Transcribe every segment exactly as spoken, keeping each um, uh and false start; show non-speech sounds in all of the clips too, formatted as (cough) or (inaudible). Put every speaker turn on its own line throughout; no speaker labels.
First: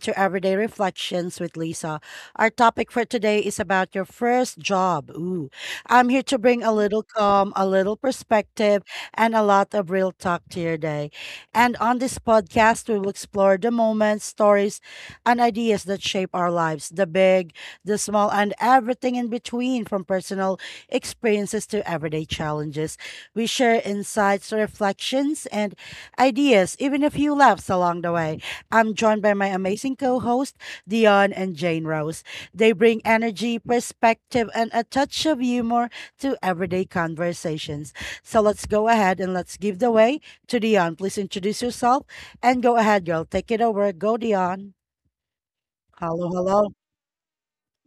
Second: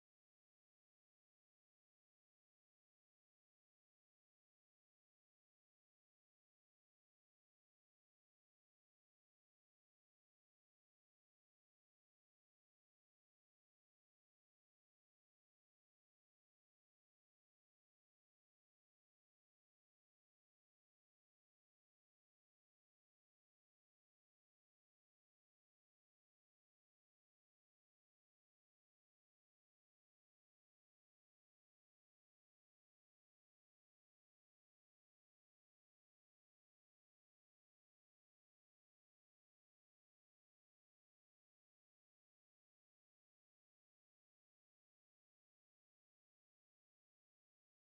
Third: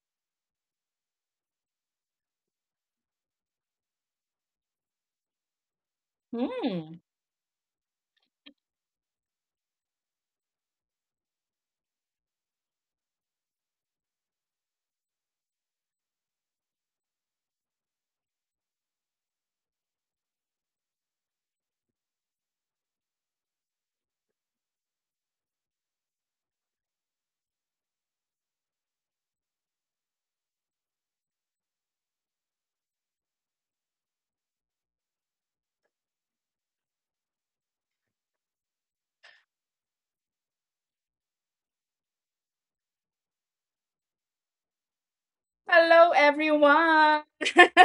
to Everyday Reflections with Lisa. Our topic for today is about your first job. Ooh, I'm here to bring a
Hmm.
little calm, a little perspective, and a lot of real talk to your day. And on this podcast, we will explore the moments, stories, and ideas that shape our lives, the big, the small, and everything in between, from personal experiences to everyday challenges. We share insights, reflections, and ideas, even a few laughs along the way. I'm joined by my amazing co host, Dion and Jane Rose. They bring energy, perspective, and a touch of humor to everyday conversations. So let's go ahead and let's give the way to Dion. Please introduce yourself and go ahead, girl. Take it over. Go, Dion.
Hello,
Hello, hello.
everyone.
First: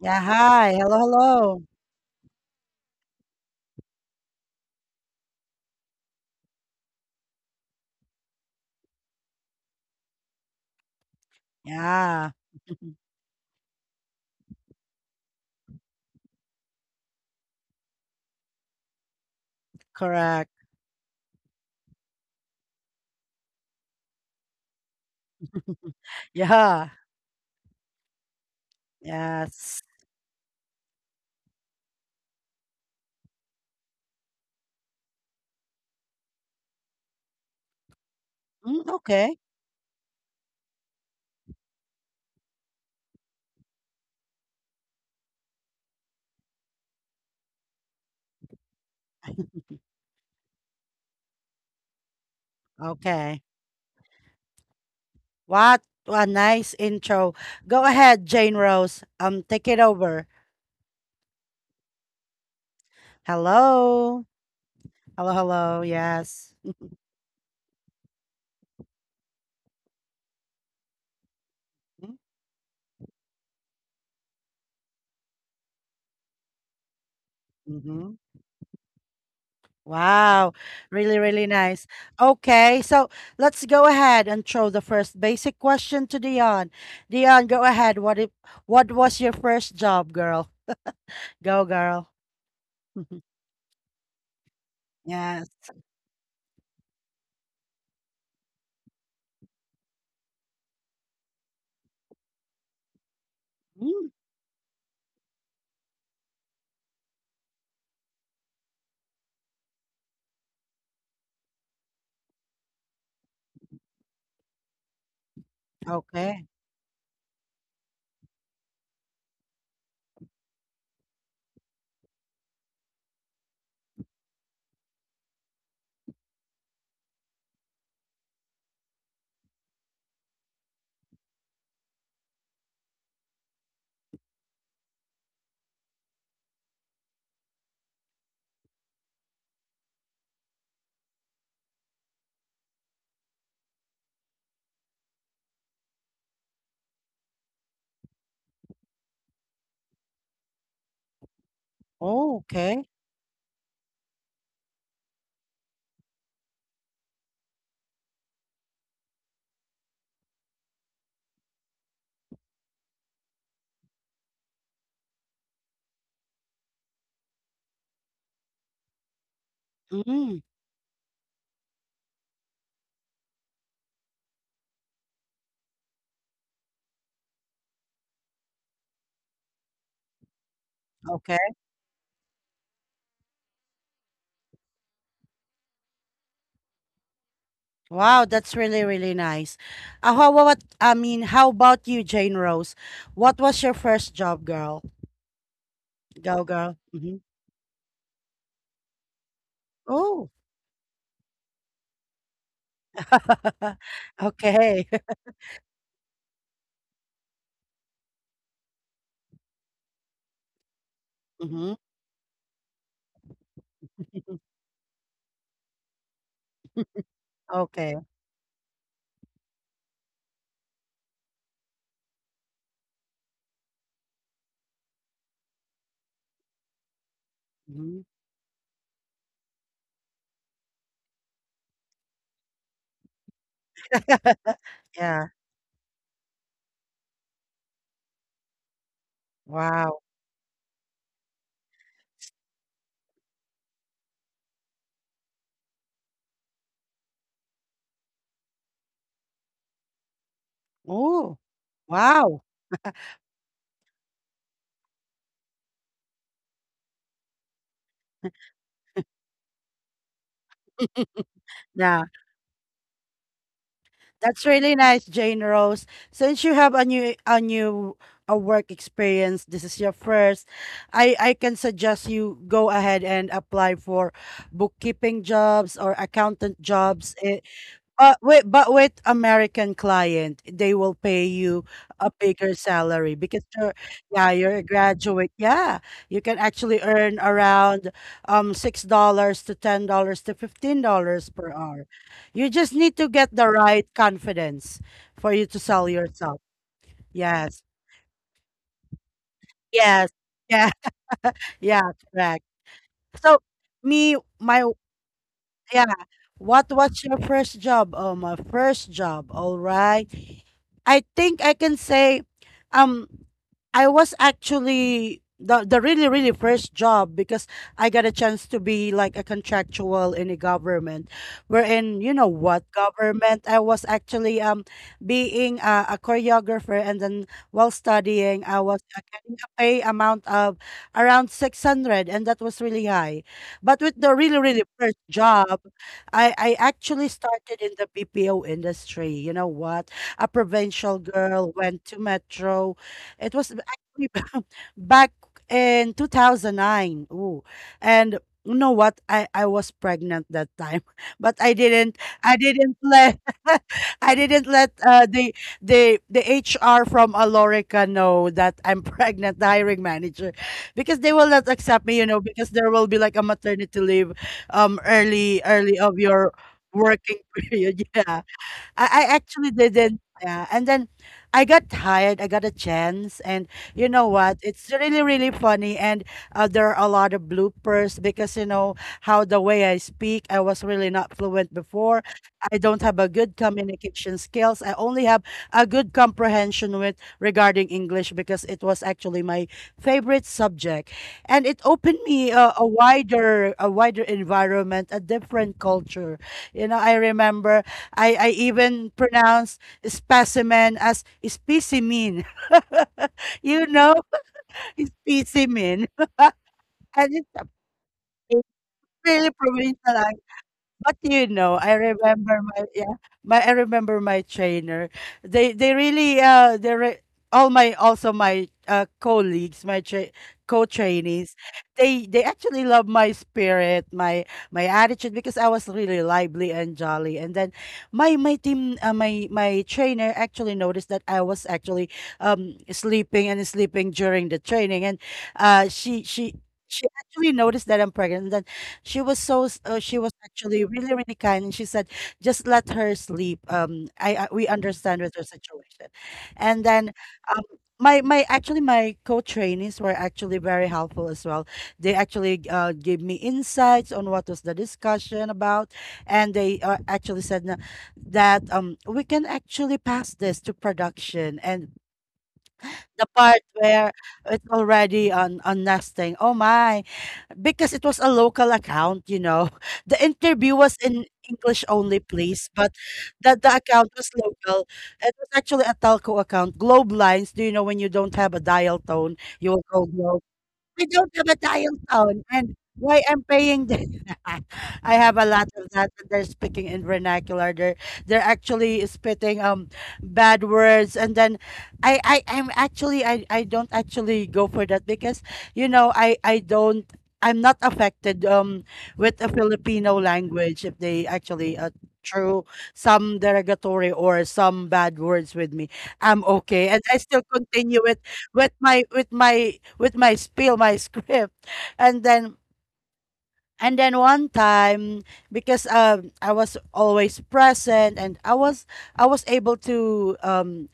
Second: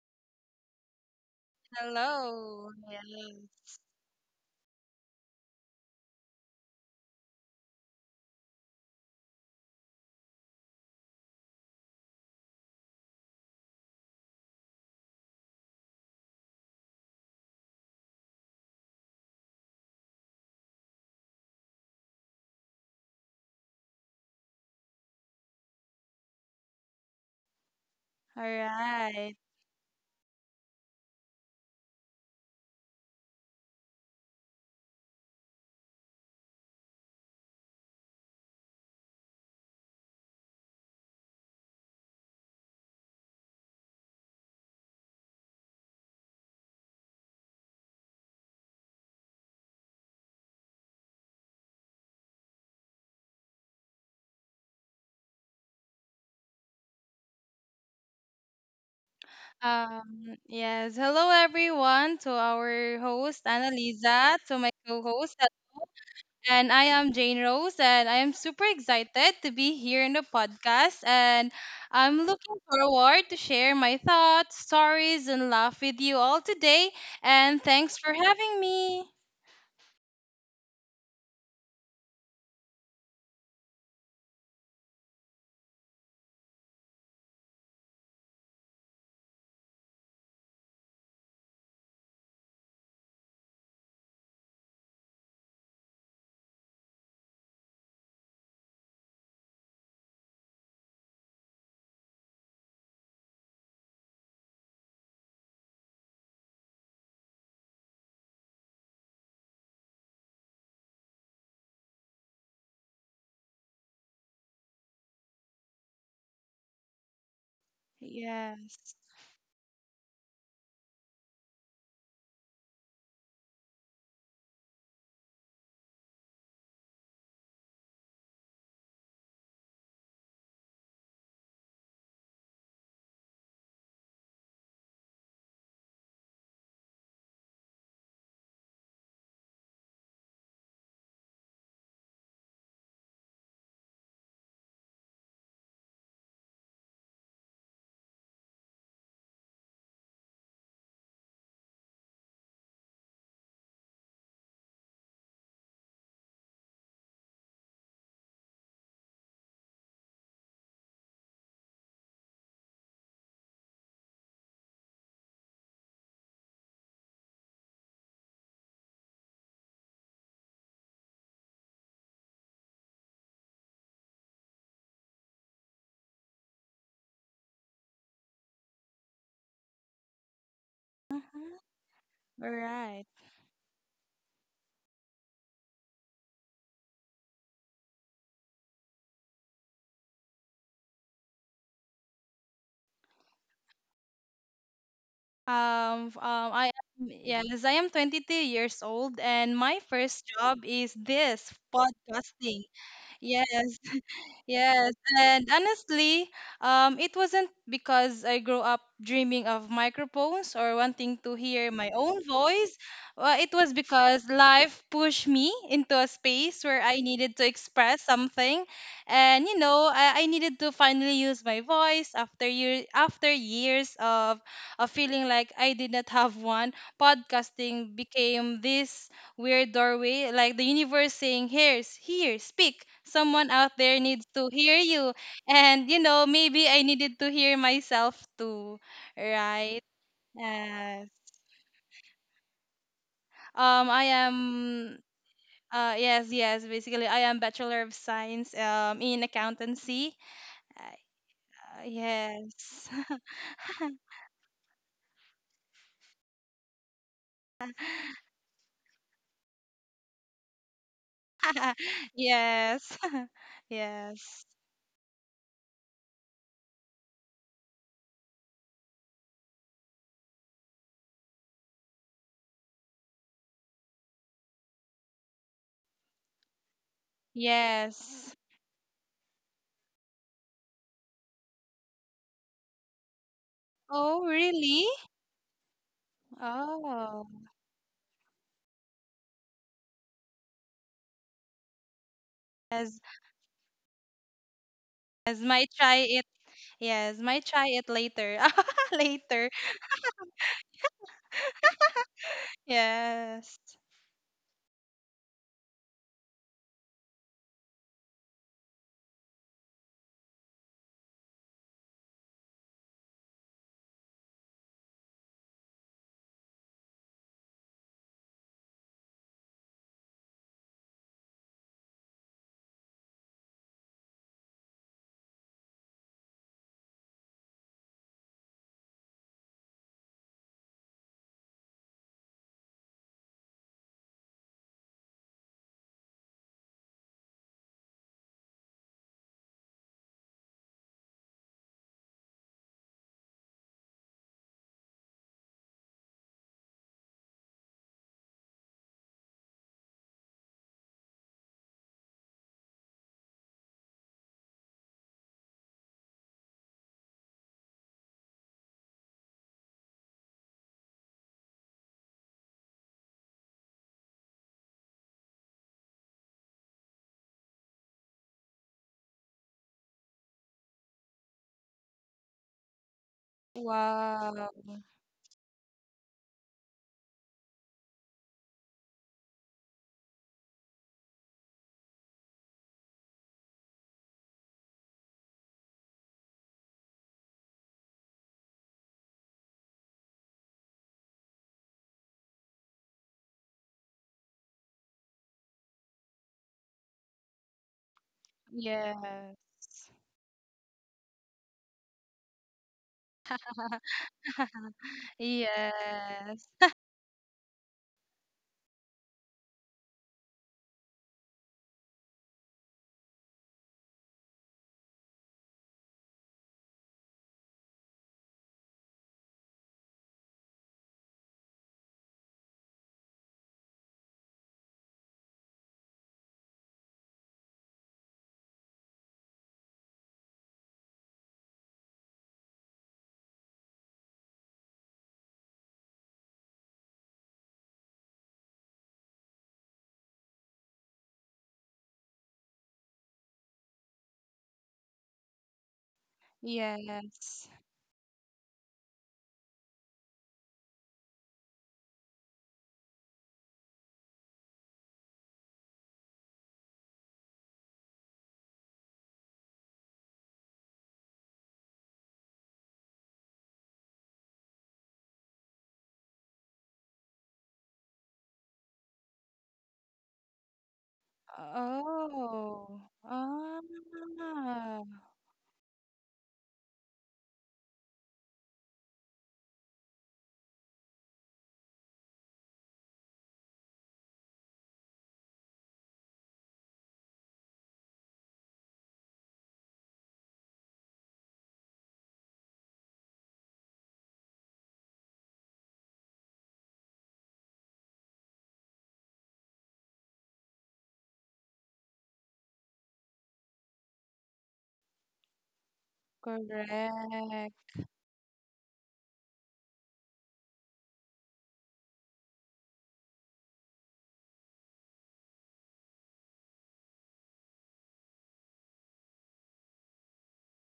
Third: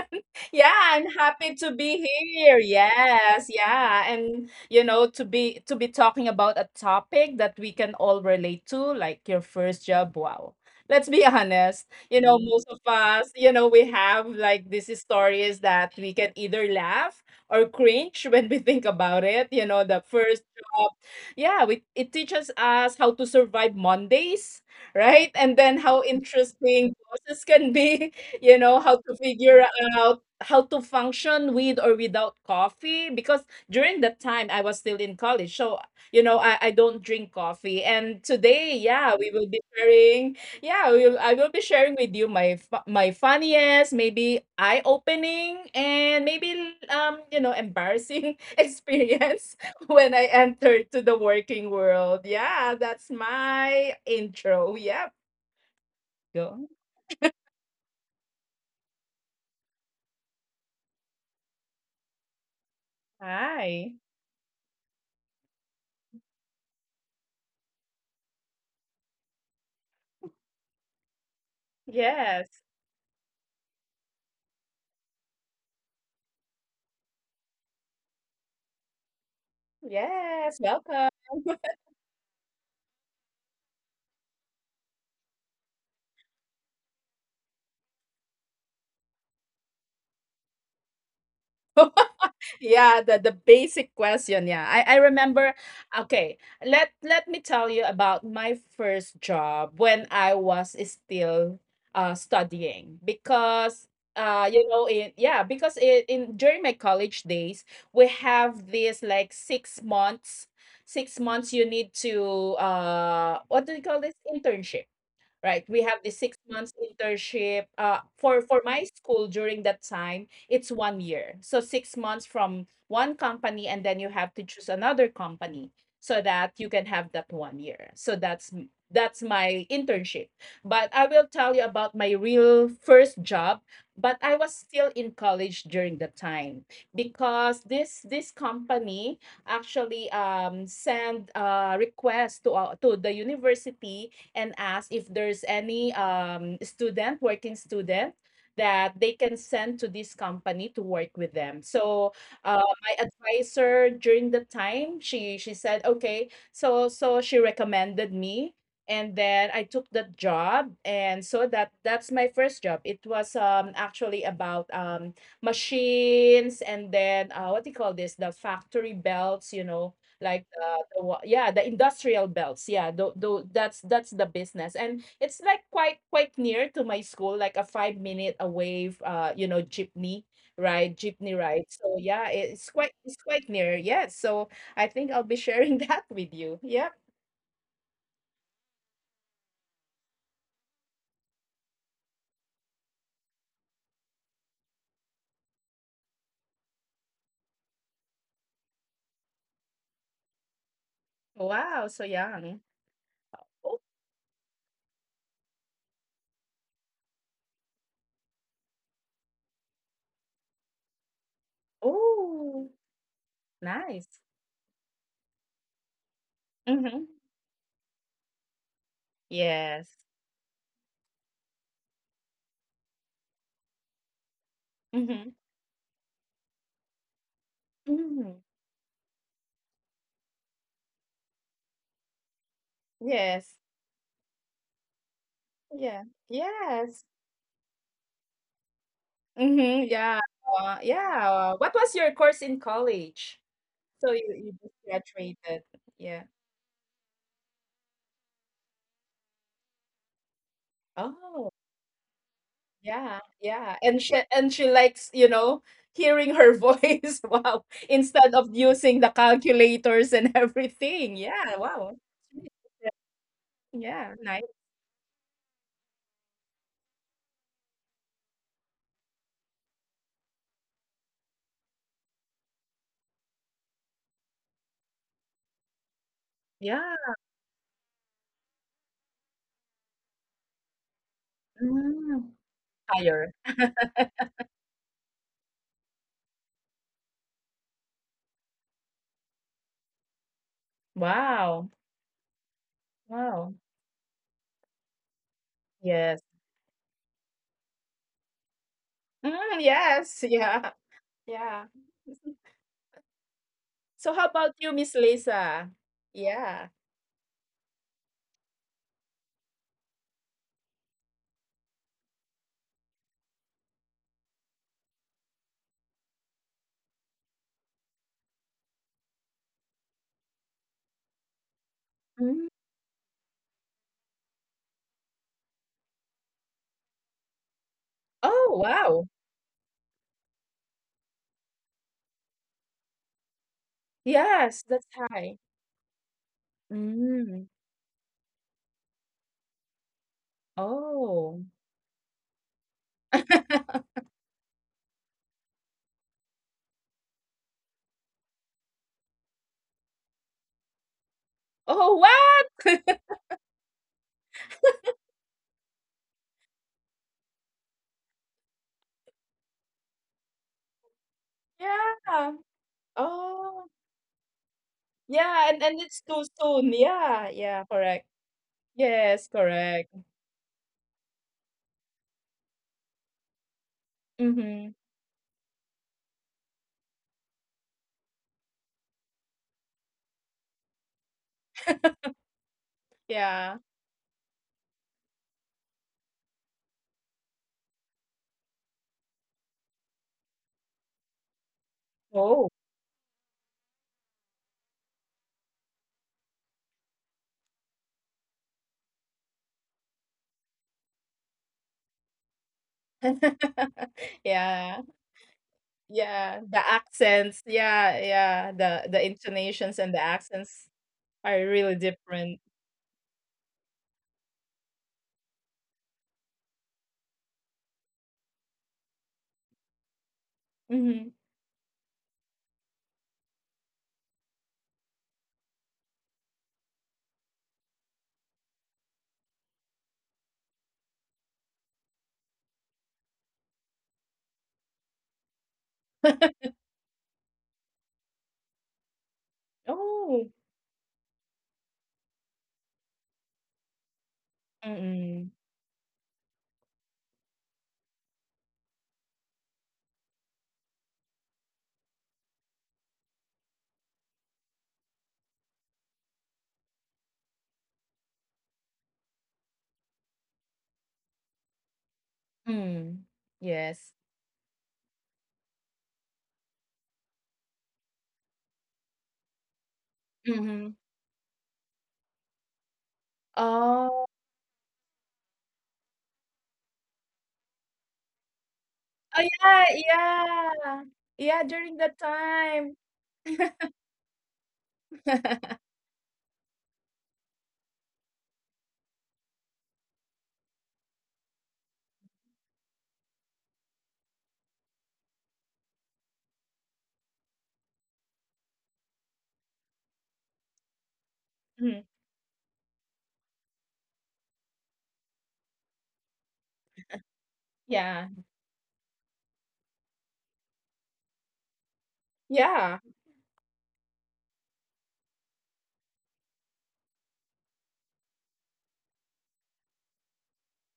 Yeah,
Yeah,
hi. Hello,
I'm happy
hello.
to be here.
Hello.
Yes,
Yes.
yeah, and you know to be to be talking about a topic that we can all relate to, like your first job. Wow. Let's be (laughs) honest. You
Yeah,
know, Mm. Most of
(laughs)
us, you know, we have like these stories that we can either laugh or cringe (laughs) when we think about it. You know, the first
correct.
job. Yeah, we, it teaches us how to survive Mondays, right? And then how interesting
Yeah,
bosses can be, (laughs)
All
you know, how to
right.
figure
yes.
out how to function with or without coffee. Because during that time, I was still in college. So, you know, I, I don't drink coffee. And today,
Mm,
yeah, we
okay,
will be sharing, yeah, we will, I will be sharing with you my, fu- my funniest, maybe eye opening, and maybe, um, you know, embarrassing (laughs) experience (laughs) when I entered to the working world. Yeah, that's
okay.
my intro. Yep.
What a
Go.
nice intro. Go ahead, Jane Rose. Um, take it over.
Um, yes. Hello, everyone, to our host,
Hi.
Hello.
Annalisa, to my co
Hello,
host,
hello. Yes.
and I am Jane Rose, and I am super excited to be here in the podcast. And
Mm-hmm.
I'm looking
Yes.
forward to share my thoughts, stories, and laugh with you all today. And thanks
Mm-hmm.
for having me.
Wow.
Yes. Welcome.
Really, really
(laughs)
nice. Okay, so let's go ahead and throw the first basic question to Dion. Dion, go ahead. What if What was your first job, girl? Go, girl.
Yeah, the, the basic question, yeah, I, I
Yes.
remember. Okay, let let me tell you about my first job when I was still uh studying. Because
Mm,
uh you know in yeah because in, in during my college days, we have this like six months six months. You need to, uh what do you call this, internship. Right, we have the six
okay.
months internship, uh, for for my
Yes.
school. During that time, it's one year. So six months from one company and then you have to choose another company so that you can have that one year. So that's m- that's my internship. But I will tell you about my real first job, but I was still in college during that time because this this company actually um send a request to, uh, to the university and ask if there's any, um, student, working student, that they can send to this company to work with them. So,
Oh,
uh,
okay.
my advisor during the time, she she said, okay, so so she recommended me, and then I took that job, and so that that's my first job. It was um actually about um machines, and then, uh, what do you call this? The factory belts, you know,
Mm,
like, uh, the wa- yeah the industrial belts. Yeah, though though, that's that's the business, and it's like quite quite near to my school, like a five minute away, uh you know jeepney ride jeepney
okay.
Mhm.
ride So yeah,
All
it's quite
right.
it's quite near. Yeah. So I think I'll be sharing (laughs) that with you. Yep.
Wow, that's really, really nice. Uh, how about, I mean, how about you, Jane Rose? What was your first job, girl?
Um, f-
Go,
um, I
girl.
am,
Mm-hmm.
yes, I am twenty-two years old, and my first
Oh,
job is this
Wow, so young.
podcasting. Yes,
Oh,
(laughs) okay.
yes,
(laughs)
and honestly, um, it wasn't because I grew up dreaming of microphones or wanting to hear
Mm-hmm.
my own
oh,
voice. Uh, it was
nice.
because life pushed me into a space where
Mm-hmm.
I needed to
Okay.
express something, and you
Yes.
know, I, I needed to finally use my voice after year after years of of
Mm-hmm.
feeling like I did not have one. Podcasting
Mm-hmm.
Mm-hmm.
became this weird doorway, like the universe saying, "Here's, here, speak. Someone
Yes.
out there needs to hear
(laughs)
you."
Yeah.
And, you
Yeah.
know, maybe I
Yes.
needed to hear myself too, right?
Mhm,
Wow.
yeah, uh,
Yes.
yeah. Uh, what was your course in college?
Um, I
So you you just
am.
graduated.
Uh,
Yeah.
yes, yes. Basically, I am Bachelor of Science um, in accountancy. Uh,
Oh,
Oh,
wow.
yes.
yeah, yeah. And she and she likes, you know, hearing her voice. (laughs) Wow. Instead of using the calculators and (laughs) everything. Yeah, wow.
Yeah.
(laughs) Yes. (laughs)
Yeah, nice.
Yes.
That's really nice, Jane Rose. Since you have a new a new a work experience, this is your first. I I can suggest you go ahead and apply for bookkeeping jobs or accountant
Yeah.
jobs. Eh, but
Yes.
with but with American client, they will pay you a
Mm.
bigger salary
Higher.
because you're
Oh,
yeah, you're a
really?
graduate. Yeah. You can actually earn
Oh.
around um six dollars to ten dollars to fifteen dollars per
Wow.
hour. You just need
As
to get the
Wow.
right confidence for
as
you to
my
sell
chai.
Yes.
yourself.
Yes, might
Yes.
try it later. (laughs) Later.
Mm,
Yes.
yes. (laughs) Yeah.
Yeah. (laughs)
Yeah.
Yeah, correct. So,
Yes.
So
me
how about
my
you, Miss Lisa?
yeah.
Yeah.
What was your first job? Oh, my first job. All right. I think I can say um I was actually the the really really first job because I got a chance to be like a contractual in a government, wherein you know
Mm.
what government I was actually um being a, a choreographer, and then while studying
Oh,
I was uh,
wow.
getting a pay amount of around six hundred, and that was really high, but with the really
Yes,
really
that's
first
high.
job, I I actually
Mm.
started in the B P O industry. You know what? A provincial
Oh.
girl went to metro. It was actually (laughs) back in twenty oh nine. Ooh. And you know what? I, I was pregnant that time, (laughs) but I
Oh,
didn't I
what?
didn't
(laughs)
let (laughs) I didn't let uh, the the the H R from Alorica know that I'm (laughs) pregnant, the hiring manager, because they will not accept me, you know,
Yeah.
because there will be like a
Oh,
maternity leave um early
yeah, and and
early
it's
of
too
your
soon.
working
Yeah,
(laughs)
yeah,
period.
correct.
Yeah. I, I
Yes,
actually
correct.
didn't. Yeah. And then I got tired. I got a chance. And you know what?
Wow.
Mm-hmm.
It's really, really funny. And uh, there are a lot of bloopers because, you know, how the way I speak, I was really not fluent before. I don't have a good
Yeah.
communication skills. I only have a good comprehension with regarding English because it was actually my favorite subject. And it opened me
Oh.
uh, a wider, a wider environment, a different culture. You know, I remember I, I even
Yes.
pronounce specimen as specimen. (laughs) you
(laughs)
know,
Yeah.
(laughs) specimen.
Yeah,
Yes.
the
(laughs) And it's
accents.
a
Yeah, yeah, the the
really
intonations and the
provincial,
accents
but you
are
know,
really
I
different.
remember my, yeah, my I remember my trainer. They they really uh they re- all my also my uh colleagues, my tra-
Mm-hmm.
co-trainees. They they actually love my spirit, my my attitude because I was really lively and jolly. And then my my team uh, my my trainer actually noticed that I was actually um sleeping and sleeping during the training. And uh she she she actually noticed that I'm pregnant. She was so s- uh, she was
Oh.
actually really really kind, and she said, just let her sleep. Um I, I we understand with her
Mm-mm.
situation. And then um
Yes.
my my actually my co-trainees were actually very helpful as well. They actually uh, gave me insights on what was the discussion about, and they uh, actually said na- that um we can actually pass this to production, and
Mm.
the part where
Yes.
it's already on on nesting. Oh my, because it was a local account, you know. (laughs) The interview
Mm-hmm.
was in English only, please, but
Oh.
that the
Ah.
account
Oh.
was local. It was actually a telco account, Globe Lines. Do you know when you don't have a dial tone,
Oh,
you will call
yeah,
Globe?
yeah.
I don't have a
Yeah,
dial
during that
tone, and
time.
why I'm paying the (laughs) I have a lot
(laughs)
of that. And they're speaking in vernacular. They're they're actually spitting um bad words, and then I I i am actually I I don't actually go for that, because you know I I don't. I'm not affected um with a Filipino language, if they actually uh,
Mhm.
throw some derogatory or some bad words with me. I'm okay, and I still
Correct.
continue it
Yeah.
with my with my with my spiel, my script. And then
Yeah.
and then one time, because um I was always present and I was I was able to um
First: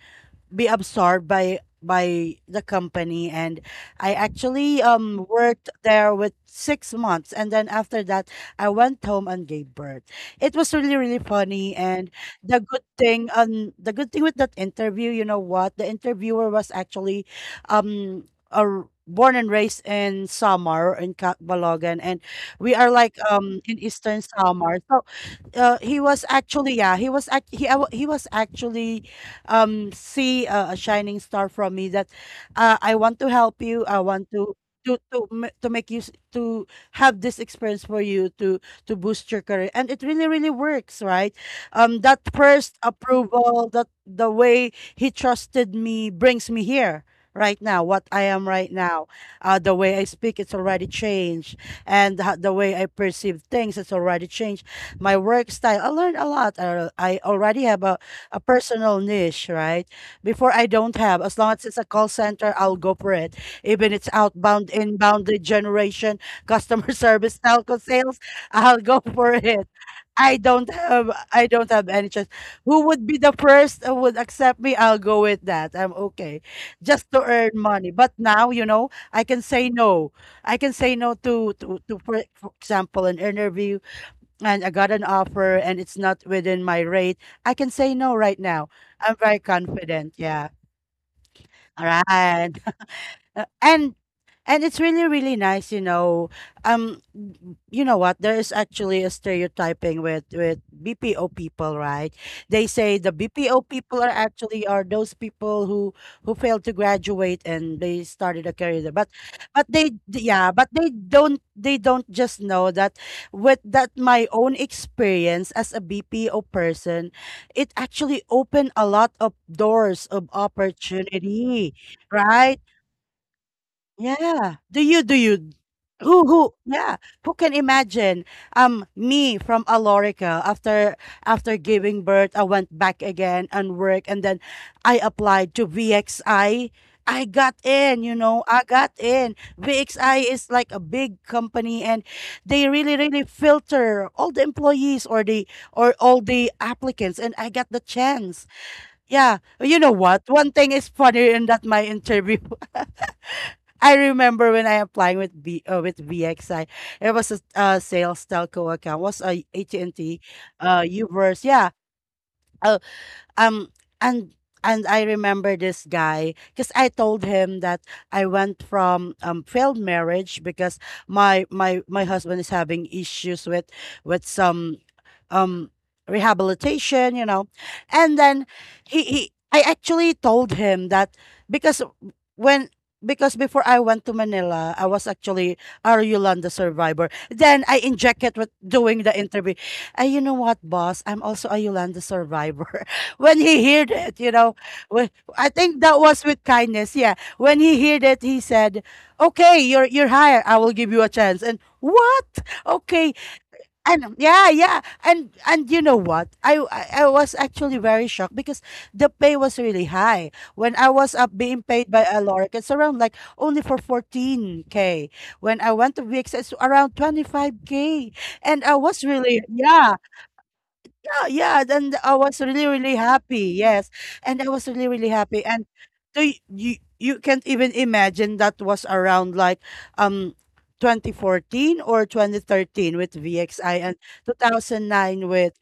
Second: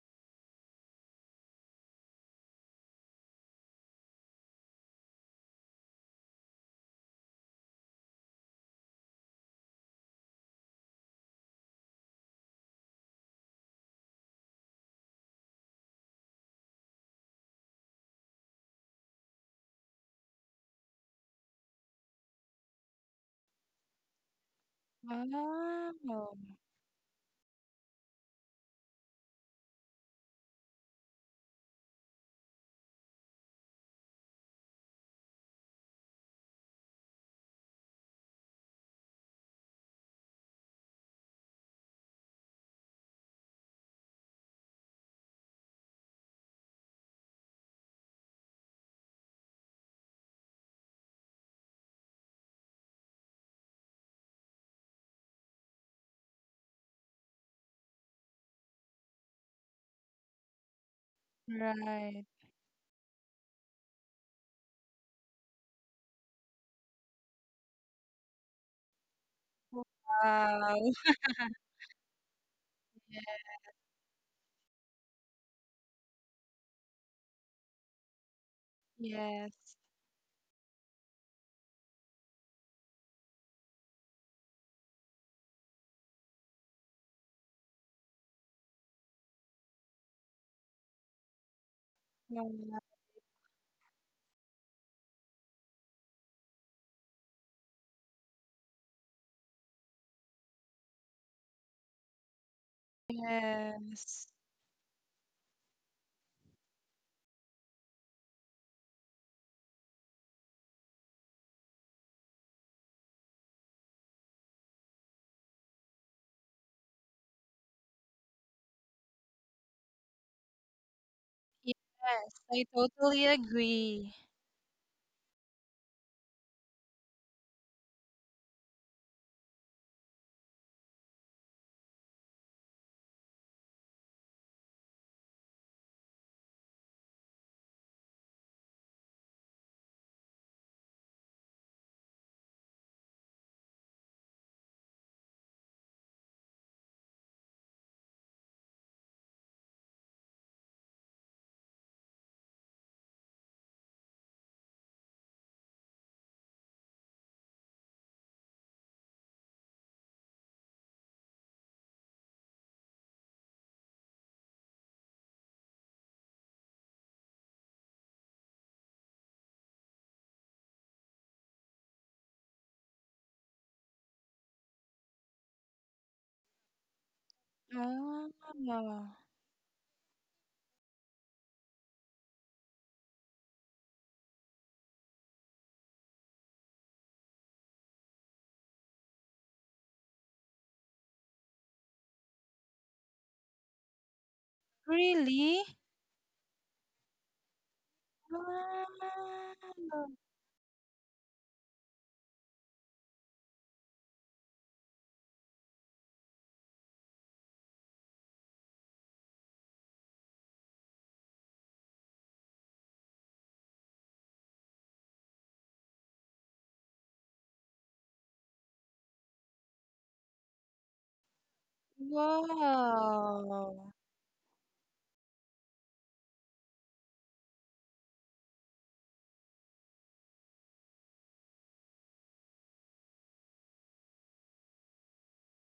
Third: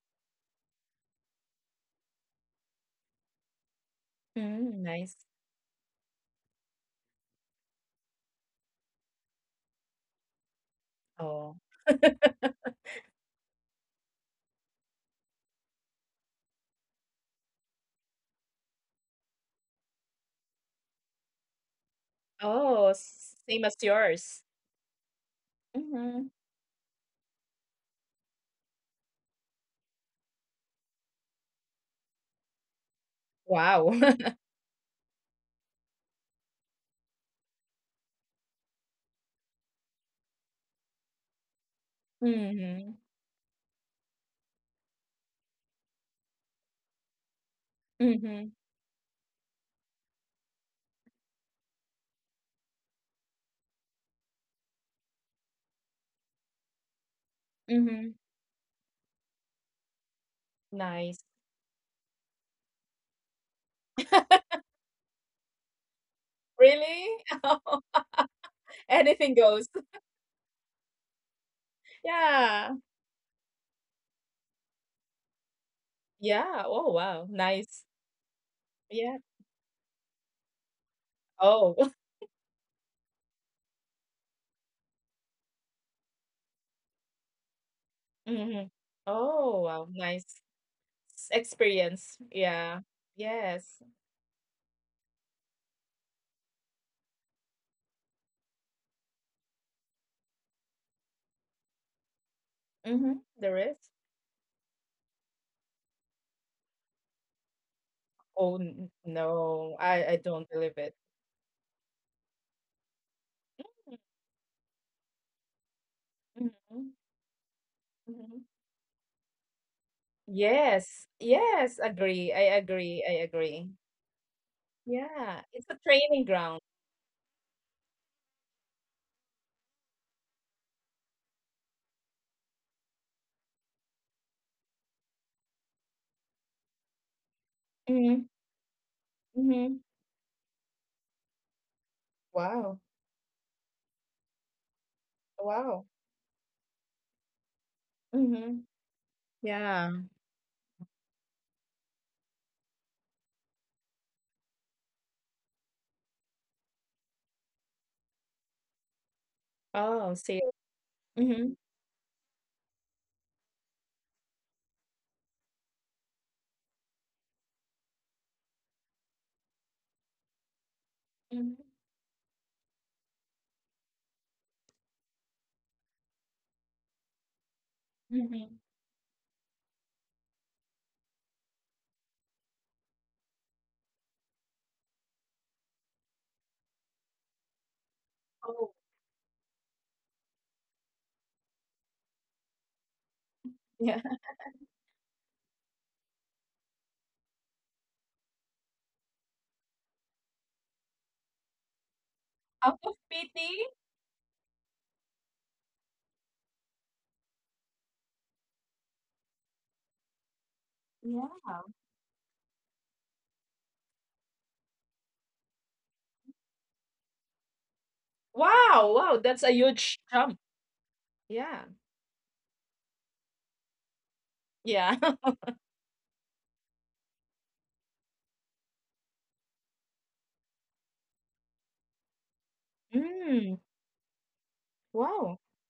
be absorbed by by the company, and I
Mm,
actually
nice.
um worked there with six months, and then after that I went home and gave birth. It was really really
Oh.
funny, and the good thing, um the good thing with that interview, you know what? The interviewer was actually um a r- born and raised in Samar in Ka- Balogan, and we
Oh,
are like
s
um
same as
in Eastern
yours.
Samar. So uh, he was
Mhm.
Oh.
actually yeah, he was act- he, aw- he was actually um see uh, a shining star from me that, uh, I want to help you,
Wow.
I want
(laughs)
to to to ma- to make you s- to have this experience for you to to boost your career. And it really really works, right? Um that first
Mhm.
approval, that the way he trusted me, brings me here right now, what I am
Mhm.
right now. Uh the way I speak, it's already changed, and ho- the way I perceive things, it's already changed. My work style, I learned a lot. I, I already have a,
Mhm.
a personal niche, right? Before I don't
Nice.
have. As long as it's a call
Right.
center, I'll go for it. Even it's outbound, inbound, lead generation, customer (laughs)
Really?
service,
(laughs) Oh,
telco sales, I'll go
anything
for
goes.
it.
(laughs)
Wow.
I don't have I don't have any choice.
Yeah.
Who would be the first who would accept me? I'll go with that. I'm okay.
Yeah. Oh,
Just
wow.
to earn
Nice.
money. But now, you know,
Yeah.
I can say
Yes.
no. I can say no to
Oh.
to,
(laughs)
to for, for example, an interview, and I got an offer and it's not within my rate, I can say no right
Mhm.
now. I'm very
Oh, wow.
confident.
Nice
Yeah.
s
All
experience.
right.
Yeah.
Wow.
(laughs)
Yes.
and and it's really, really nice, you know. Um, n- you know what? There is actually a stereotyping with with B P O people, right? They say the
Mhm. There
B P O
is.
people are
Yes.
actually are those people who who failed to graduate and they started
Oh,
a career
n
there. But but
no, I
they
I
d-
don't
yeah, but
believe it.
they don't they don't just know that with that my own experience as a B P O
Mm, mhm,
person, it actually
mhm.
opened a lot of doors of
Yes, yes,
opportunity,
agree.
Yes.
I
right?
I
agree. I
totally
agree.
agree.
Yeah. Do you do
Yeah,
you
it's a training
who who,
ground.
yeah, who can imagine? Um, me from Alorica, after after giving birth, I went back again and work, and then I applied to V X I. I I got in, you
Mhm,
know, I got in.
mhm.
V X I is like a big company, and they
Wow,
really, really filter all the employees, or the
wow.
or all the applicants, and I got the chance.
Mhm.
Yeah. You
Yeah.
know what? One thing is funny in that my interview. I remember when I applying with B uh, with V X I, it was a uh, sales telco account. Was a
Oh,
AT&T,
see.
uh, Uverse.
Mhm,
Yeah, um and and I remember this guy because I told him that I went from um failed marriage because my
mhm,
my my husband is having issues with with some um rehabilitation, you know. And
Ah.
then
mhm.
he, he I actually told him that, because when because before I went to Manila, I was actually a Yolanda survivor. Then I injected with
Oh,
doing the interview. Uh, you know what, boss? I'm also a Yolanda survivor. When he heard
yeah.
it,
(laughs)
you know, wh- I
Really?
think that was with kindness. Yeah, when he heard it, he said, "Okay, you're you're
Wow.
hired. I will give you a chance." And what?
Out of
Okay,
pity?
and yeah, yeah, and and you know what? I I, I was actually very shocked because the pay was really high. When I was
Yeah.
up being paid by Aloric, it's around like only for fourteen k. When I went to V X, it's around twenty-five k, and I
Wow,
was
wow, that's a
really,
huge
yeah.
jump.
Oh,
Yeah,
yeah, then I was really, really happy. Yes.
Wow.
And I was
yeah.
really, really
(laughs)
happy. And so y- you you can't even imagine that was around like um twenty fourteen or twenty thirteen with
Mm,
V X I and two thousand nine
wow.
with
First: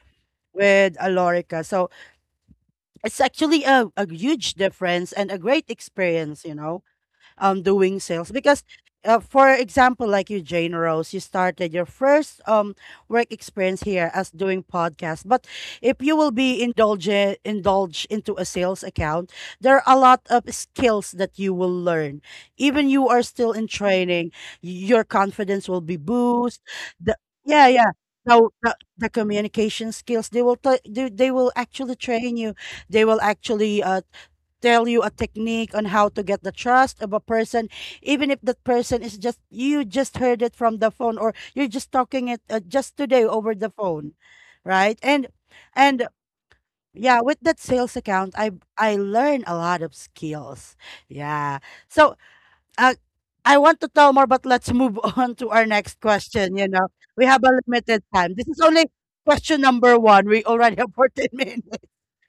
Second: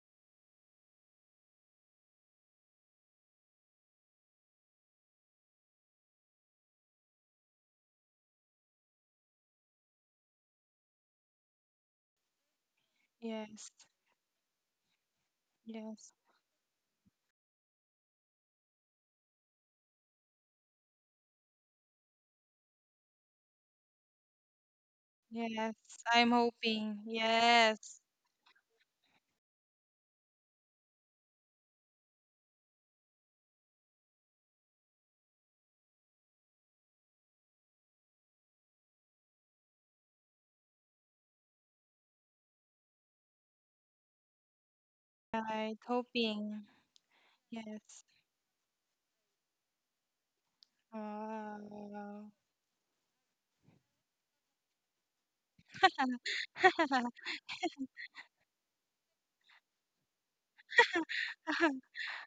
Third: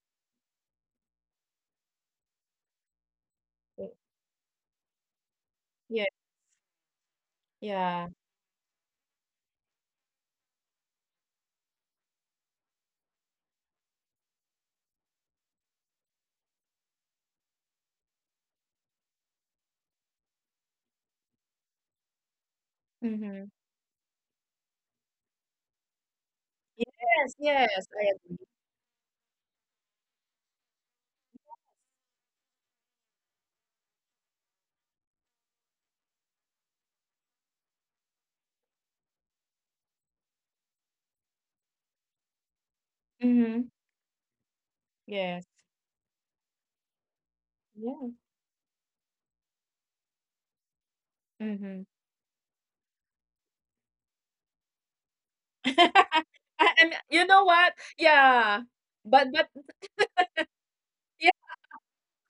with Alorica. So it's actually a, a huge difference and a great
Yeah,
experience, you know um doing
yeah.
sales because uh, for example, like you, Jane Rose, you started your first um work
Yes.
experience here as doing podcast. But if
Yes.
you will be indulgent indulge into a sales account, there are a lot of skills that you will learn even you are
Mm-hmm.
still in training. Your confidence
Yes.
will be
I'm
boost.
hoping.
the,
Yes,
yeah,
yes,
yeah.
Yes.
I agree.
Now the, the communication skills, they will t- they, they will actually train you. They will actually uh, tell you a technique on how to get the trust of a person, even if that person is just — you just heard it from the phone or you're just talking it, uh, just today over
Mhm.
the phone, right? and
Yes.
Right.
and
Hoping.
yeah, with that sales
Yeah.
Yes.
account, i i learn a lot of skills. Yeah.
Mhm.
So
Wow.
uh, I want to tell more, but let's move (laughs) on to our next
(laughs)
question
I
you know
I'm you
We
(laughs)
have
know
a
what?
limited time. This is
Yeah.
only
But but
question number one. We already have fourteen
yeah,
minutes.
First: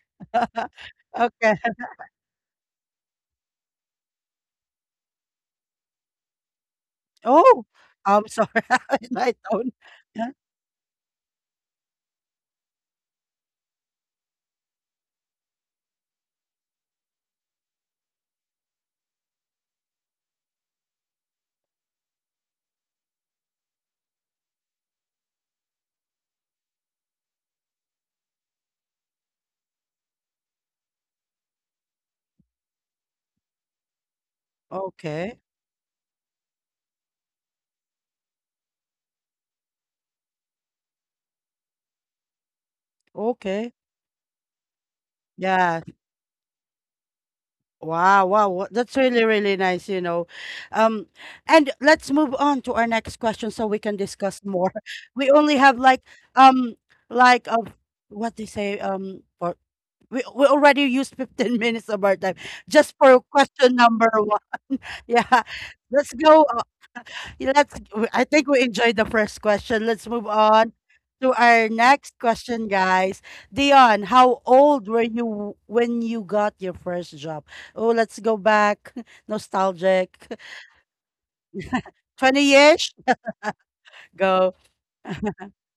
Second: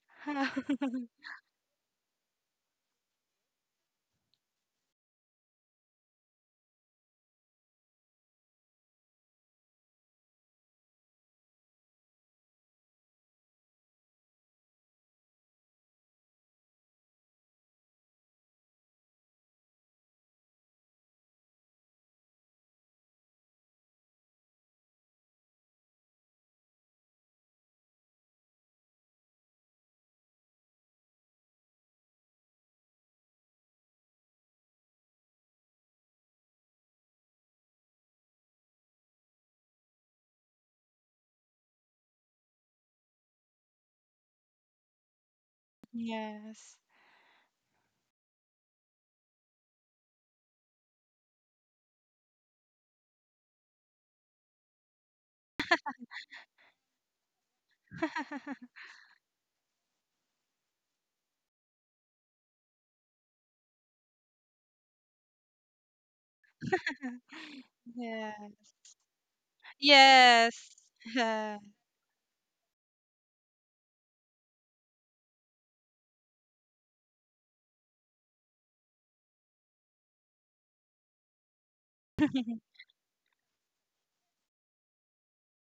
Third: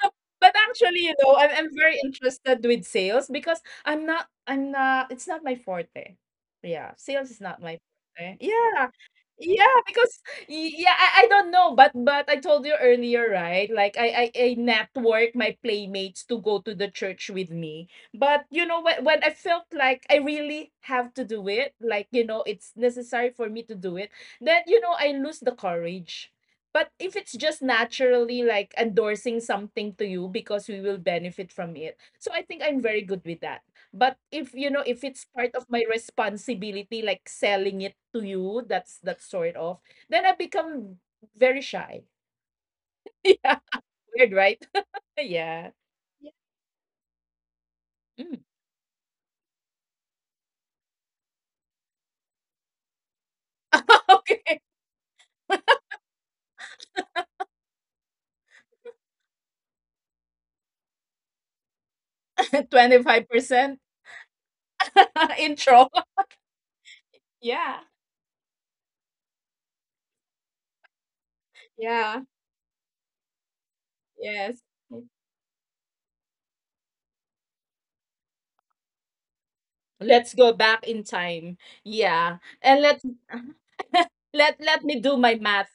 (laughs) but
(laughs)
actually, you know, I'm
Okay.
I'm very interested with sales because I'm not I'm not it's not my forte. Yeah, sales is not
Oh,
my
I'm
forte.
sorry,
Yeah.
(laughs) I
Yeah,
don't
because
yeah,
y yeah, I I don't know, but but I told you earlier, right? Like I I I network my playmates to go to the church with me. But you know when when I felt like I really have to do it, like, you know, it's necessary for me to do it, then, you know, I lose the courage. But if it's just naturally like endorsing something to you because we will benefit from it. So I think I'm very good with that. But if, you know, if it's
okay,
part of my responsibility, like selling it to you, that's that sort of, then I become very shy. (laughs) Yeah,
okay.
weird, right? (laughs) Yeah.
Yeah.
Yeah.
Yes.
Wow,
Mm.
wow, wha that's really, really nice, you know. Um, and let's move on to our next question so we can
(laughs)
discuss
Okay.
more. (laughs) We only have like um like, uh, what they say,
(laughs)
um for we we already used fifteen (laughs) minutes of our time
(laughs)
just for question
twenty-five percent
number one. (laughs) Yeah.
(laughs) intro.
Let's go
(laughs)
Yeah, Let's,
Yeah.
w- I
Yeah.
think we enjoyed the first question. Let's move on
Yes.
to
Yeah.
our next
Yeah.
question, guys. Dion, how
Yes.
old were you when you got your first job? Oh, let's go back. (laughs) Nostalgic.
Let's
(laughs)
go back in time. Yeah. And
twenty-ish-ish?
let
Go,
let let me do my math.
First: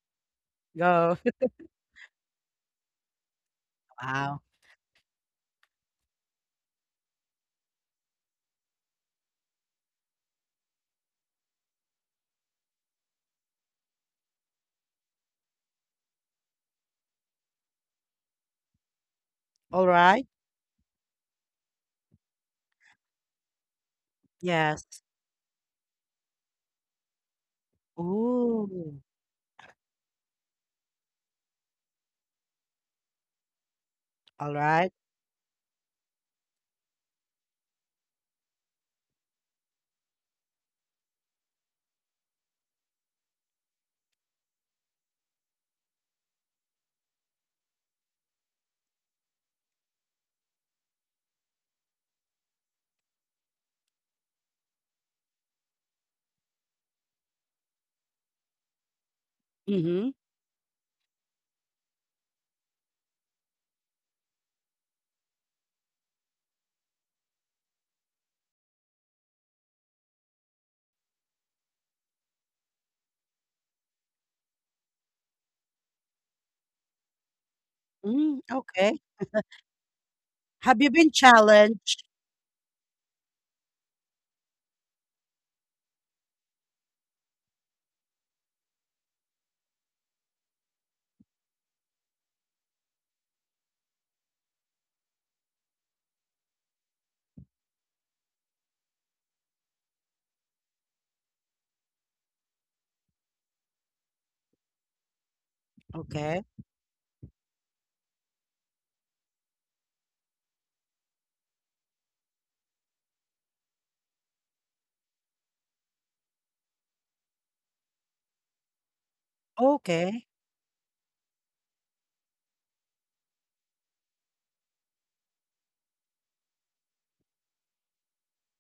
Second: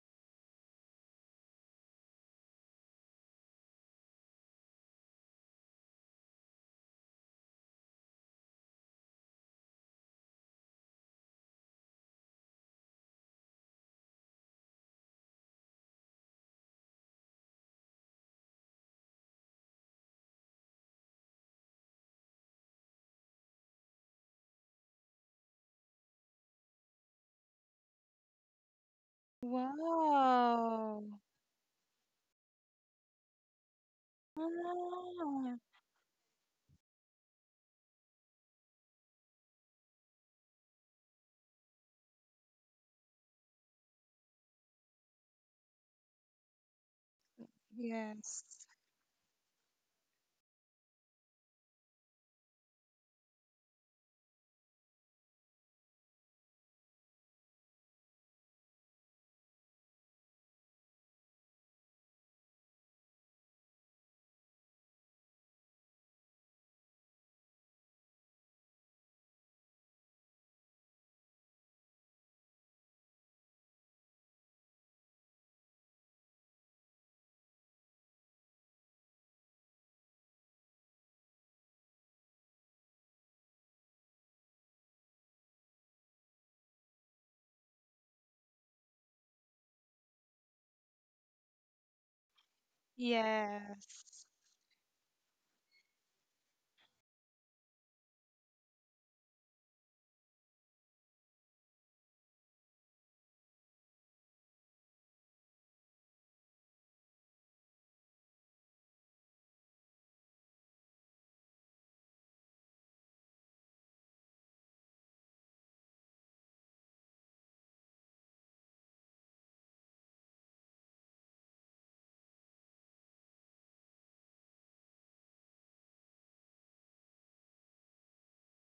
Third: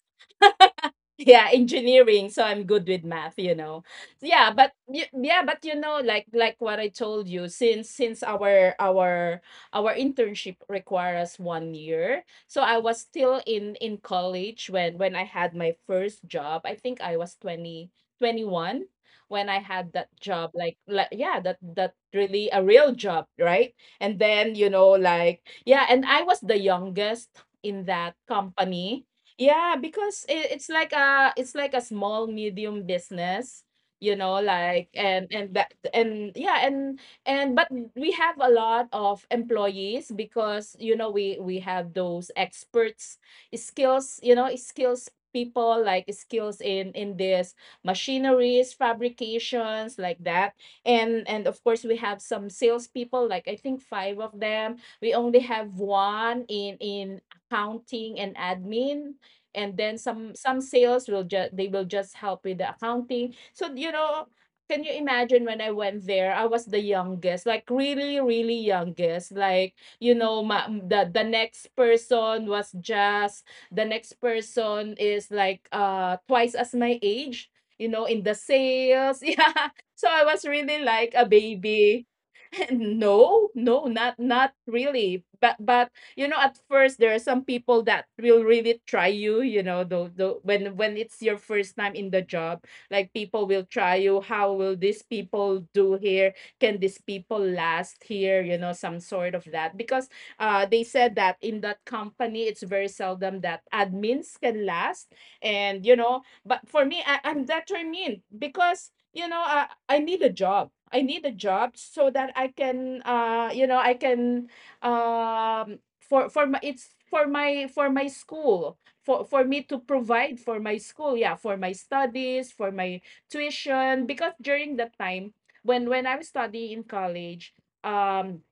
go. (laughs)
Yeah, engineering, so I'm good with math you know
Wow.
Yeah, but y- yeah but you know like like what I told you, since since our our our internship require us one year, so I was still in in college when when I had my first job. I think I was twenty twenty one when I
All
had that
right.
job. like like yeah that that really a real job, right? And then, you know
Yes.
like yeah and I was the youngest in that
Ooh.
company. Yeah, because it, it's like
Wow.
a, it's like a small medium business, you know,
All
like,
right.
and and
Ah,
that and yeah and and but we have a lot of employees because, you know we we have those experts skills, you know, skills people, like skills in in this
yes.
machineries fabrications like that. And and of course we have some salespeople, like I think five of them. We only have one in in accounting and admin. And then
Mm-hmm.
some some sales will just, they will just help with the accounting. So, you know can you imagine, when I went there, I was the youngest, like really really youngest. Like, you know my, the the next person was just, the next person is like, uh twice as my age, you know in the
Mm, okay.
sales (laughs) yeah, so I was really
Have you been
like a
challenged?
baby. (laughs) No, no, not not really, but but you know, at first, there are some people that will really try you, you know, the, the when when it's your first time in the job. Like, people will try
Yes.
you, how will these people do here, can these people last here, you know some sort of that. Because uh they said that in that company it's very seldom that admins can last. And, you know
Okay.
but for me, I, I'm determined because, you know, uh, I need a job. I need a job so that I can, uh you know I can um for for my it's for my, for my school, for for me to
Okay.
provide for my school. Yeah, for my studies, for my tuition. Because during that time, when when I was studying in college, um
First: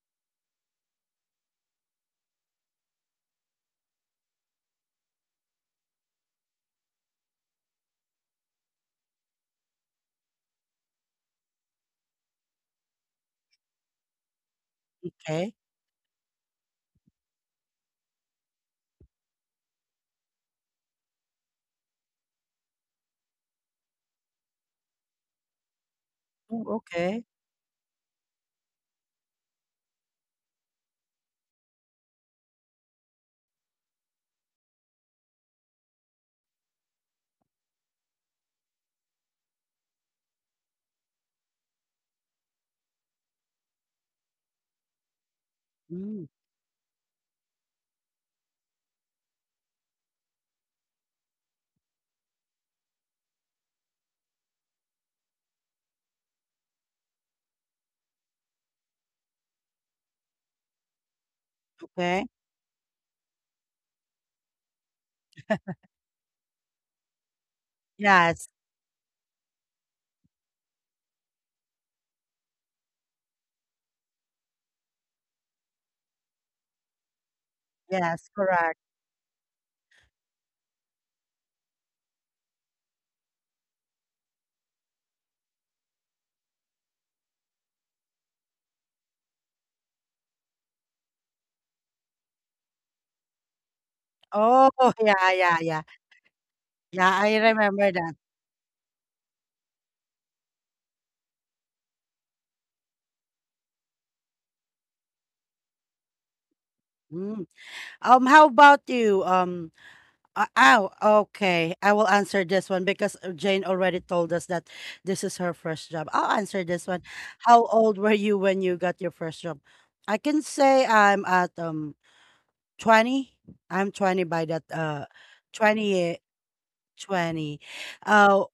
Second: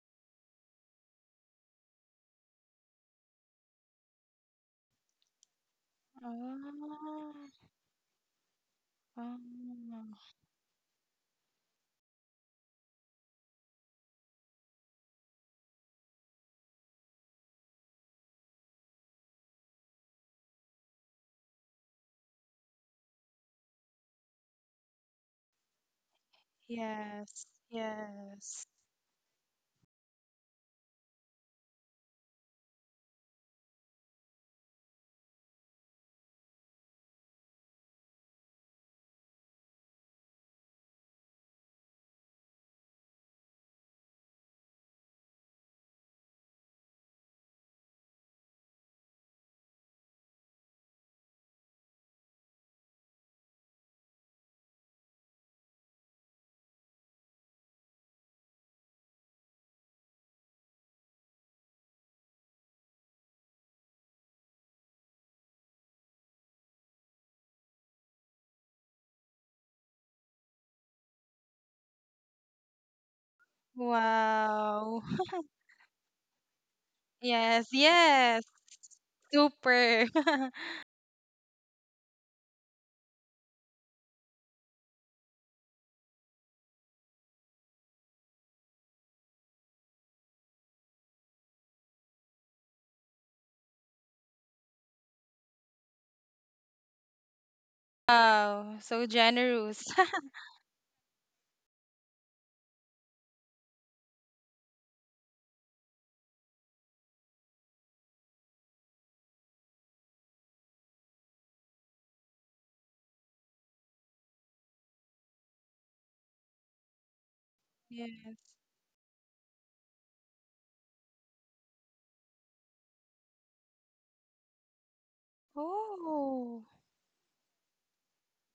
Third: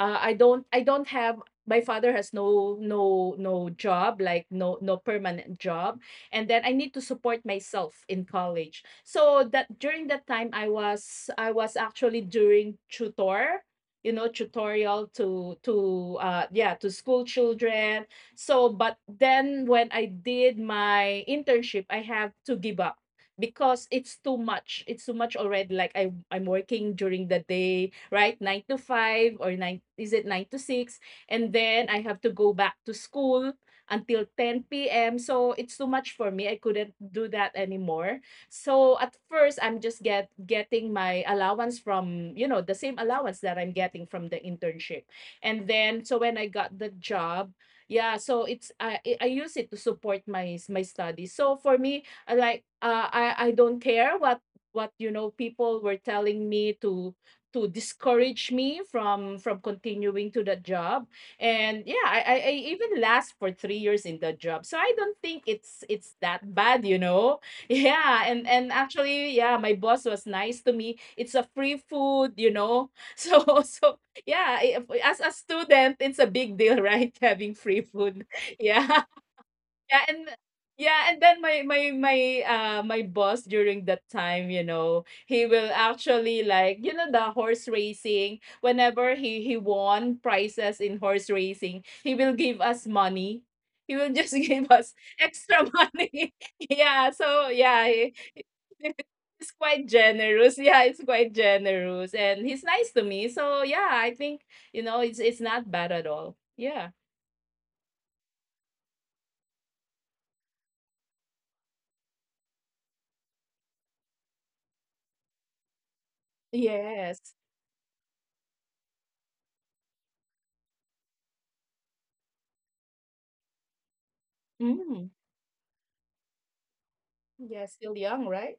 uh, I don't I don't have. My father has no, no, no job, like no, no permanent job. And then I need to support myself in college. So that during
Oh,
that time, I was I was actually doing tutor, you know, tutorial. to
Okay.
to uh yeah, to school children. So, but then when I did my internship, I have to give up because it's too much. It's too much already. Like, I I'm
Ooh,
working
okay.
during the
yes,
day, right? Nine
yes.
to five, or nine, is it nine to six? And then I have to go back to school until ten p m. So it's too much for me. I couldn't do that anymore. So at first, I'm just get getting my allowance from, you know, the same allowance that I'm getting from the internship. And then, so
Mm,
when I got the job, yeah, so it's, I I I use it to support my my studies. So for me, uh, like uh, I I don't care what what you know people were telling me, to to discourage me from from continuing to that job. And yeah, I,
okay.
I I even last for three years in that job, so I don't think it's it's that bad you know (laughs) Yeah, and
Yes.
and actually, yeah, my boss was nice to me. It's a free food you know (laughs) so so yeah, i-
Wow.
as a
(laughs)
student it's a big deal, right? (laughs) Having
Yes,
free food.
Yes.
yes.
(laughs)
Correct.
Yeah. Yeah,
Super.
and th-
(laughs)
yeah, and then my my my uh my boss during that time, you know, he will actually like, you know the horse racing. Whenever he he won prizes in horse racing, he will give us money. He will just (laughs) give
Oh,
us
(laughs) yeah,
extra
yeah, yeah.
money. (laughs) Yeah,
Yeah, I
so yeah,
remember
he,
that.
(laughs)
Wow, so
he's
generous.
quite
(laughs)
generous. Yeah, it's quite generous, and he's nice to me. So yeah, I think you know it's it's not bad at all. Yeah.
Mm. Um, how about you? Um, uh, oh, okay. I will answer this one because uh, Jane already told us that this is her first job. I'll answer this one.
Yes.
How old were
Yes.
you when you got your first job? I can say I'm at um twenty. I'm twenty by that uh
Mm.
twenty twenty.
Oh,
Yeah, still young,
Uh
right?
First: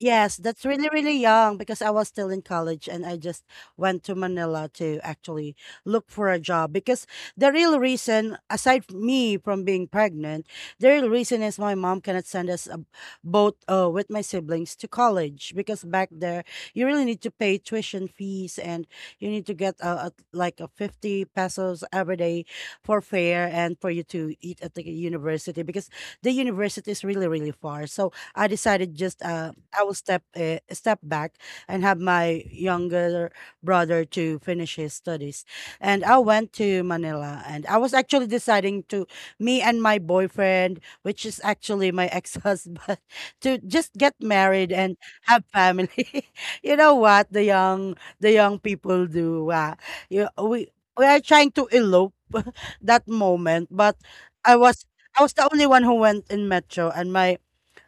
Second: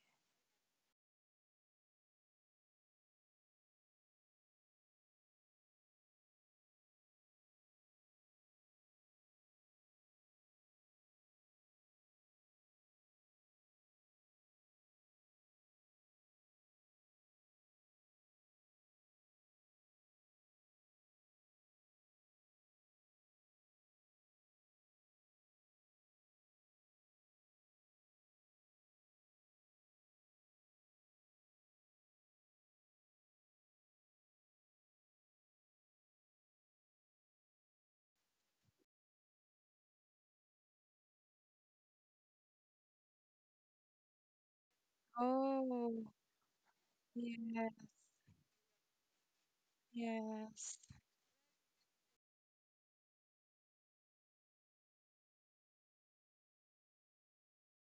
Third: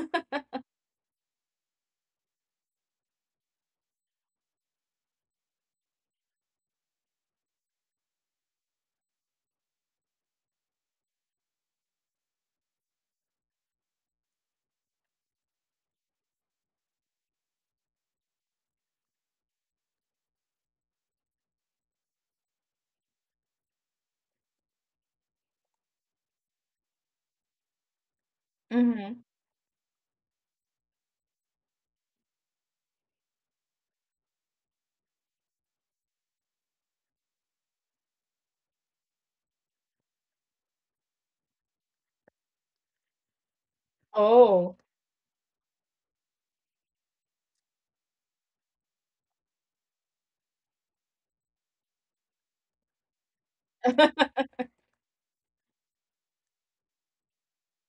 Yes, that's really, really young because I was still in college and I just went to Manila to actually look for a job. Because the real reason, aside from me from being pregnant, the real reason is my mom cannot send us a, both, uh, with my siblings to college, because back there you really need to pay tuition fees, and you need to get uh a, like a fifty pesos every day for fare and for you to eat at the university, because the university is really, really far. So I decided, just
Mhm.
uh I will step uh, step back and have my younger brother to finish his studies. And I went to Manila and I was actually deciding to — me and my boyfriend, which is actually my ex-husband, (laughs) to just get married
Oh.
and have
oh.
family. (laughs) You know what the
Yes,
young the young people do. Uh, you, we
yes.
we are trying to elope (laughs) that moment, but I was I was the only one who went in metro, and my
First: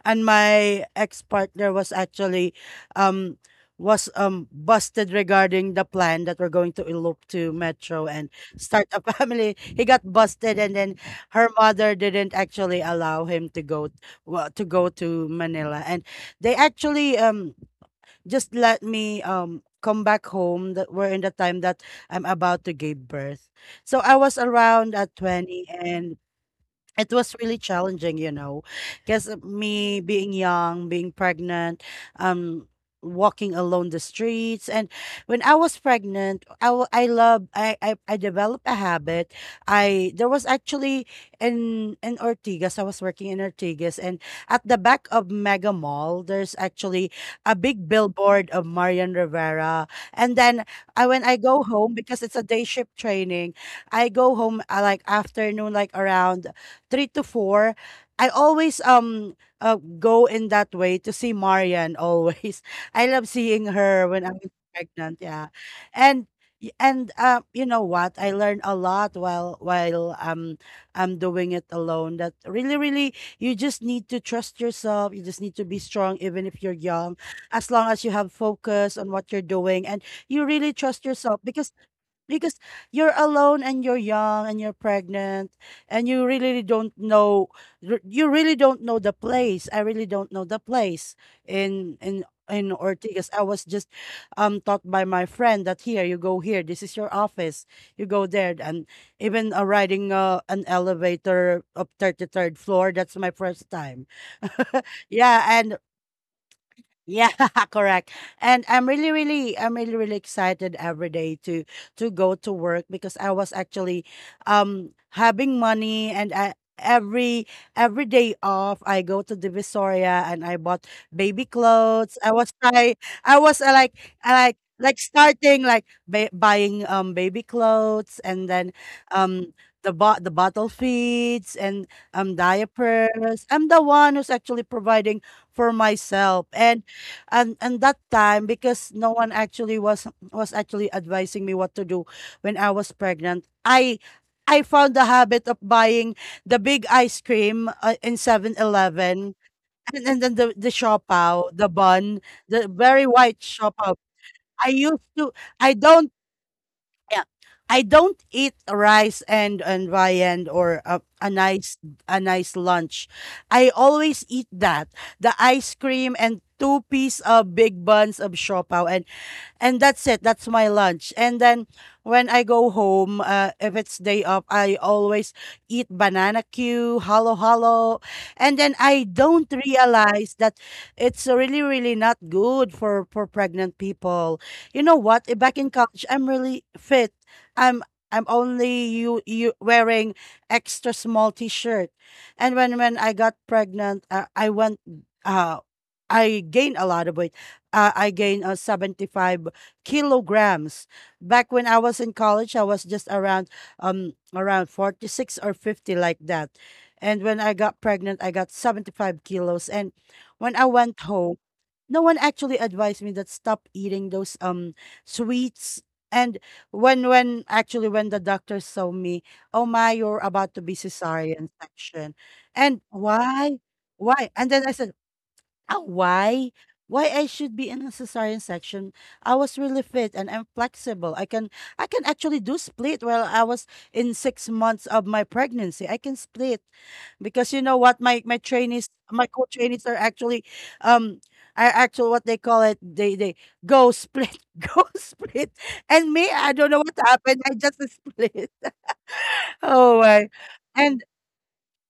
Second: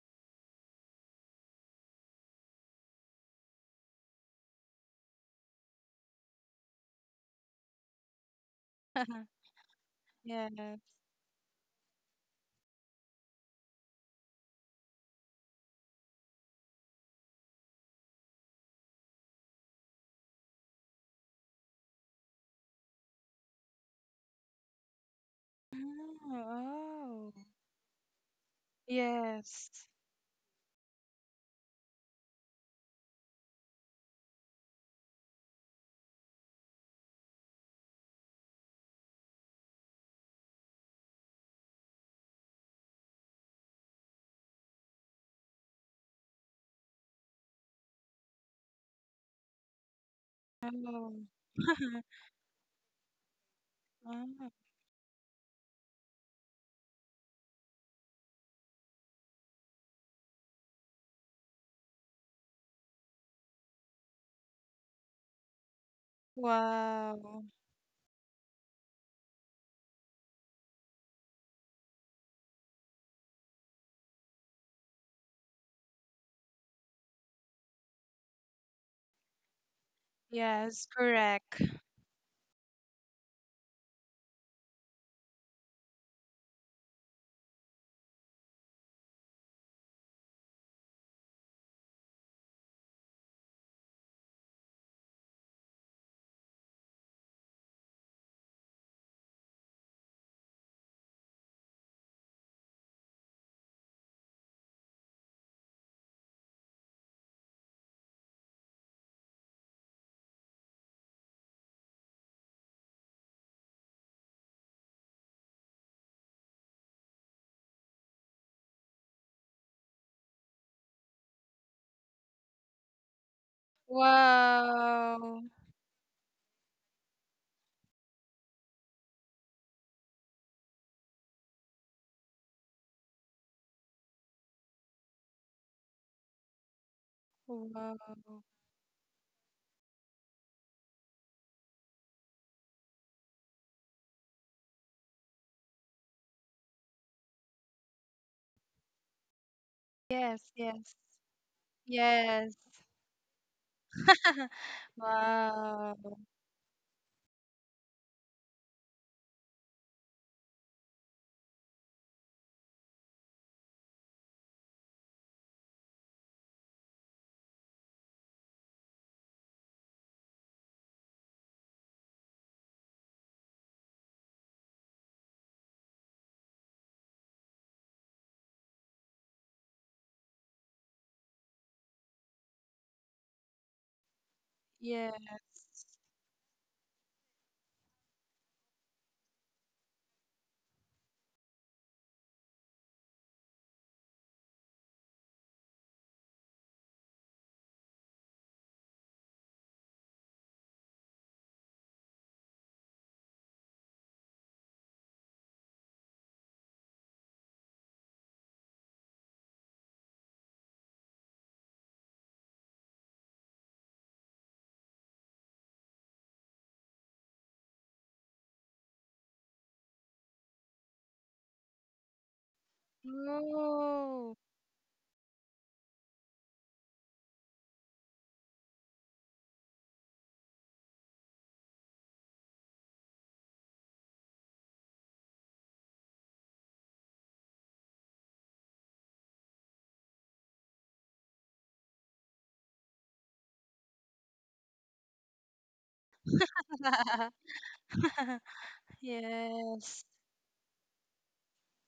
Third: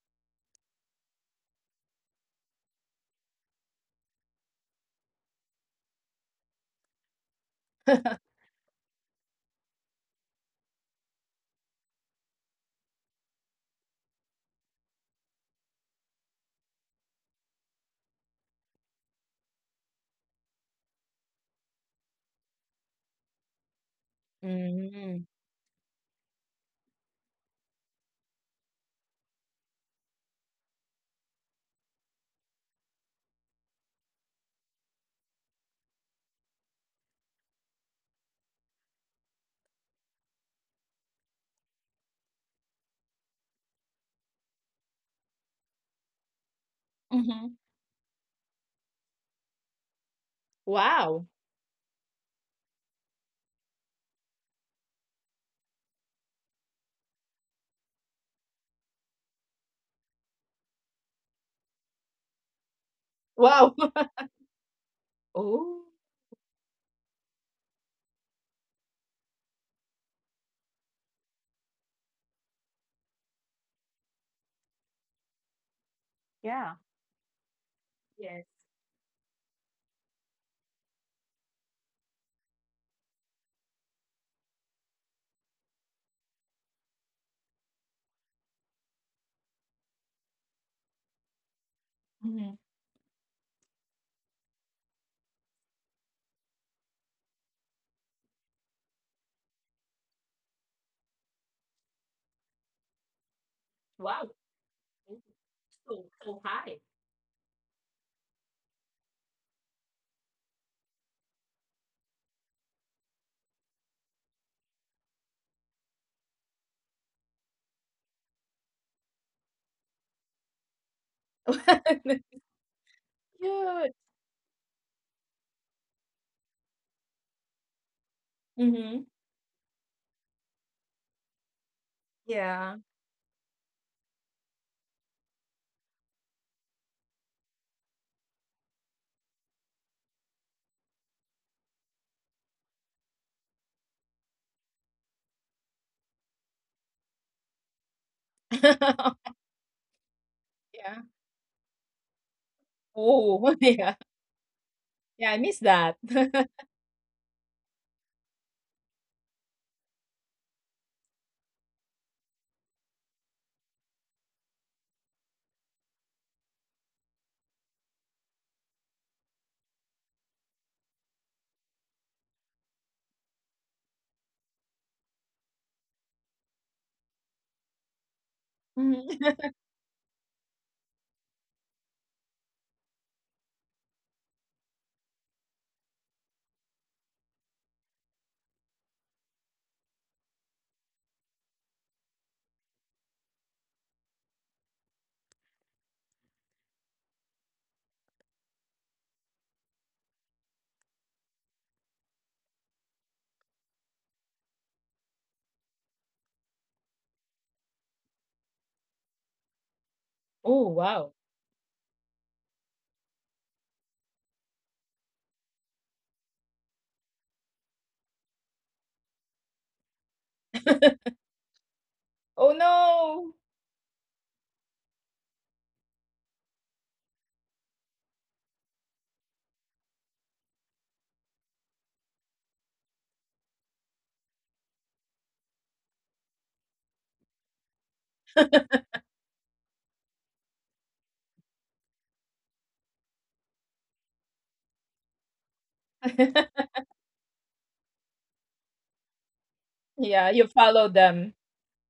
and my ex-partner was actually um was um busted regarding the plan that we're going to elope to Metro and
(laughs)
start a (laughs)
(laughs)
family. He got
Yes.
busted, and then her mother didn't actually allow him to go, well, to go to Manila, and they actually um just let me um come back home that we're in the time that I'm about to give birth. So I was around at
Mm.
twenty, and
Oh,
it
oh.
was really challenging, you know, because
Yes.
me being young, being pregnant, um, walking alone the streets. And when I was pregnant, I w- I love I, I I developed a habit. I There was actually in in Ortigas, I was working in Ortigas, and at the back of Mega Mall, there's actually a
Mhm.
big billboard of Marian Rivera. And then I
Oh.
when
Wow.
I go home,
(laughs)
because it's a day shift training, I go
Oh.
home, uh, like afternoon, like around three to four. I always um uh, go in that way to see Marian always. (laughs) I love seeing
Wow.
her
(laughs)
when I'm pregnant. Yeah,
Oh.
and y- and uh,
Wow.
you know what? I learned a lot while while um I'm doing it alone. That really, really — you just need to trust yourself. You just need to be strong, even if you're
Yeah.
young. As long as you have
Yes.
focus on what you're doing, and you really
Yes,
trust yourself,
correct.
because because you're alone and you're young and you're pregnant and you really don't know — r- you really don't know the place. I really don't know the place, in in
Mhm.
in Ortigas. I was just um taught by my friend that here you go, here this is your office, you go there. And even uh, riding uh, an elevator up thirty-third floor, that's my first time.
Wow.
(laughs)
Mhm.
Yeah. And
So so high.
yeah, (laughs) correct. And I'm really, really — I'm really, really excited every day to to go to work because I was actually um having money, and I, every every day off I go to Divisoria and I bought baby clothes. I
(laughs)
was I I was uh,
Cute.
like I like like
Wow.
starting like ba- buying um baby clothes, and then
Mhm.
um the bo- the bottle feeds and um
Yeah.
diapers. I'm the one who's actually providing for myself, and and and that
Wow.
time because no one actually was was actually advising me what to do. When I was pregnant, i i found the habit of buying the big ice cream, uh, in Seven
(laughs)
Eleven And, and then
Yes,
the the
yes.
Yeah.
shopao, the bun,
Yes.
the very white
Oh, (laughs) yeah.
shopao
(laughs)
I used
Yeah,
to
I miss
I
that.
don't
Wow.
(laughs)
Yeah. I don't eat rice, and and viand, or a, a nice a nice lunch. I always eat that — the ice cream and two piece of big buns of siopaw, and that's it. That's my lunch. And then when I go home, uh, if it's day off I always eat banana cue, halo halo. And then I
Mhm.
don't realize that it's really, really not good for for pregnant people. You know
Yes.
what? Eh, back in college I'm really fit. i'm I'm only — you, you wearing extra small t-shirt. And when when I got pregnant, uh, I went, uh I gained a lot of weight. Uh, I gained uh, seventy-five kilograms. Back when I was in college, I was just around um around forty-six or fifty like that. And when I got pregnant, I got seventy-five kilos. And when I
Oh,
went
wow.
home, no one actually advised me that stop eating those um sweets. And when when actually when the doctor saw me, oh my, you're about to be cesarean section.
Oh,
And
no.
why? Why?
No.
And then I said, ah, why? Why I should be in a cesarean section? I was really fit and I'm flexible. I can I can actually do split while I was in six months of my pregnancy. I can split because you know what, my my trainees, my co-trainees are actually um are actually what they call it, they they go split (laughs) go split. And me, I don't
(laughs)
know what happened, I
(laughs)
just split. (laughs) Oh
Yes.
my.
Yeah, you follow
And
them.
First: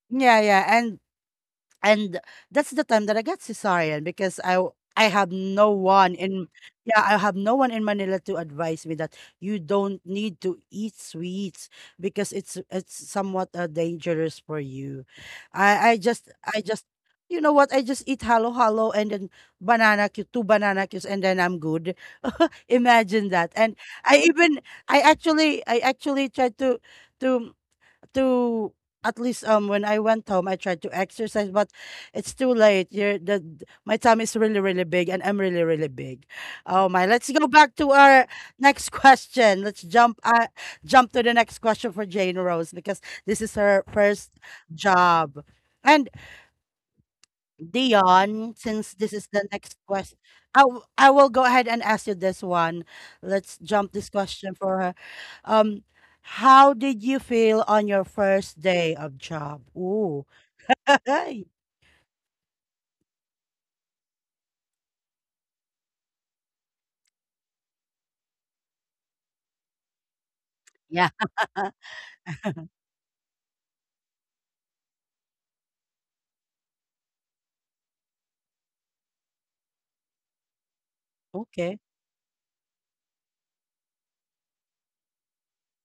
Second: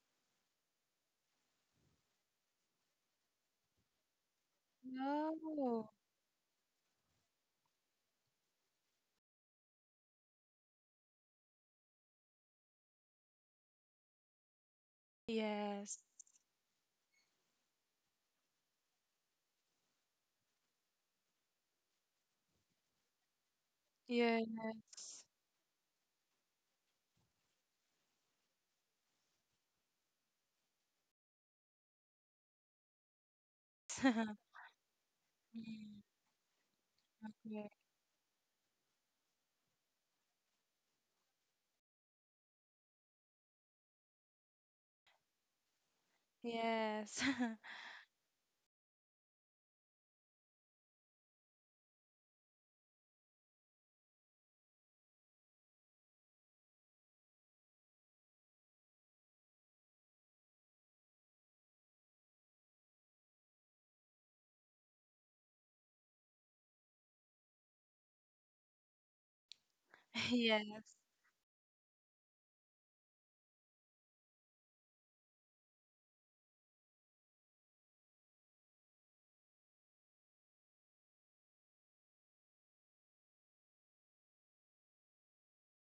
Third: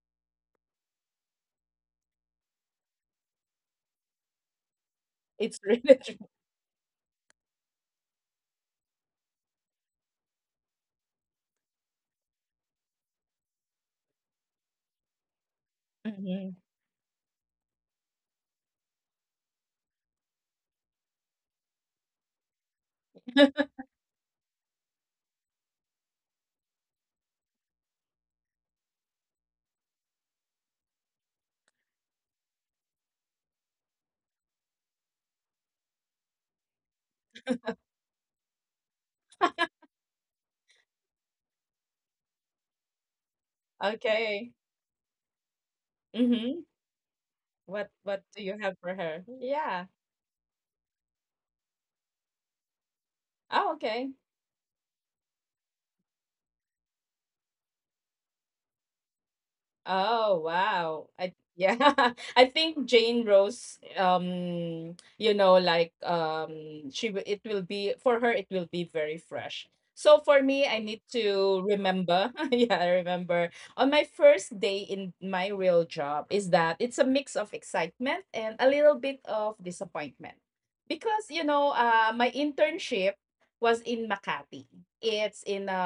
yeah, yeah. And and that's the time that I got cesarean because I w- I have
It's
no
No.
really
one
true.
in yeah, I have no one in Manila to advise me that you don't need to eat sweets because it's it's somewhat uh, dangerous for you. I I
Yes.
just
Mhm.
I just you know what, I just eat halo halo and then banana cue, two banana cues, and then I'm good. (laughs) Imagine that. And
(laughs)
I even I
Yes.
actually I actually tried to to to at least um when I went home, I tried to exercise, but it's too late. You're, the d- my tummy is
(laughs)
really, really big, and I'm really, really
Mm,
big. Oh my! Let's go
okay.
back to our next question. Let's jump, uh, jump to the next question for Jane Rose, because this is her first
Okay.
job. And
Mhm.
Yes. (laughs)
What what do
Dion,
you have
since
for
this
her?
is the next
Yeah.
question, I, w- I will go ahead and ask you this one. Let's
Oh,
jump this
okay.
question for her. Um, how did you feel on your first day of job? Ooh,
Oh, wow. I
(laughs)
yeah. (laughs) I think Jane Rose um you know like um she wi- it will be for her it will be very fresh. So for me I
Yes.
need
yeah.
to remember (laughs) yeah, I remember on my first day in my real job is that it's a mix of excitement and a little bit of disappointment. Because you know,
Okay.
uh my internship was in Makati. It's in a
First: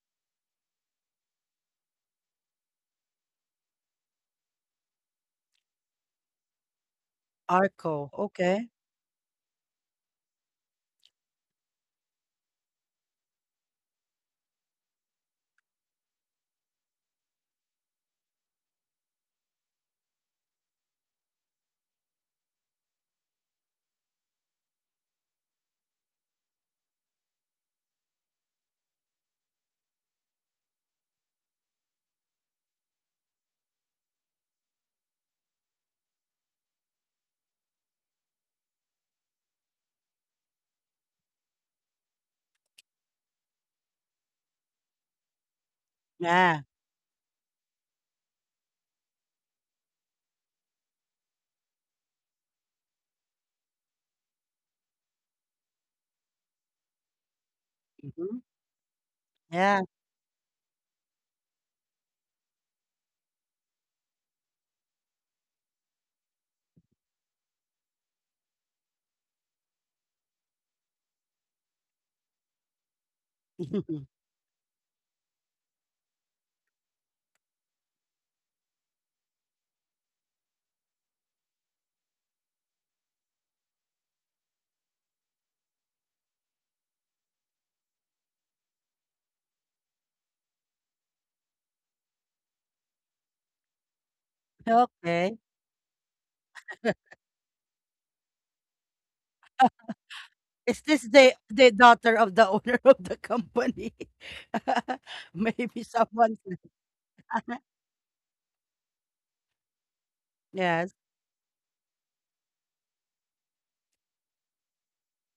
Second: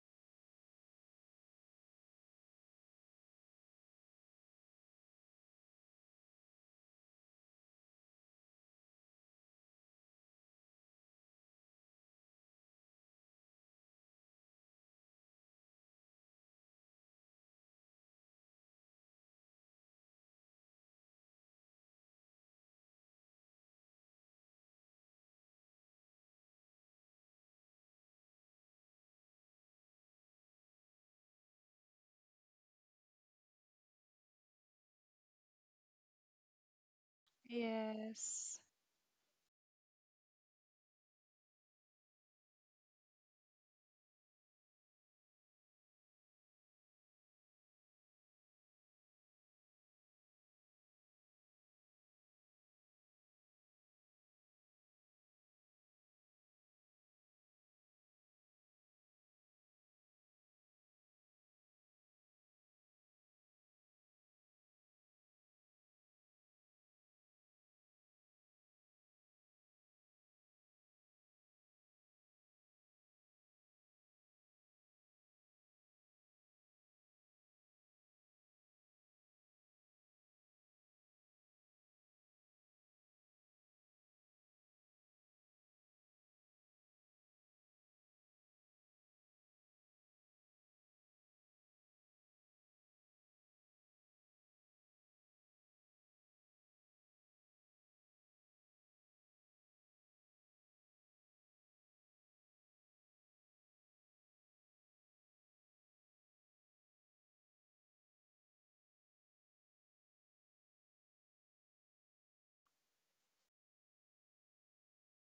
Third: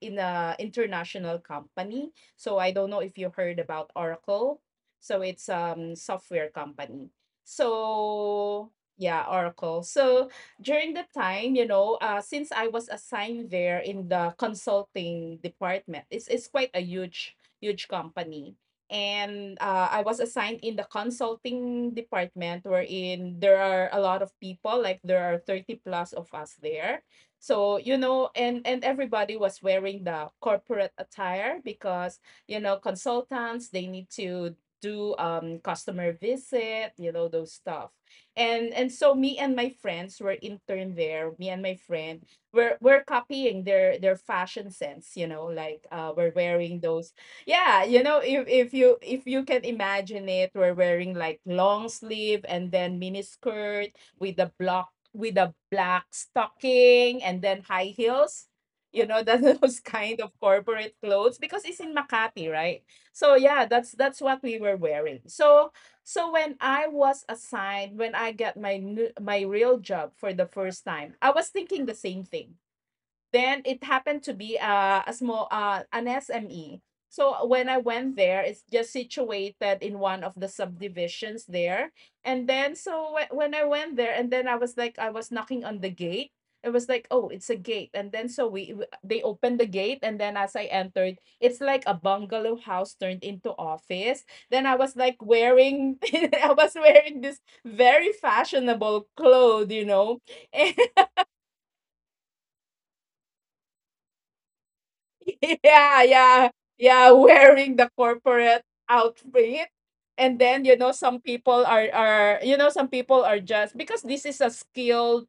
in a international company, so I don't know if you heard about Oracle. So it's um software company.
Arco. Okay.
So yeah, Oracle. So during the time, you know, uh, since I was assigned there in the consulting department, it's it's quite a huge huge company. And uh, I was assigned in the consulting department wherein there are a lot of people, like there are thirty plus of us there. So, you know, and and everybody was wearing the corporate attire because you know, consultants, they need to do um customer visit, you know, those stuff.
Yes.
And and so me and my friends were intern there. Me and my friend were were copying their their fashion sense, you know, like uh we're
Yeah.
wearing those yeah, you know, if if you if you can imagine it, we're wearing like long sleeve and then mini skirt with a block with a black stocking and then high
Hmm.
heels. You know, that (laughs) those
Yeah.
kind of corporate clothes because it's in Makati, right? So yeah, that's that's what we were wearing. So so when I was assigned, when I got my new, my real job for the first time, I was thinking the same thing. Then it
(laughs)
happened to be a, a small uh, an S M E. So when I went there, it's just situated in one of the subdivisions there. And then so whe- when I went there, and then I was like, I was knocking on the gate. It was like, oh, it's a gate. And then so we w- they opened the gate, and then as I entered, it's like a bungalow house turned into office. Then I was like
Okay.
wearing, (laughs) I was wearing this very fashionable clothes, you know.
Is this
(laughs)
the the daughter of the (laughs) owner of the company? (laughs)
(laughs)
Maybe
yeah,
someone.
yeah, yeah, wearing the corporate outfit. And then, you know,
Yes.
some people are are you know, some people are just because this is a skill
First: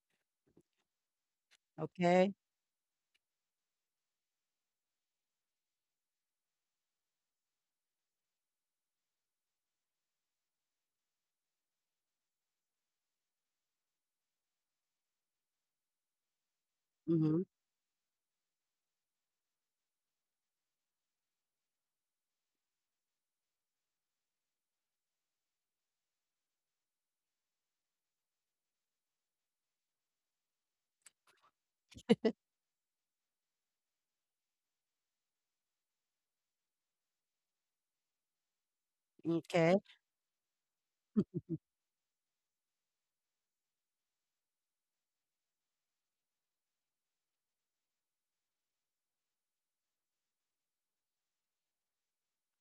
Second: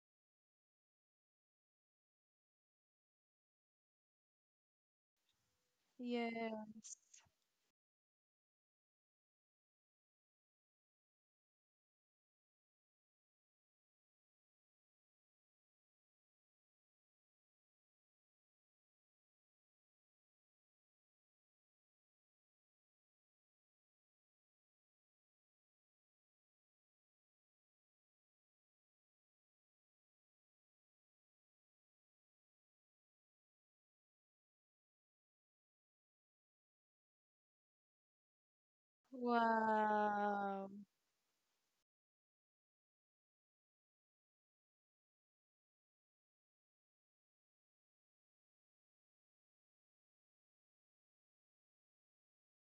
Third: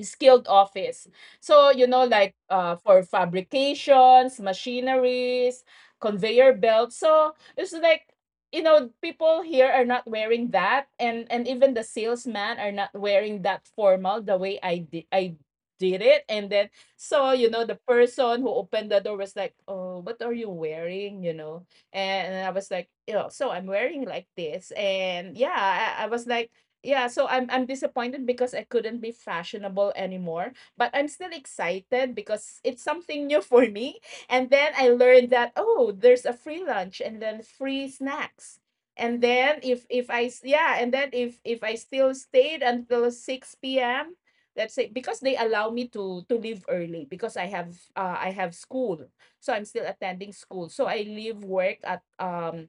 skilled office. So, you know,
Okay.
like uh, for fabrications, machineries, conveyor
Yes.
belts. So it's like, you know, people here are not wearing that. And, and even the salesman are not wearing that formal the way I did. I did it. And then, so,
Mm-hmm.
you know, the person who opened the door was like, oh, what are you wearing? You know? And I was like, you know, so I'm wearing like this. And yeah, I, I was like, yeah, so I'm I'm disappointed because I couldn't be fashionable anymore, but I'm still excited because it's something new (laughs) for me. And then I learned that oh, there's a free lunch and then free snacks. And then
Okay.
if if I s-
Wow.
yeah, and then if if I still stayed until six p m, let's say because they allow me to to leave early because I have uh I have school. So I'm still attending school. So I leave work at um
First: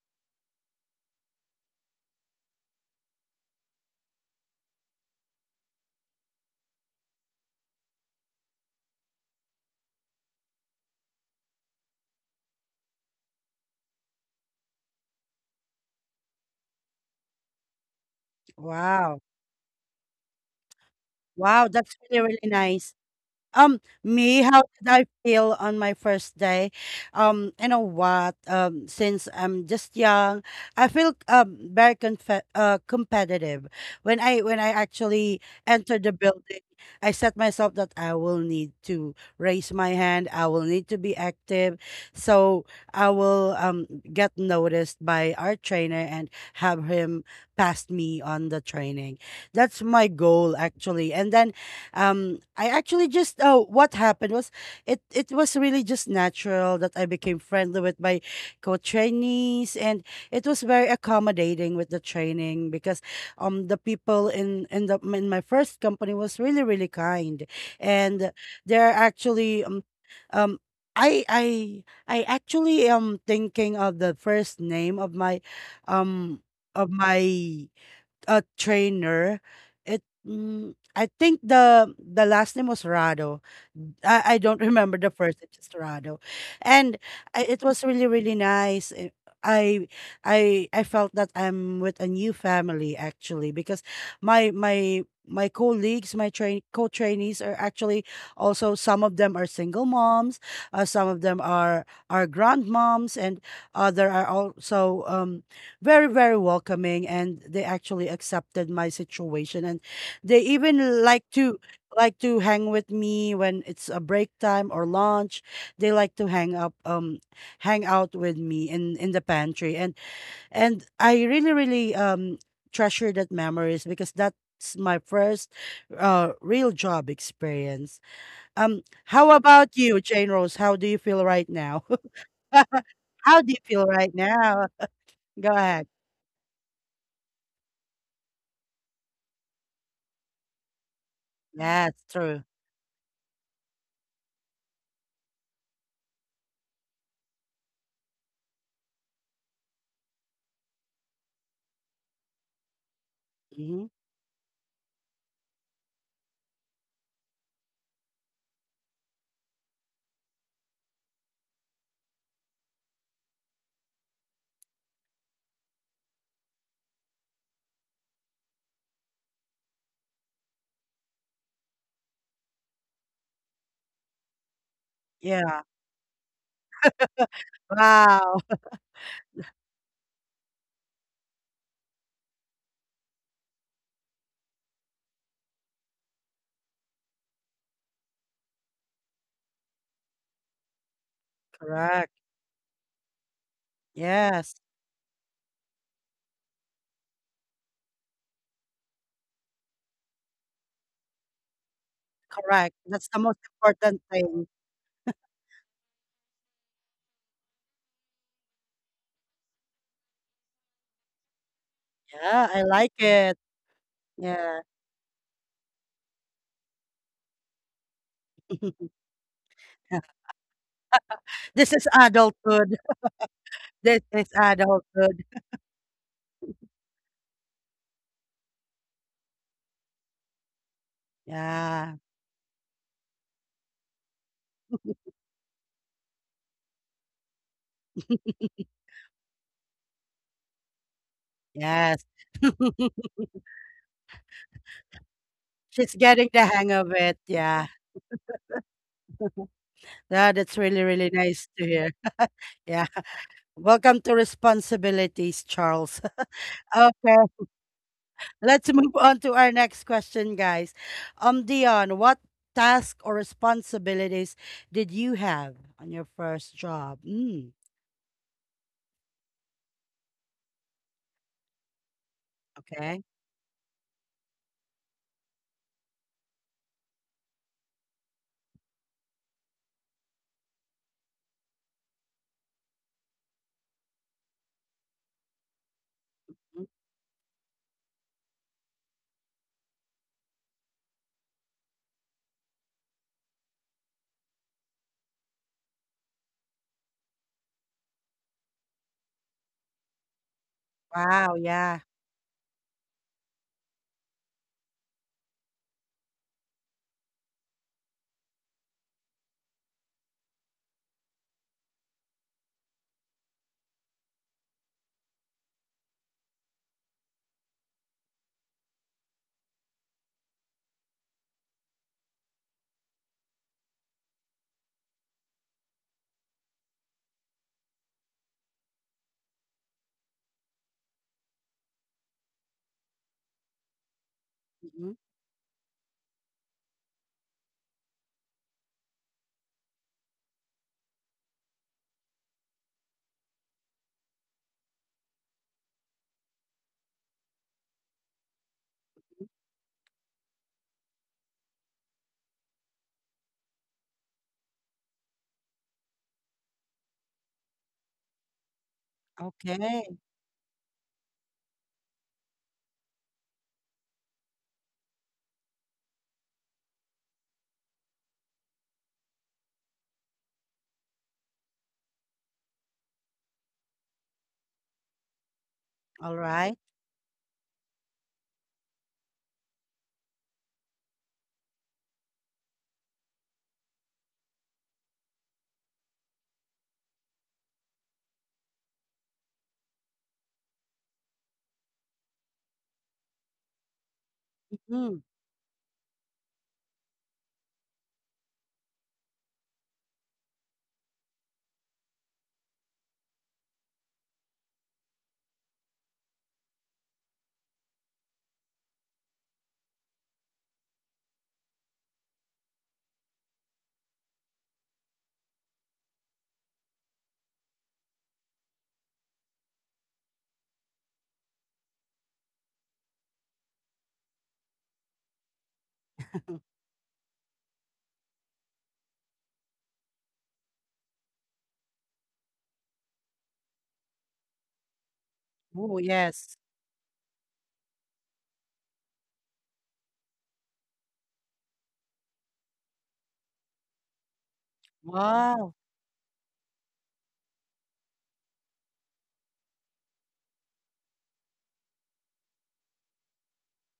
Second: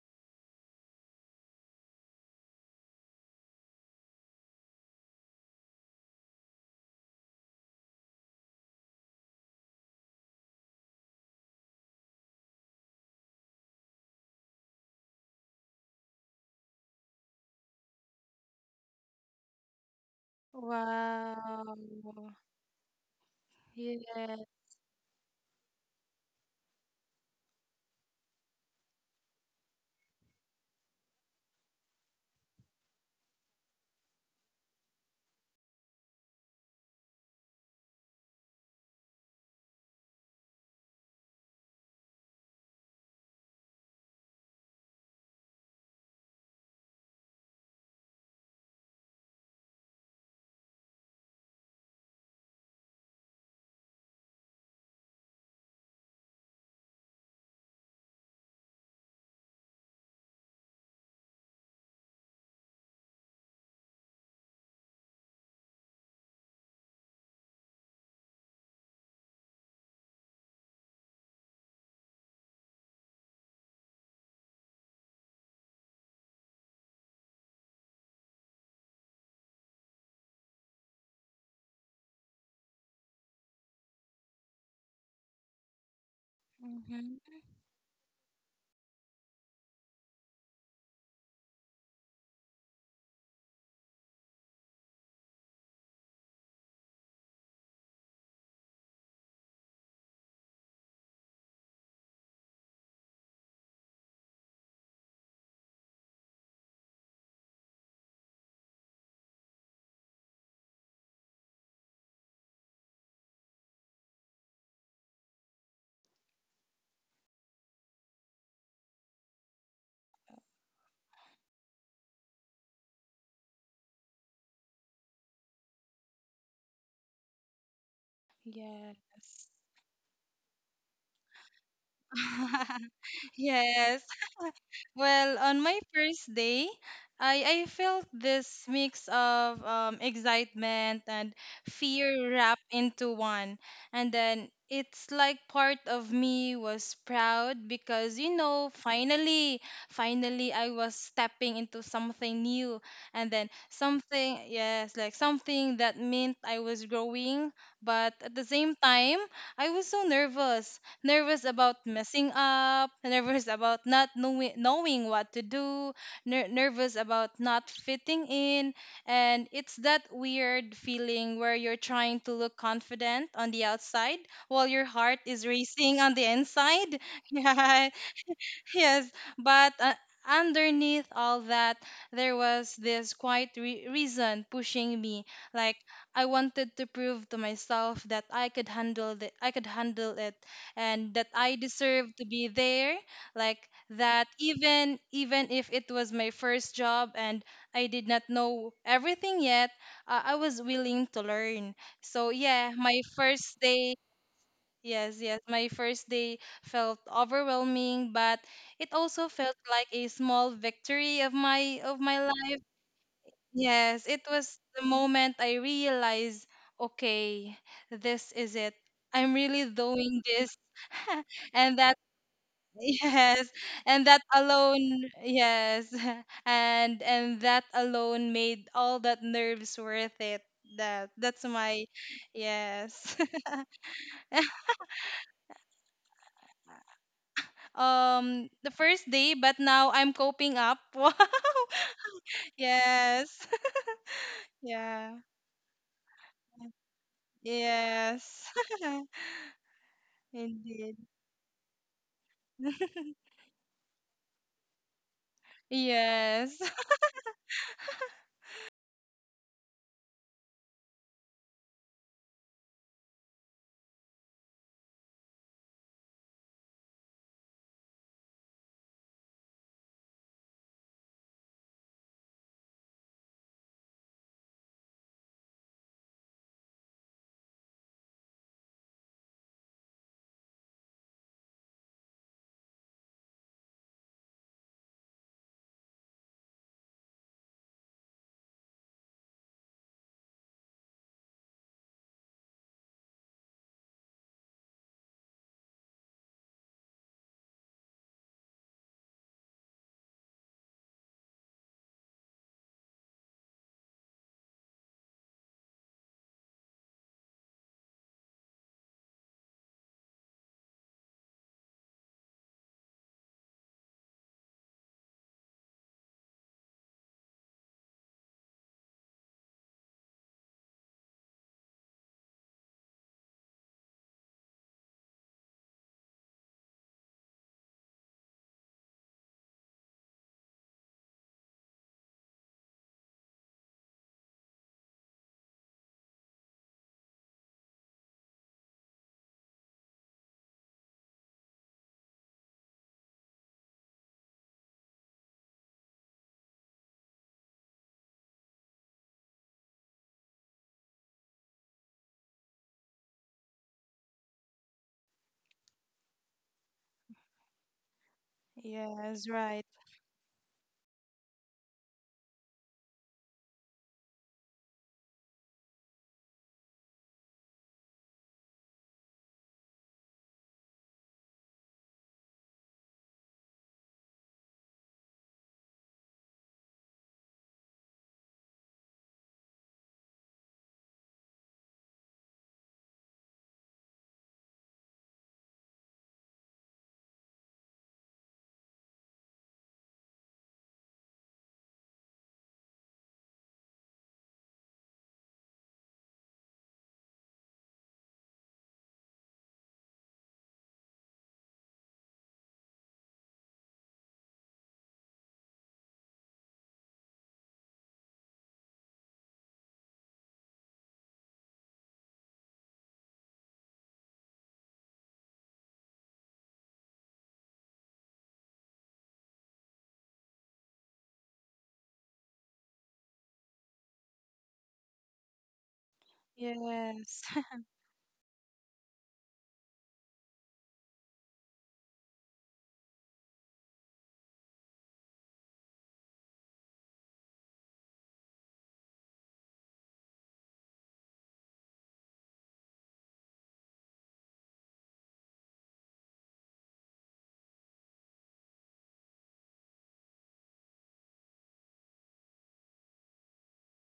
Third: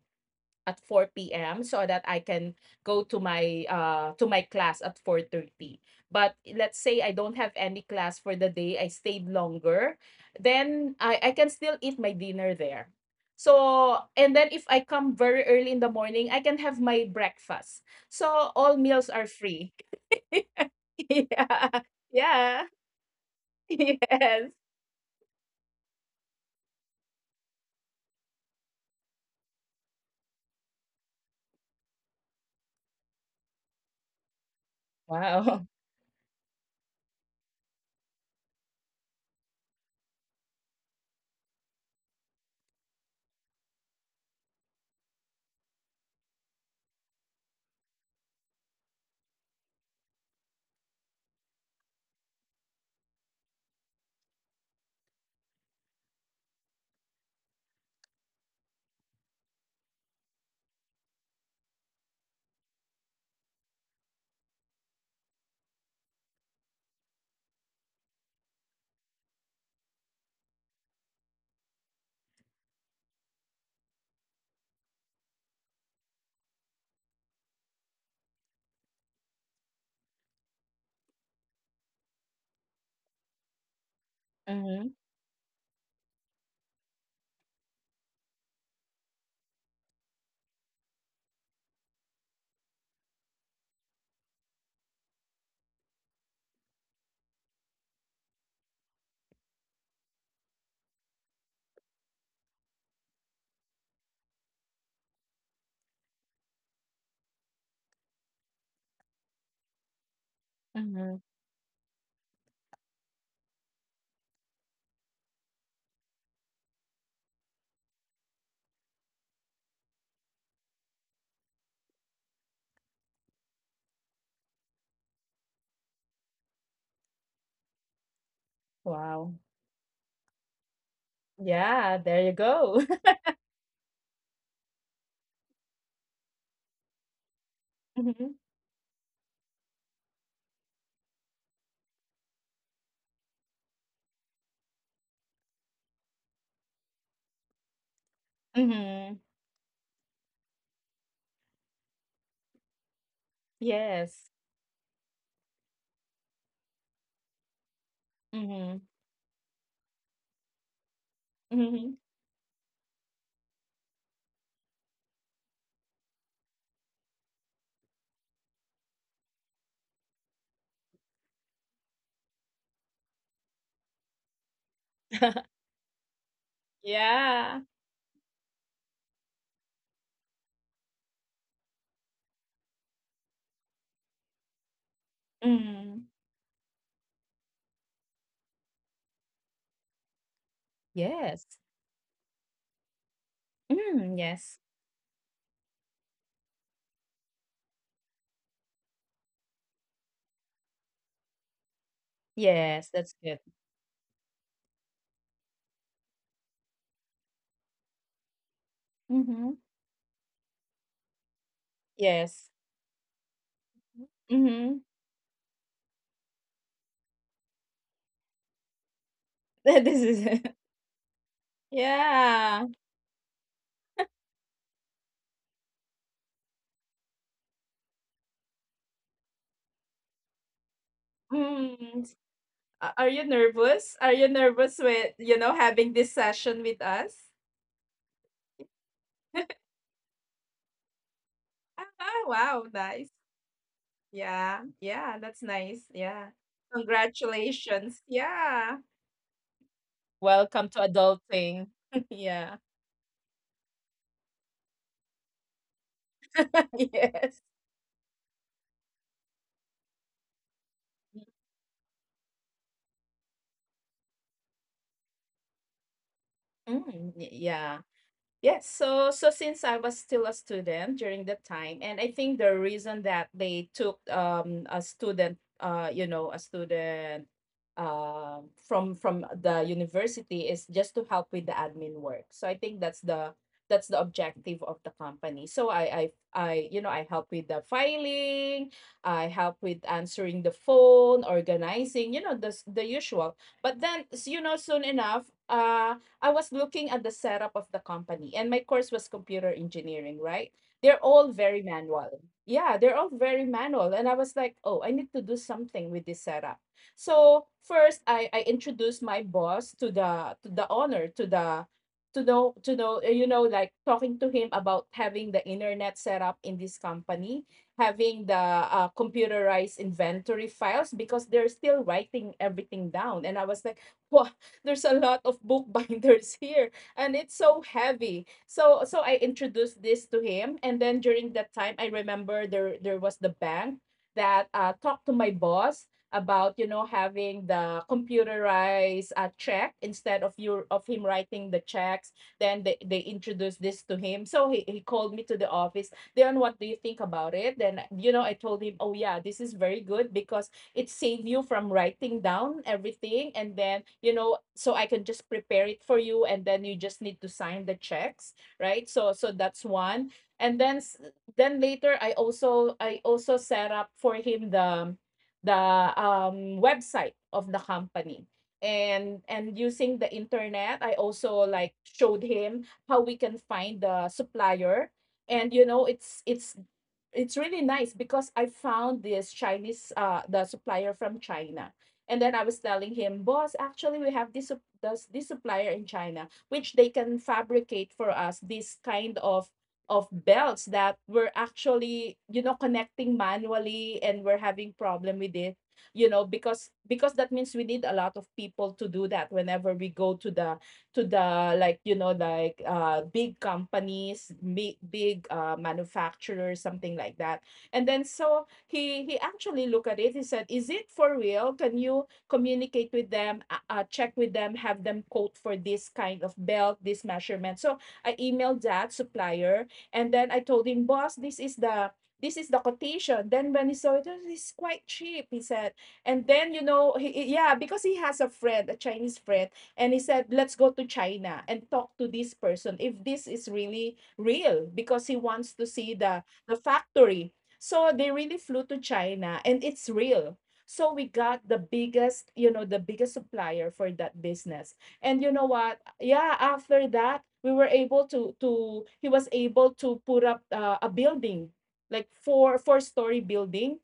at four p m so that I can go to my uh to my class at four thirty. But let's say I don't have any class for the day, I stayed longer, then I I can still eat my dinner there. So and then if I come very early in the morning, I can have my breakfast. So all meals
Wow.
are free. (laughs)
Wow,
yeah.
that's really,
Wow.
really
Yeah.
nice. Um,
(laughs)
Yeah.
me,
Yes.
how did I feel on my first day? Um, you know what? Um, since I'm just young, I feel um very conf- uh, competitive. When I when I actually
Wow.
entered the building, I set myself that I will need to raise my hand. I will need to be active, so I will um get noticed by our trainer and have him pass me on the training. That's my goal actually, and then um I actually just uh, what happened was it it was really just natural that I became friendly with my co-trainees, and it was very accommodating with the training because um the people in in the in my first company was really really kind, and they're actually um, um I I I actually am thinking of the first name of my um of my a trainer. It mm, I think the the last name was Rado. I, I don't (laughs)
Mhm.
remember the first. It's just Rado, and
Mm-hmm.
I, it was really really nice. I I I I felt that I'm with a new family actually because my my my colleagues, my train co-trainees, are actually also, some of them are single moms, uh, some of them are are grandmoms, and uh, there are also um very very welcoming, and they actually accepted my situation, and they even like
Mhm.
to like to hang with me. When it's a break time or lunch, they like to hang up um hang out with me in in the pantry. And and I really really um treasure that memories because that's my first uh real job experience. Um how
Wow.
Yes.
about you, Jane Rose? How do you feel right now?
Yeah, there you go.
(laughs)
(laughs)
(laughs) How do you feel
Yes.
right now?
Well,
Go
on my
ahead.
first day, I, I felt
Mhm.
this mix of um, excitement and
Yeah,
fear
true.
wrapped into one. And then it's like part of me was proud because, you know,
Mhm.
finally, finally I was stepping into something new. And then
Mhm.
Yes.
something, yes, like something that meant I was growing. But at the same
Mhm.
time, I was so nervous nervous about
Mhm.
messing up, (laughs) nervous about not knowing, knowing what to do, ner- nervous about not fitting in. And it's that weird feeling where you're trying to look confident on the outside while your heart is
Yeah.
(laughs)
racing on the inside. (laughs)
Yeah.
Yeah.
Wow.
Yes, but uh, underneath all that, there was this quiet re- reason pushing me. Like
Mm.
I wanted to prove to myself that I could handle it. I could handle it, and that I
Yes.
deserve
Correct.
to be there. Like that,
Mm,
Yes.
yes.
even even if it was my first job and I did not know everything yet, uh, I was willing to learn. So yeah,
Correct.
my
Yes,
That's the
that's
most
good.
first day.
important thing.
Yes, yes. My first day felt overwhelming, but it also felt
Mhm.
like a small victory of my of my
Yeah,
life.
Yes.
I like it.
Yes, it was
Yeah.
the
Mhm.
moment I realized, okay, this is it.
(laughs)
I'm really
(laughs) This
doing
is
this.
(laughs)
(laughs)
This
And
is
that
Yeah.
adulthood.
yes,
This
and that
is
alone,
adulthood.
yes. (laughs) And and that alone made all that nerves worth it. That that's my
Yeah.
Mm. A-
Yes.
Are you
(laughs)
nervous? Are you nervous with, you know, having this session with us?
um the first day, but now I'm coping up. (laughs) Wow.
(laughs)
Yes.
Ah, wow, nice.
(laughs)
Yes. (laughs)
Yeah.
Yeah.
Yeah, that's nice.
She's getting
Yeah.
the hang of it. Yeah.
Congratulations.
Yes. (laughs)
Yeah.
Yeah, that's
Welcome
really,
to
Indeed.
really nice to
adulting.
hear.
(laughs) yeah.
Yeah.
(laughs)
(laughs) Welcome to responsibilities, Charles.
Yes.
(laughs)
(laughs)
(laughs)
Okay.
Yes.
Let's move on to our next question, guys. Um, Dion, what task or responsibilities did you have on your first job?
Mm,
Mm,
y- yeah. Yes, so so since I was still a student during that time, and I think the
okay.
reason that they took um a student uh you know a student um from from the university is just to help with the admin work. So I think that's the that's the objective of the company. So I I I
Mm,
you know I help with the filing, I help with answering the phone, organizing, you know the s- the usual. But then s- you know soon enough, uh I was looking at the setup of the company, and my course was computer engineering, right? They're
wow,
all very
yeah.
manual. Yeah, they're all very manual. And I was like, oh, I need to do something with this setup. So first I, I introduced my boss to the to the owner, to the to know to know uh, you know like talking to him about having the internet set up in this company, having the uh, computerized inventory files because they're still writing everything down, and I was like wow, (laughs) there's a lot of bookbinders (laughs) here, and it's so heavy. So so I introduced this to him, and then during that time I remember there there was the bank that uh,
Mhm.
talked to my boss about you know having the computerized uh, check instead of your of him writing the checks. Then they, they introduced this to him, so he, he called me to the office. Then what do you think about it? Then you know, I told him, oh yeah, this is very good because it save you from writing down everything, and then you know so I can just prepare it for you, and then you just need to sign the checks, right? So
Yes,
so
right.
that's
Okay.
one, and then s- then later I also i also set up for him the the um website of the company. and and using the internet I also like showed him how we can find the supplier, and you know
All
it's it's
right.
it's really nice because I found this Chinese uh, the supplier from China. And then I was telling him, boss, actually we have this sup- this, this supplier in China, which they can fabricate for us this kind of of belts that were actually, you know, connecting manually and we're having
Mm.
problem with it, you know, because because that means we need a lot of people to do that whenever we go to the to the like you know like uh big companies, big big uh manufacturers, something like that. And then so he he actually looked at it. He said, is it for real? Can you communicate with them? Uh, uh, check with them, have them quote for this kind of belt, this measurement. So I emailed that supplier, and then I told him, boss, this is the this is the quotation. Then when he saw it, "Oh, it's quite cheap," he said. And then you know he,
Yes.
he- yeah
(laughs)
because he has a friend, a Chinese friend, and he said, let's go to China and talk to this person if this is really real, because he wants to
Oh,
see the
yes.
the factory. So they really flew to China, and it's real. So we got the biggest, you know, the biggest supplier for that business. And you know
Wow.
what, yeah, after that we were able to to he was able to put up uh, a building, like four four story building.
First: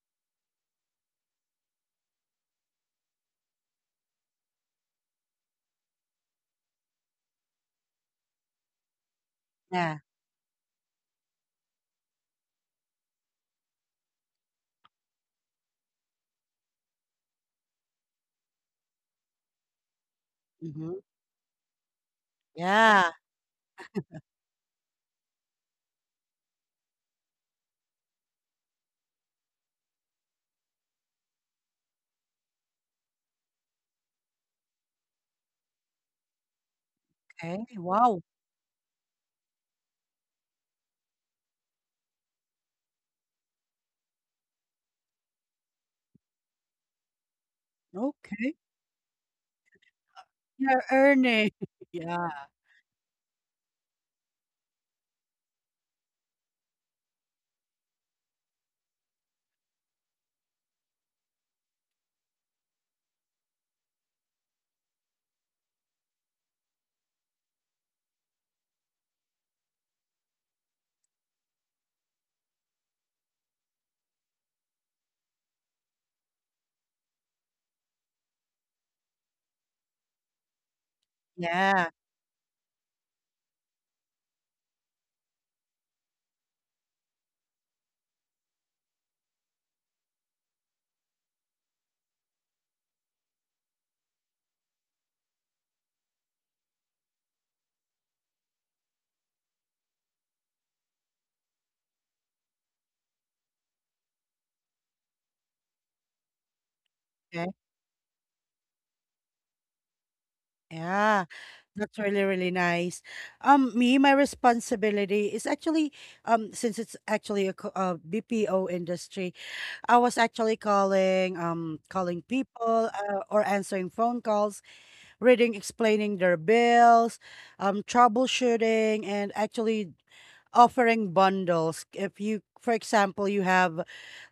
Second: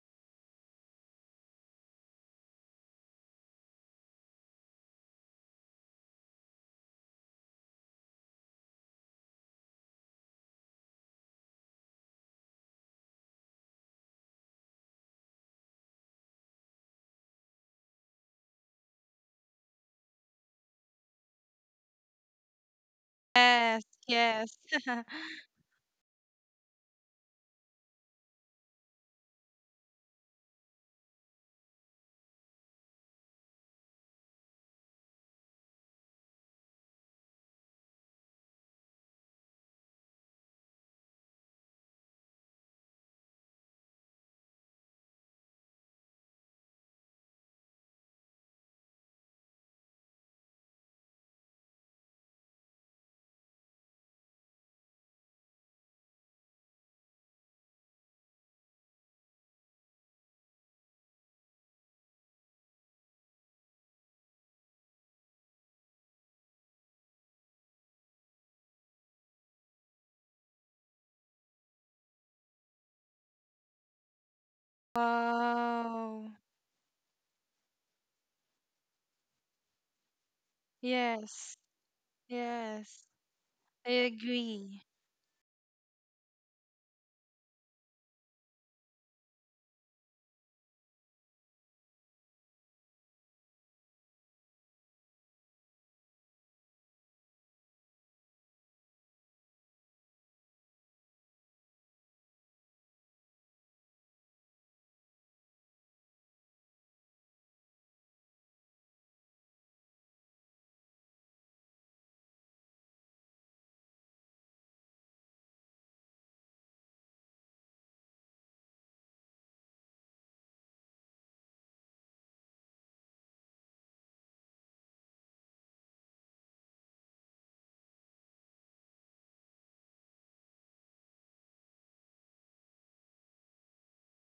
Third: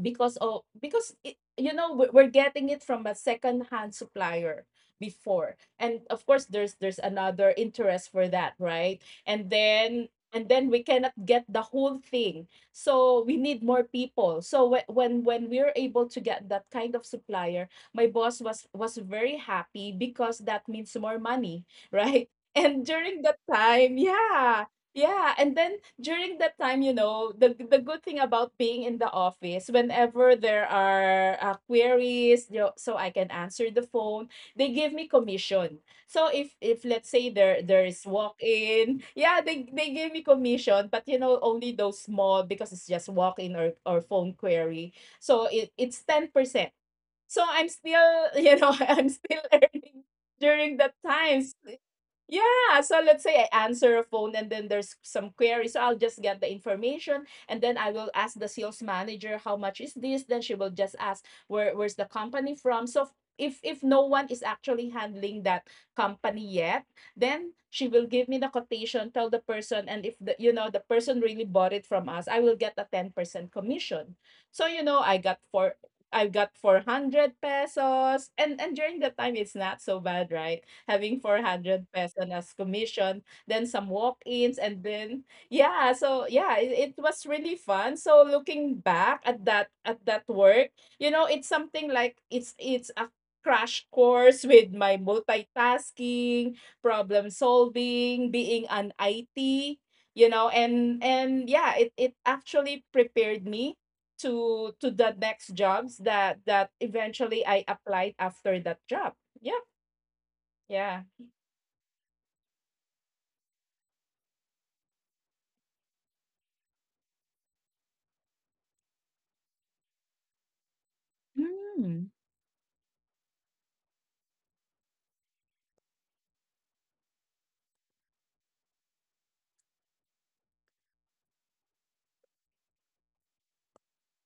Because oh because it, you know, we're we're getting it from a second hand supplier before, and of course there's there's another interest for that, right? And
Yeah.
then and then we cannot get the whole thing. So we need more people, so whe- when when we are able to get that kind of supplier, my boss was was very happy because that
Mm-hmm.
means more money, right? (laughs) And
Yeah.
during that
Yes,
time,
yes.
yeah. Yeah,
(laughs)
and then during that time, you know, the the good thing about being in the office, whenever there are uh, queries, you know, so I can answer the phone, they give me commission. So if if let's say there
Okay.
there is
Wow.
walk in, yeah, they they give me commission, but you know only those small because it's just walk in or or phone query. So it it's ten percent. So I'm still (laughs)
Okay.
you know I'm still (laughs) earning during
You're
that
earning.
times.
(laughs) Yeah.
Yeah, so let's say I answer a phone and then there's some query. So I'll just get the information and then I will ask the sales manager, how much is this? Then she will just ask where where's the company from. So if if no one is actually handling that company yet, then she will give me the quotation, tell the person, and if the you know the person really bought it from us, I will get a ten percent commission. So you know, I got four I
Wow.
got four hundred pesos, and and during that time it's not so bad, right? Having
Yes.
four hundred
Yeah.
peso as
Yes.
commission, then
I
some walk-ins,
agree.
and then yeah, so yeah, it, it was really fun. So looking back at that at that work, you know, it's something like it's it's a crash course with my multitasking, problem solving, being an I T, you know, and and yeah, it it actually prepared me to to the next jobs that that
Okay.
eventually I applied after that job. Yeah, yeah.
Yeah, that's really, really nice. Um, me, my responsibility is actually, um, since it's actually a co- uh B P O industry. I was actually calling, um,
Mm,
calling people, uh, or answering phone calls, reading, explaining their bills, um, troubleshooting, and actually offering bundles. If you, for example, you have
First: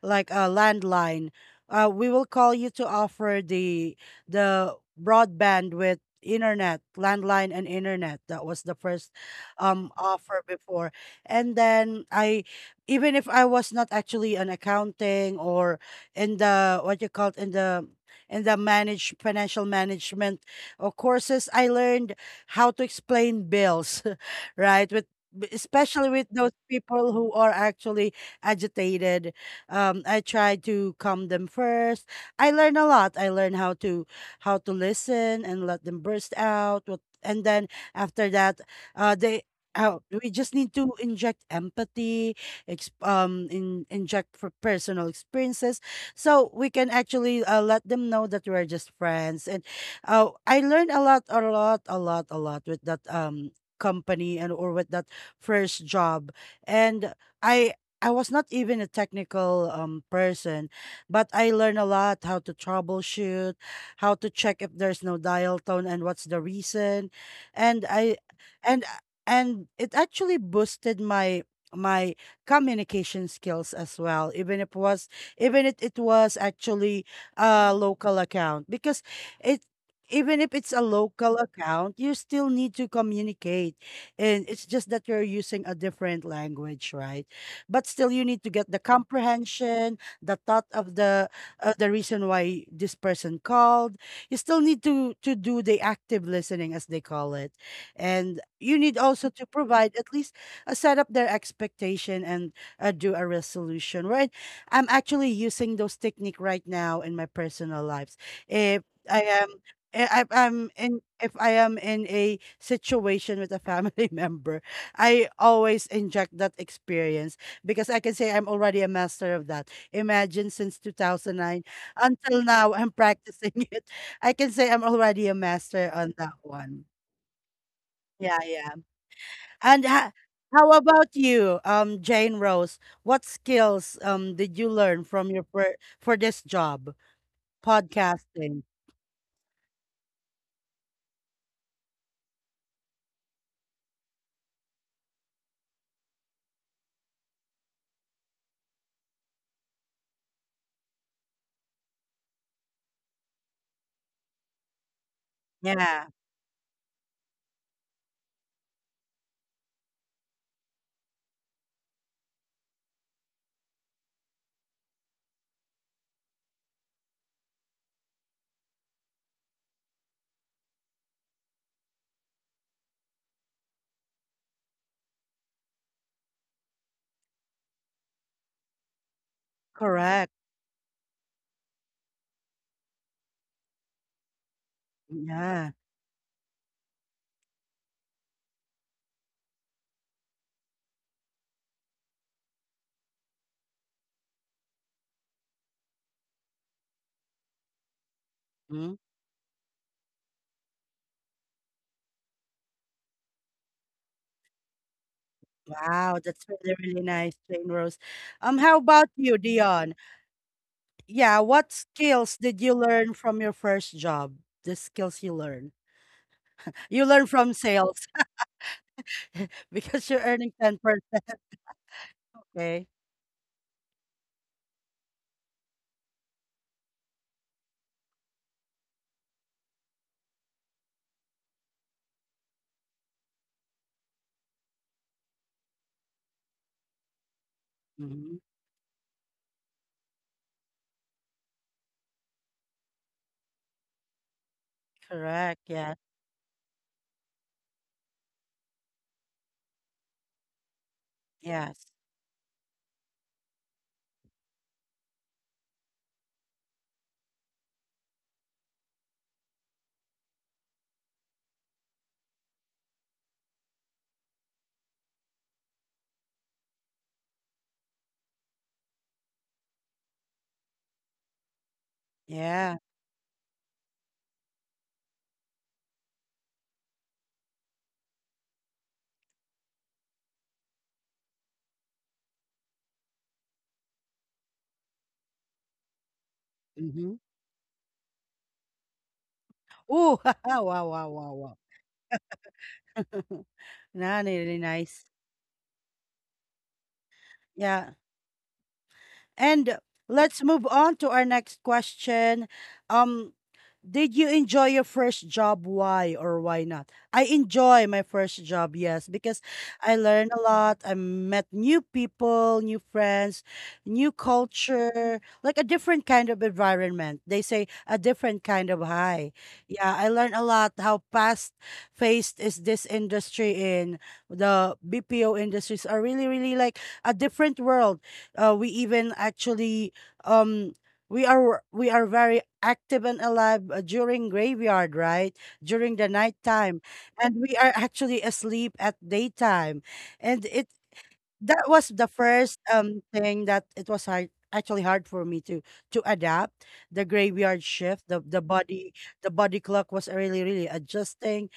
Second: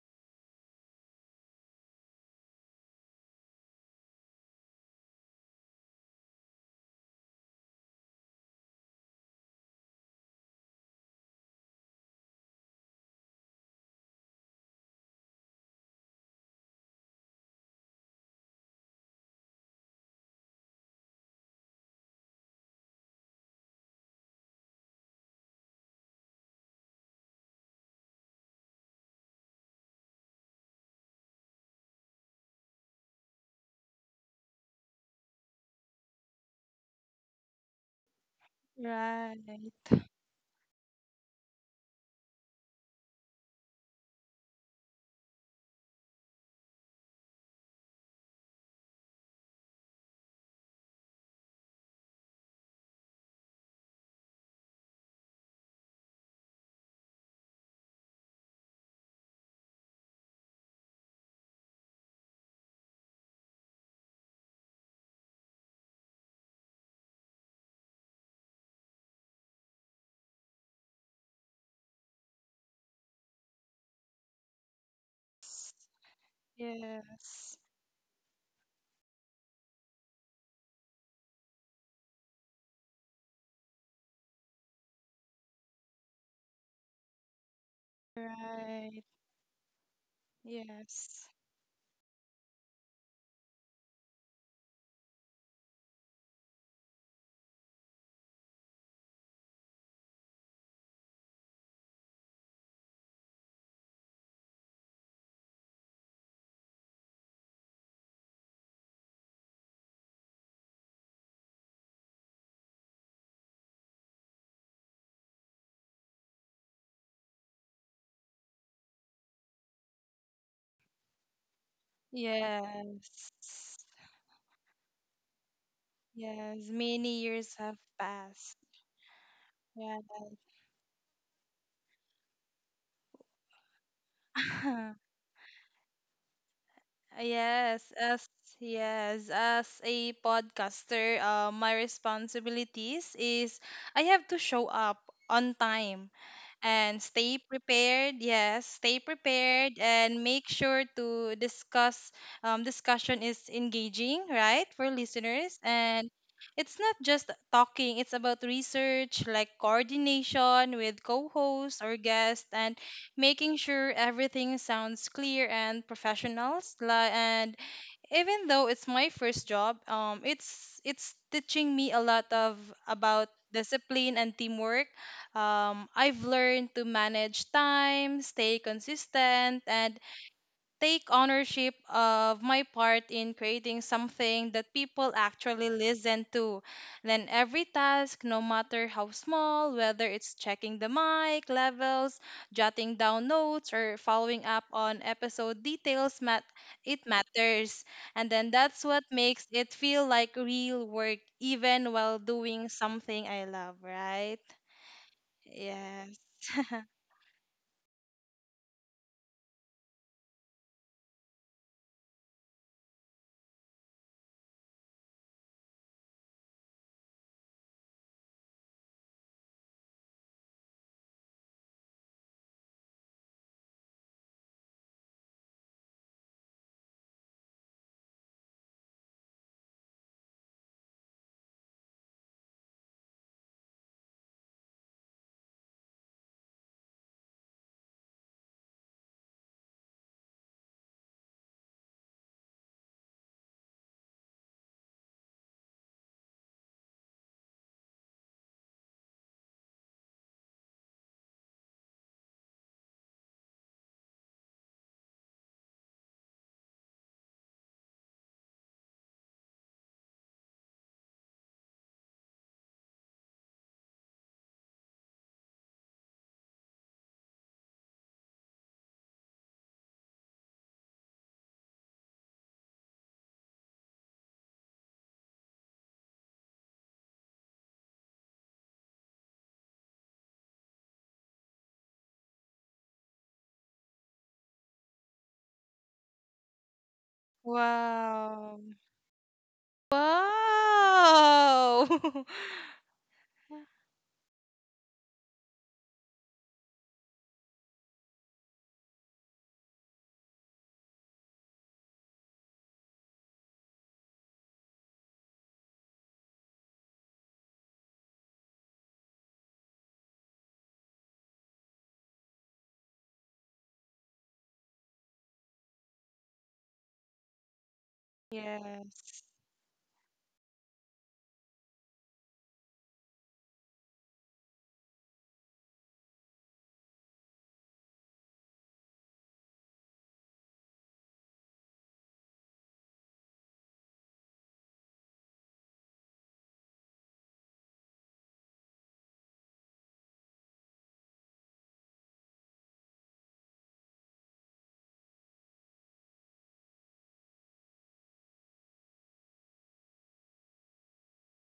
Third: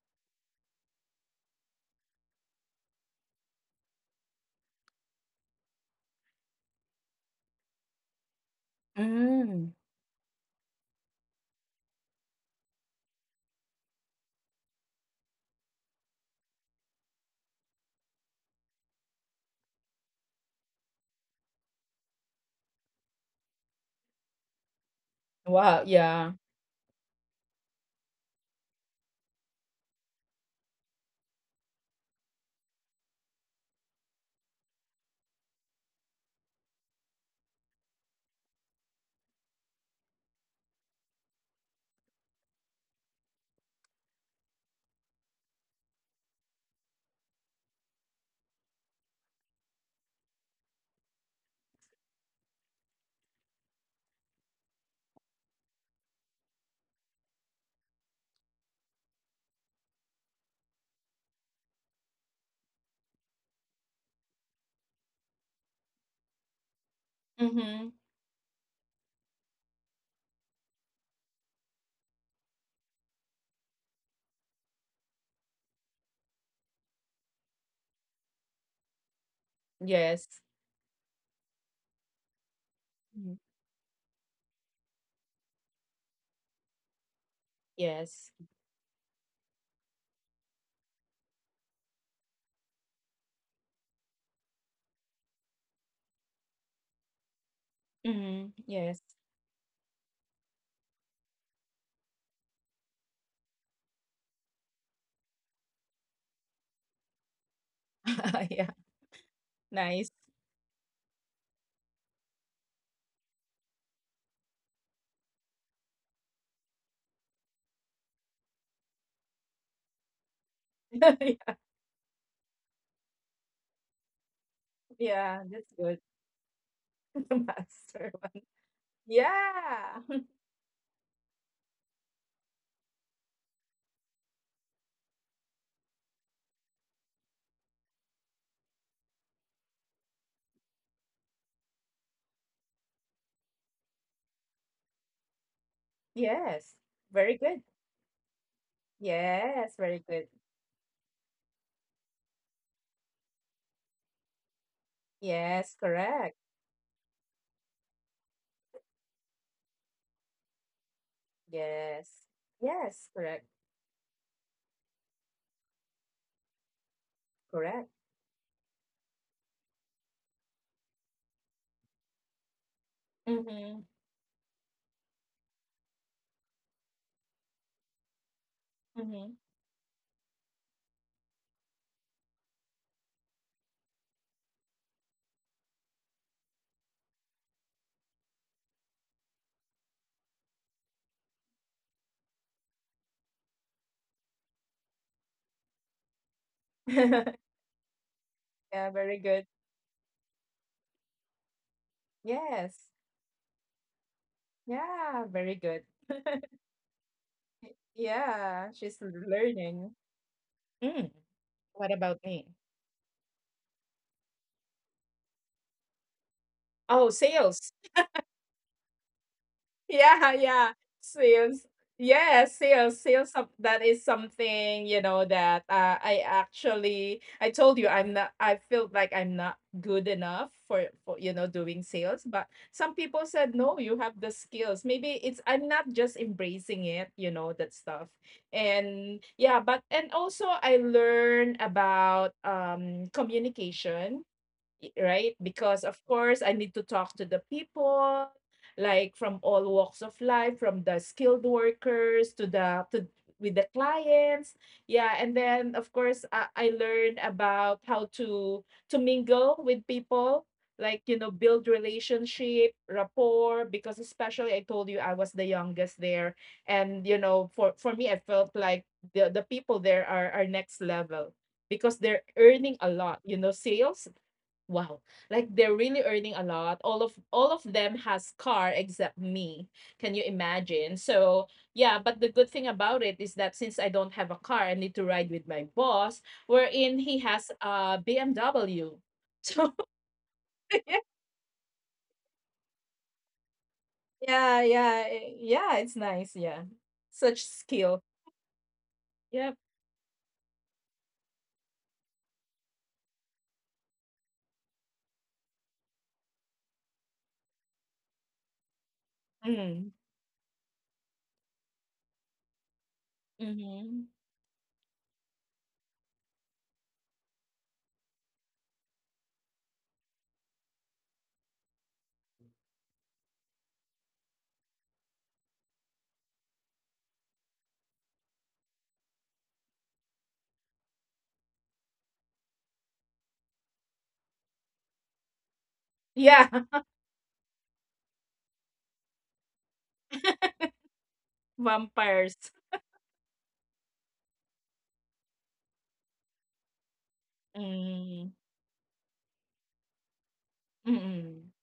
like a landline, uh, we will call you to offer the the broadband with internet, landline and internet. That was the first
mm.
um offer before. And then I, even if I was not actually an accounting or in the what you call it, in the in the manage financial management or courses, I learned how to explain bills, (laughs) right? With b-
Wow,
especially with
yeah.
those people who are actually agitated. Um, I try to calm them first. I learn a lot. I learn how to how to listen and let them burst out. What and then after that, uh,
Right.
they. Uh, we just need to inject empathy, ex- um, in, inject for personal experiences, so we can actually uh, let them know that we're just friends. And uh, I learned a lot, a lot, a lot, a lot with that um company, and or with that first job. And I I was not even a technical um person, but I learned a lot how to troubleshoot, how to check if there's no dial tone and what's the reason. And
Mhm.
I and and it actually boosted my my communication skills as well, even if it was even if it was actually
Yes.
a local account. Because it,
Yes.
even if it's a local account, you still need to
Mhm.
communicate, and it's just that you're using a different language, right? But still, you
Yes.
need to get the
Right.
comprehension, the thought of
Yes.
the uh, the reason why this person called. You still need to to do the active listening, as they call it, and
Mhm.
you need
Yes.
also to provide at least a set up their expectation and uh, do a resolution. Right? I'm actually using those technique right now in my personal lives.
(laughs) Yeah,
If I eh,
nice.
I I'm in if I am in a situation with a family (laughs) member, I always inject that experience because I can say I'm already a master of that. Imagine since
(laughs) Yeah,
two thousand nine until now, I'm
Yes.
practicing (laughs) it. I can say I'm already a
yeah, that's
master
good.
on that
Yes,
one.
(laughs)
many
The
years have
master
Yeah,
one.
passed.
yeah. And
Yeah.
Yeah.
ha-
(laughs)
how about you, um, Jane Rose? What skills um did you learn
(laughs)
from your per- for this job,
Yes, as
podcasting?
yes, as a podcaster, uh, my responsibilities is I have to show up on time
Yes.
and
Very
stay
good.
prepared, yes, stay
Yes,
prepared
very
and
good.
make sure to discuss um, discussion is engaging, right, for listeners,
Yes,
Yeah,
and
correct.
it's not just talking, it's about research, like coordination with co-hosts or
Yes.
guests, and
Yes, correct.
making sure everything sounds clear and professional. And
Correct.
even though it's my first job, um it's it's teaching me a lot of about
Mhm.
discipline and teamwork. Um, I've learned to manage time, stay
Mhm.
consistent, and
correct.
take ownership of my part in creating something that people actually
Yeah.
listen to. Then every task, no matter how small, whether it's checking the mic levels, jotting down notes, or following up on episode details, mat- it
(laughs)
matters. And then that's
Yeah,
Mm.
what
very good.
makes it feel like real work, even while doing
Yes.
something I love, right?
Yeah, very good.
Yes.
Wow, that's really,
(laughs)
really nice, Jane
Y-
Rose. Um,
Yeah,
how
she's
about you,
learning.
Dion?
Mm.
Yeah, what
What about
skills
me?
did you learn from your first job? The skills you learn. You
Oh,
learn from
sales. (laughs)
sales (laughs) because you're
Yeah,
earning
yeah.
ten percent.
Sales. Yes,
Okay.
sales. Sales some- that is something, you know, that uh, I actually I told you I'm not, I feel like I'm not good enough for, for you know, doing sales, but some people said, no, you have the skills. Maybe it's I'm not just embracing it, you know, that stuff.
Hmm.
And yeah, but and also I learned about um communication, right?
Correct.
Because of
Yeah.
course I need to talk to the people like from all walks of life, from the skilled
Yes.
workers to the to with the clients. Yeah, and then of course I, I learned about how to to mingle with people, like you know, build relationship, rapport, because especially I told you I was the youngest there, and you know, for for me I felt like the the people there are are next level because they're earning
Yeah.
a lot, you know, sales. Wow. Like they're really earning a lot. All of all of them has car except me. Can you imagine? So, yeah, but the good thing about it is that since I don't have a car, I need to ride with my boss, wherein he
Mm-hmm.
has a
Wow.
B M W. (laughs) So,
Ooh, (laughs) wow, wow, wow, wow.
Wow. (laughs)
(laughs) Nah,
yeah,
really
yeah, yeah,
nice.
eh, yeah, it's nice, yeah. Such
Yeah.
skill. Yep.
And let's move on to our next question. Um, Did you enjoy your first job? Why or why not? I enjoy my first job, yes, because
Mm.
I learned a lot. I met new people, new friends,
Mm-hmm.
new culture, like a different kind of environment. They say a different kind of
Yes,
high. Yeah, I learned a lot how fast faced is this industry in the B P O industries are really, really like a different world. Uh, we even actually um we are we are very active and alive uh, during graveyard, right, during the
Yeah,
nighttime, and we are actually asleep at daytime. And it
(laughs)
That was the
vampires.
first um thing that it was hard, actually hard for me to to adapt the graveyard shift. the
Mm.
the body the body clock was really really
Mm-mm.
adjusting.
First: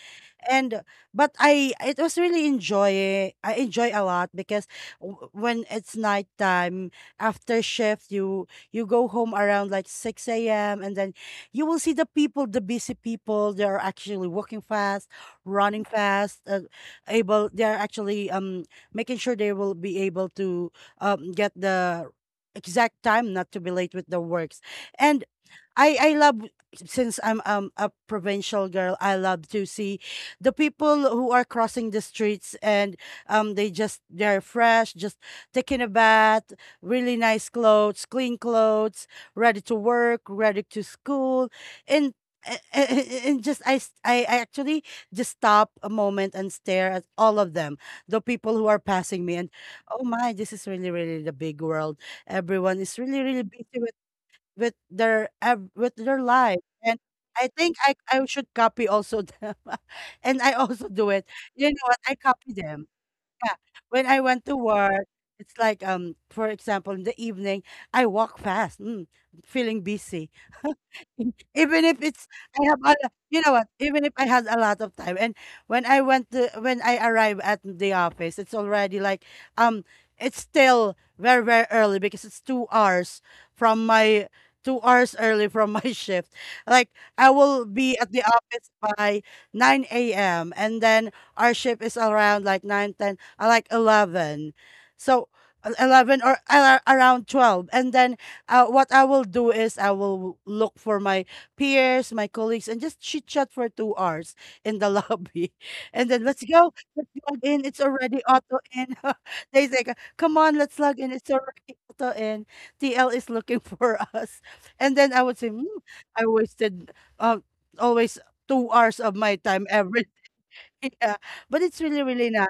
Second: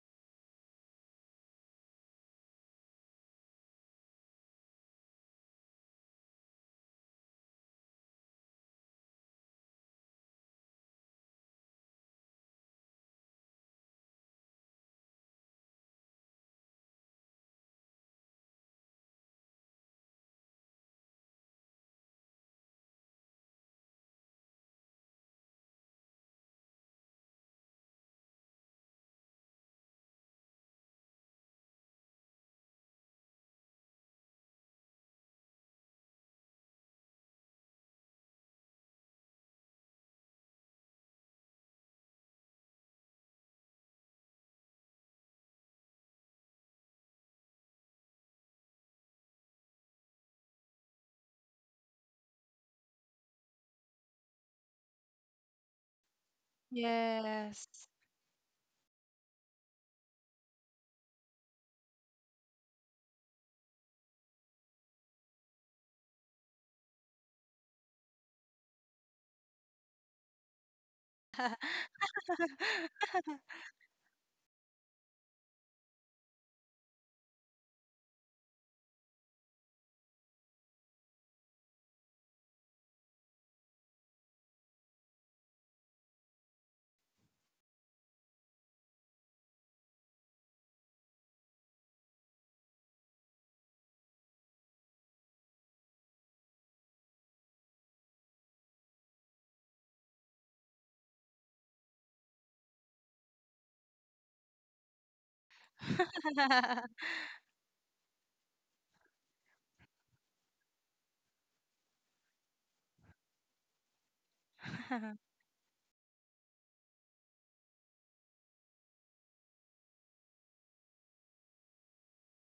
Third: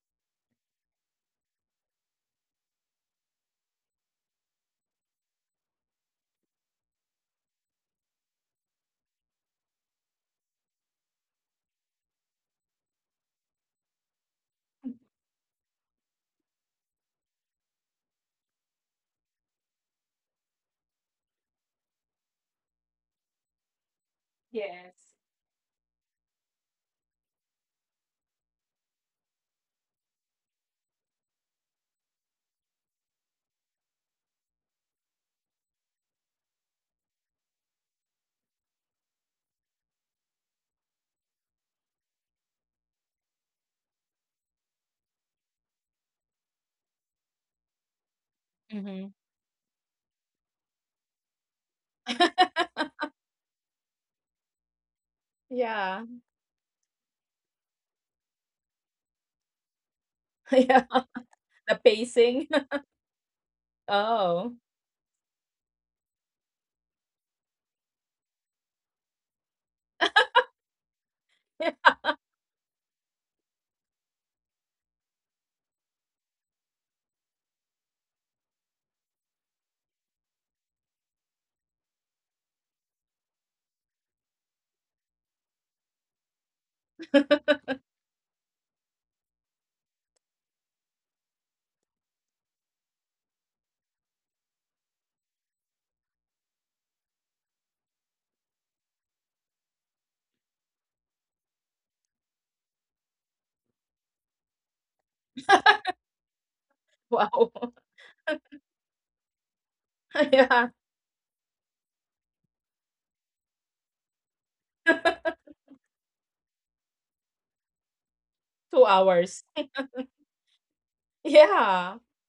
And uh, but I it was really enjoy I enjoy a lot because w- when it's nighttime, after shift, you you go home around like six a m, and then you will see the people, the busy people, they are actually walking fast, running fast, uh, able they are actually um making sure they will be able to um get the exact time, not to be late with the works.
Yes.
And I I love, since I'm um a provincial girl, I love to see the people who are crossing the streets, and um they just they're fresh, just taking a bath, really nice clothes, clean clothes, ready to work, ready to school, and. A- a- a- And just I, s- I I actually just stop a moment and stare at all of them, the people who are
Mm-hmm.
passing me, and oh my, this is really really the big world. Everyone is really really busy with their ev- with
Yeah.
their life. And I think
yes.
i i should copy also them. (laughs) And I
(laughs)
also
Yeah.
do it. You know what?
The
I copy
pacing.
them. Yeah, when I went to
Oh.
work, it's like, um for example, in the evening, I walk fast, mm, feeling busy, (laughs) even
(laughs)
if
(laughs)
it's, I have a, lo- you know what, even if I had a lot of time, and when I went to when I arrive at the office, it's already like um it's still very very early, because it's two hours from my two hours early from my (laughs) shift. Like, I will be at the office by nine a m, and then our shift is around like nine ten, uh, like eleven, so uh, eleven or uh, around twelve. And then uh, what I will do is I will look for my peers, my colleagues, and just chit chat for two hours in the (laughs) lobby. And then let's go, let's log in.
Wow.
It's already auto in. (laughs) They say, come
(laughs)
on, let's
Yeah.
log in. It's already auto in. T L is looking (laughs) for us. And then I would say,
(laughs)
"Hmm, I wasted um, always two hours
two
of my
hours.
time every day." (laughs) Yeah. But it's really,
Yeah.
really nice